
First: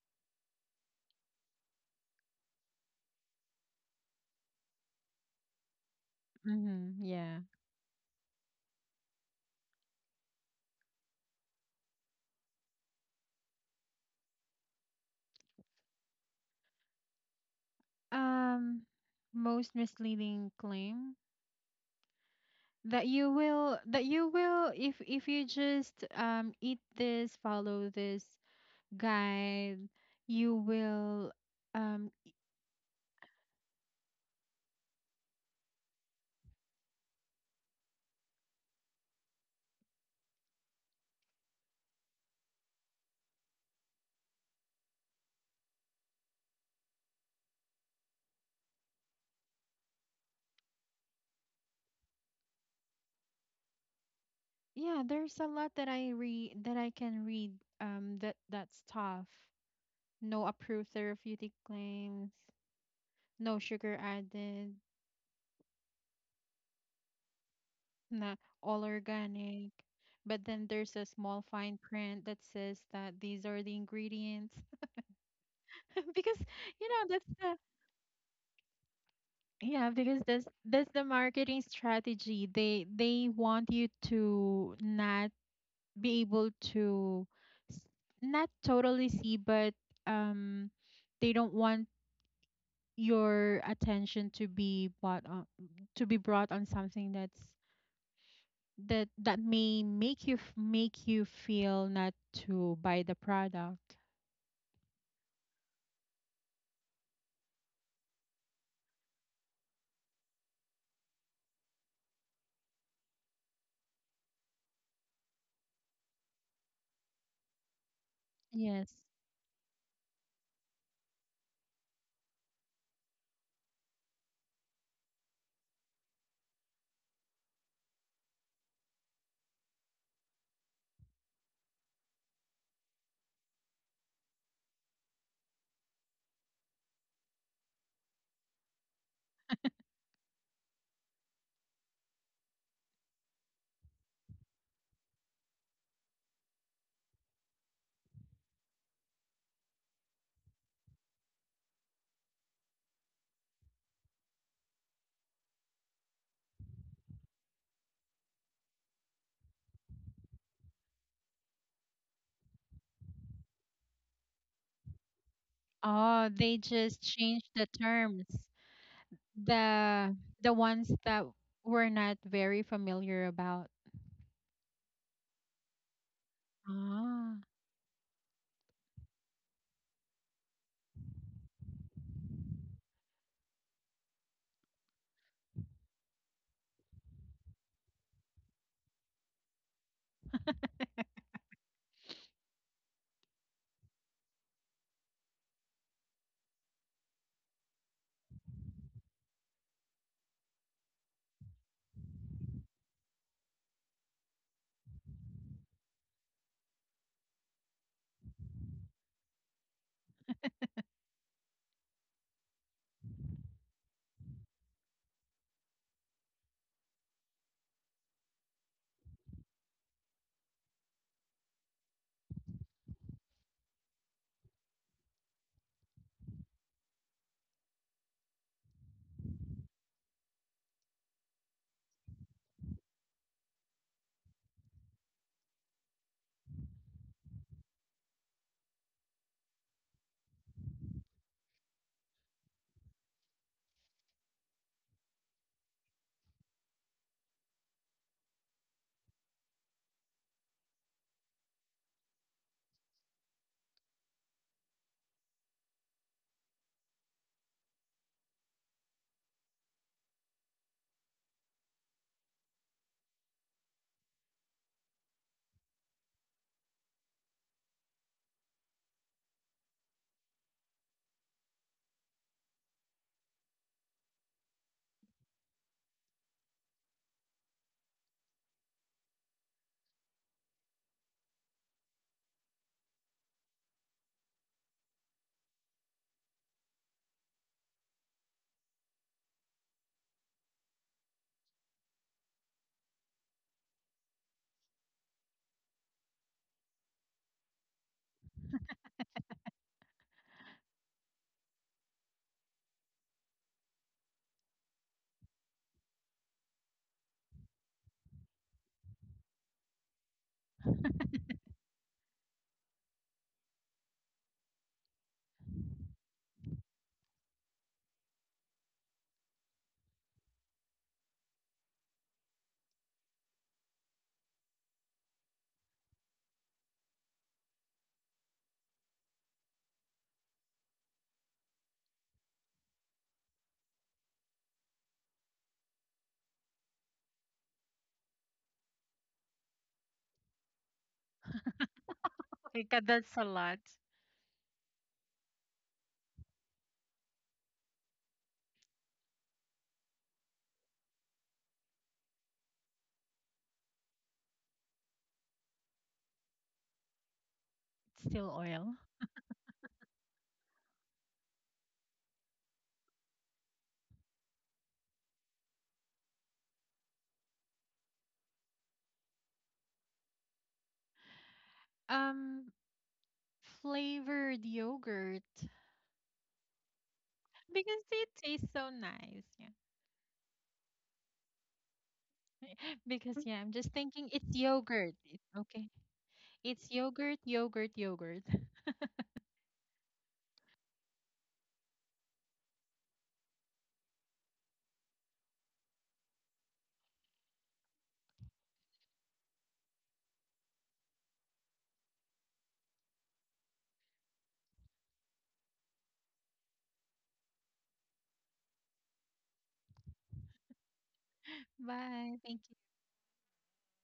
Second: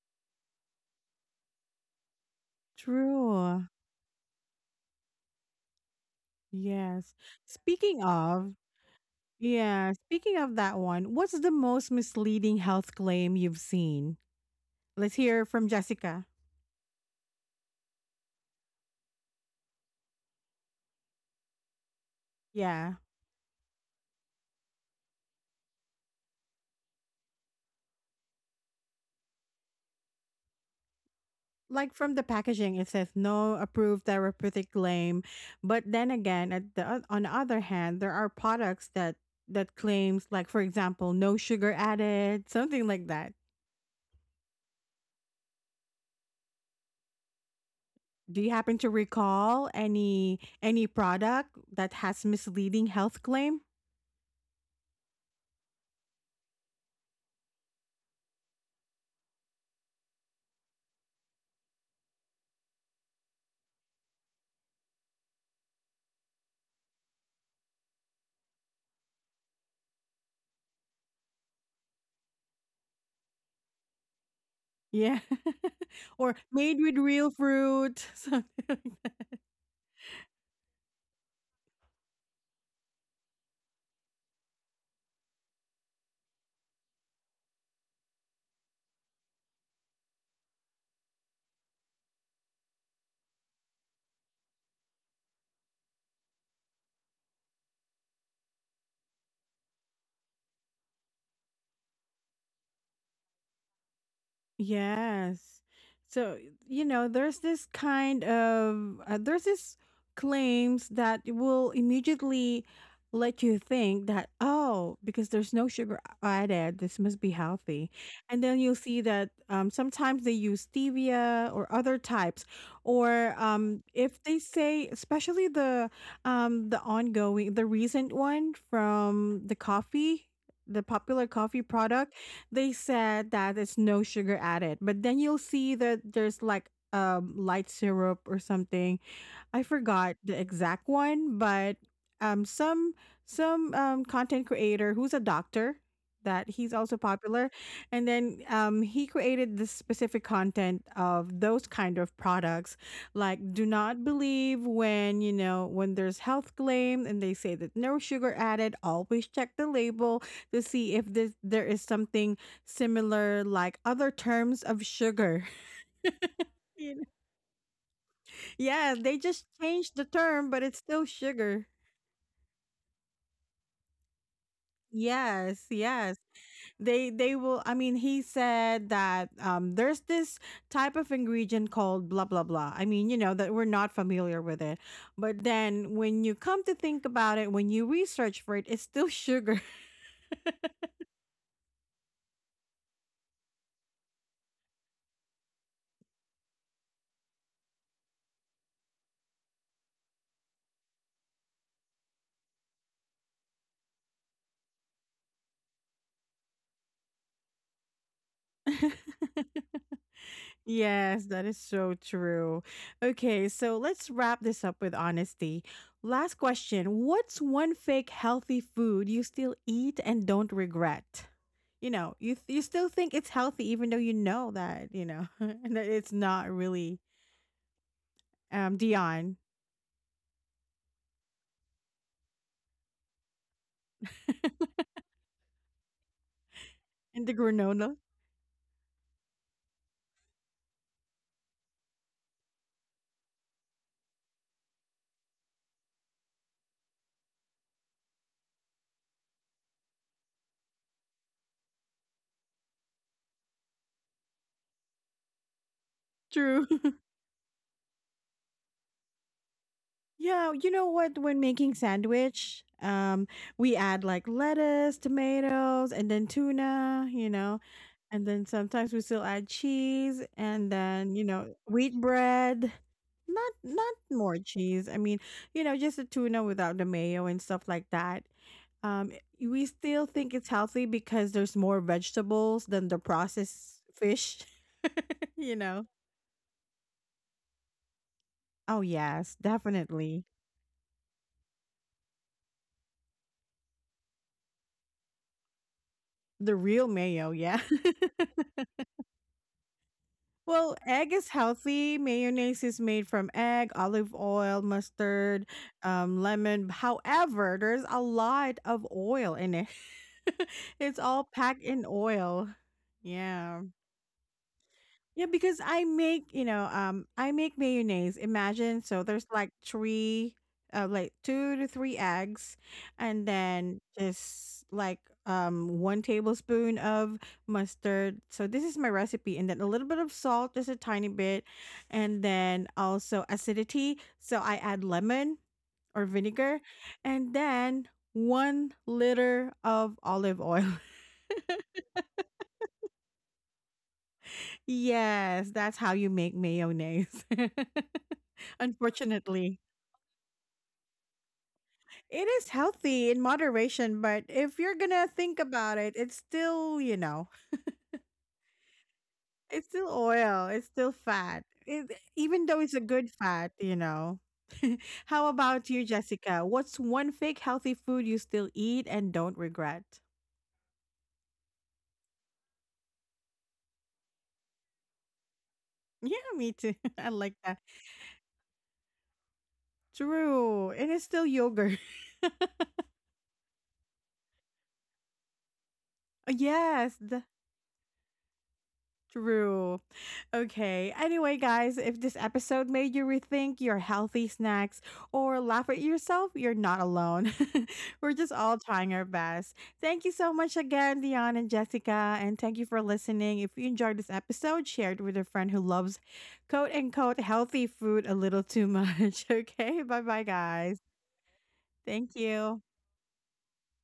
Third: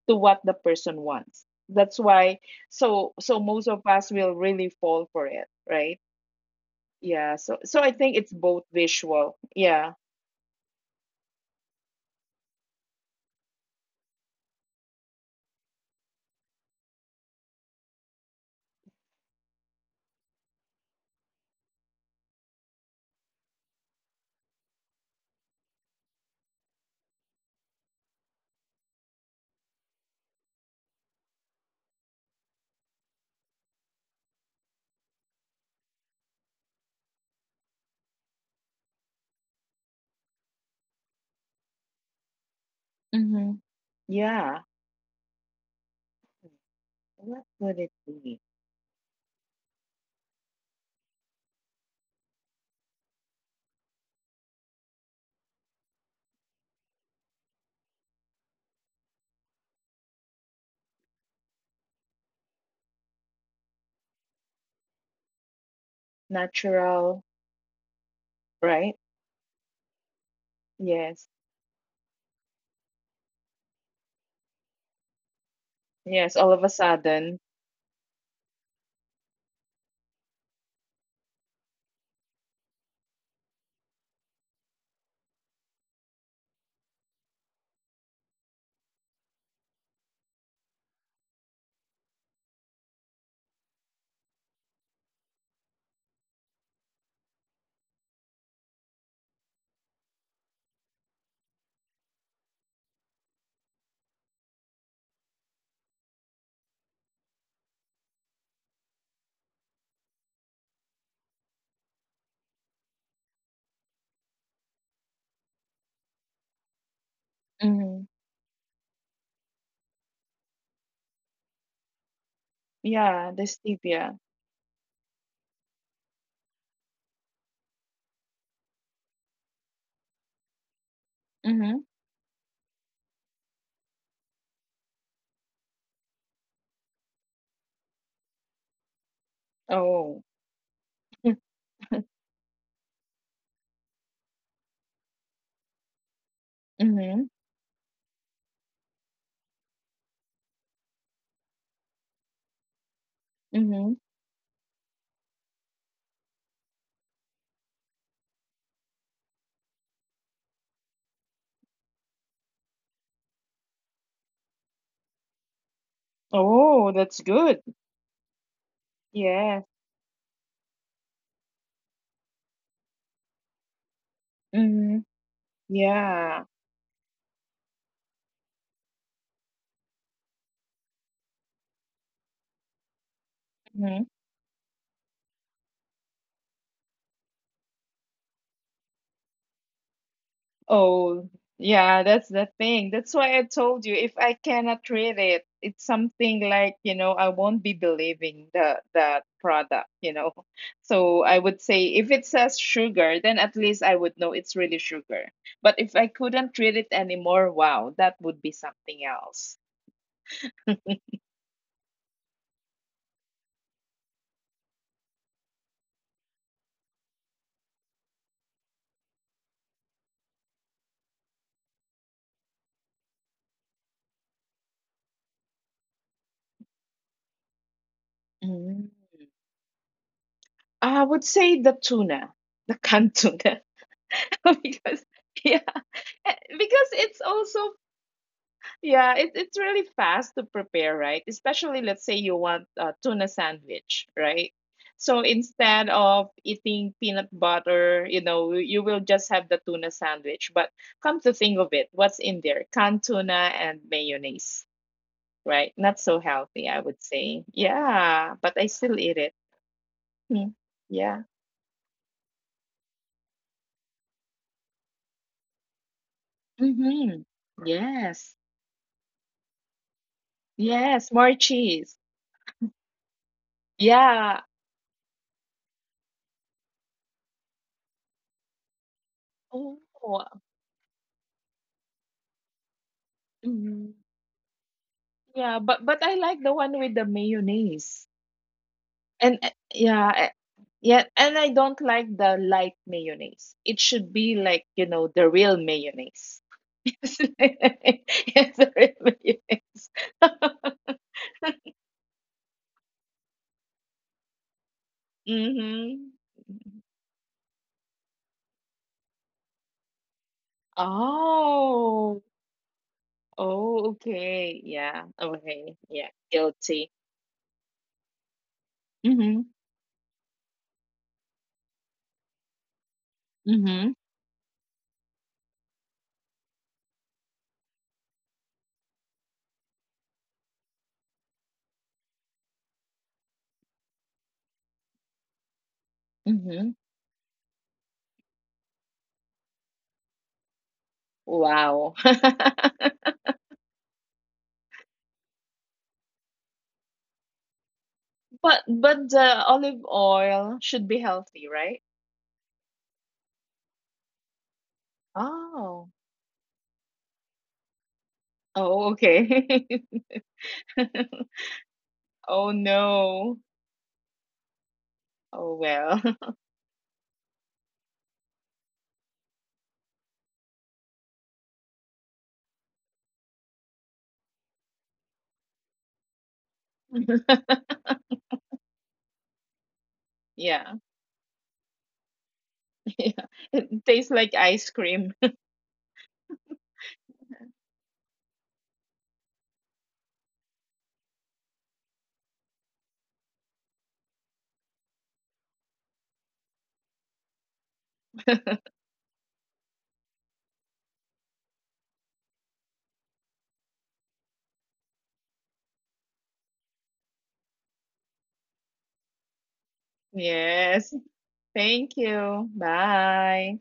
to what the person wants. That's why so so True. most of us will really fall for it, right? Mm-hmm. Yes. Yeah. Yeah. So so I Speaking think it's of, both visual. Yeah. yeah, speaking of that one, what's the most misleading health claim you've seen? Let's hear from Jessica. Um, Most misleading claim Yeah. that you will, if you just eat this, follow this guide, you will. Like um from the packaging, it says no approved therapeutic claim. But then again, on the other hand, there are products that claims like for example, no sugar added, something like that. Mm-hmm. Yeah. What would it Do you be? happen to recall any product that has misleading health claim? yeah, there's a lot that I can read, that that's tough. No approved therapeutic claims, no sugar added, Natural, na all right? organic. But then there's a small Yes. fine print that says that these are the ingredients. Yeah. Or Because Yes. All made of a you with know, that's real the sudden. fruit. Yeah, because that's the marketing strategy. They want you to not be able to s- not totally see, but um they don't want your attention to be brought on to be brought on something that may make you make you feel not to buy the product. Yes. So, you know, there's this kind of, there's this claims that will immediately let you think that, oh, because there's no sugar added, this must be healthy. Mm-hmm. And then you'll Yes. see that, sometimes they use stevia or other types. Or, Yeah. The if stevia. they say, especially the ongoing, the recent one from the coffee, the popular coffee Mm-hmm. product. They said that it's no sugar added, but then you'll see that there's like light syrup or something. I forgot the Oh. exact one, but um, some some content creator who's a doctor, that he's also Mm-hmm. popular, and then he created this specific content of those kind of products, like do not Mm-hmm. believe when, when there's health claim, and they say that no sugar added. Always check the label to see if this there is something similar, like other terms of sugar. Oh, they You just know? Oh, that's changed the good. terms. Yeah, they just Yes. changed the The term, the but it's ones still that sugar. we're not very familiar about. Mm-hmm. Yes, yes. Yeah. They Ah. will I mean, he said that there's this type of ingredient called blah blah blah. I mean, that we're not Mhm. familiar with it. But then when you come to think about it, when you research for it, it's still sugar. Oh, yeah, that's the thing. That's why I told you, if I cannot read it, it's something like, you know, I won't be believing the that product, you know. So I would say if it says sugar, then at least I would know it's really sugar. But if I couldn't read it anymore, wow, that would be something else. Yes, that is so true. Okay, so let's wrap this up with honesty. Last question. What's one fake healthy food you still eat and don't regret? You know, you still think it's healthy, even though you know that, that it's not really, Mm. Dion, I would say the tuna, the canned tuna, because yeah, because and the it's also— granola. yeah, it, it's really fast to prepare, right? Especially let's say you want a tuna sandwich, right? So instead of eating peanut butter, you know, you will just have the tuna sandwich. But come to think of it, what's in there? Canned tuna and mayonnaise, right? Not so True. healthy, I would say. Yeah, but I still eat it. Yeah, Mm. you know what? Yeah. When making sandwich, we add like lettuce, tomatoes, and then tuna, Mm-hmm. And then Yes. sometimes we still add cheese, and then Yes, more wheat cheese. bread. Not more Yeah. cheese. I mean, just the tuna without the mayo and stuff like that. Um, we Oh, still think it's healthy because there's more vegetables than the processed mhm. fish. You Yeah, know. But I like the one with the mayonnaise. Oh yes, And definitely yeah, and I don't like the light mayonnaise. It should be like, you know, the real mayonnaise. the real mayo. Yeah. Yes, the real mayonnaise. Well, egg is healthy. Mayonnaise is made from egg, olive oil, mustard, Mm-hmm. lemon. However, there's a lot of oil in it. It's all packed in Oh, oil. Yeah. oh, okay. Yeah, Yeah, because okay. I Yeah, make, guilty. I make mayonnaise. Imagine, so there's Mm-hmm. like two to three eggs, and then Mm-hmm. just like 1 tablespoon of mustard. So this is my recipe, and then a little bit of salt, just a tiny bit, and then also acidity. So I add lemon or vinegar, Mm-hmm. and then 1 liter of olive oil. Wow. Okay, 'cause that's a lot. It's Yes, that's how you make mayonnaise. But the Unfortunately. olive oil should be healthy, right? It is healthy in moderation, but if you're gonna think about it, Oh. it's still, still oil. Oh, okay. it's still oil, it's still fat. Even though Oh it's a good fat, no. you know. How Oh about you, well. Jessica? What's one fake healthy food you still eat and don't regret? um, Flavored yogurt Yeah, me too. I like that. because it tastes so nice. Yeah. True. It Yeah. is still yogurt. Because Yeah. yeah, I'm just It thinking tastes it's like ice yogurt. Cream. Okay. It's Yes, yogurt, yogurt, yogurt. true. Okay. Anyway, guys, if this episode made you rethink your healthy snacks or laugh at yourself, you're not alone. We're just all trying our best. Thank you so much again, Dion and Jessica, and thank you for listening. If you enjoyed this episode, share it with a friend who loves coat and coat healthy food a little too much. Okay. Bye bye, guys. Yes. Thank Thank Bye. Thank you. you. you. Bye.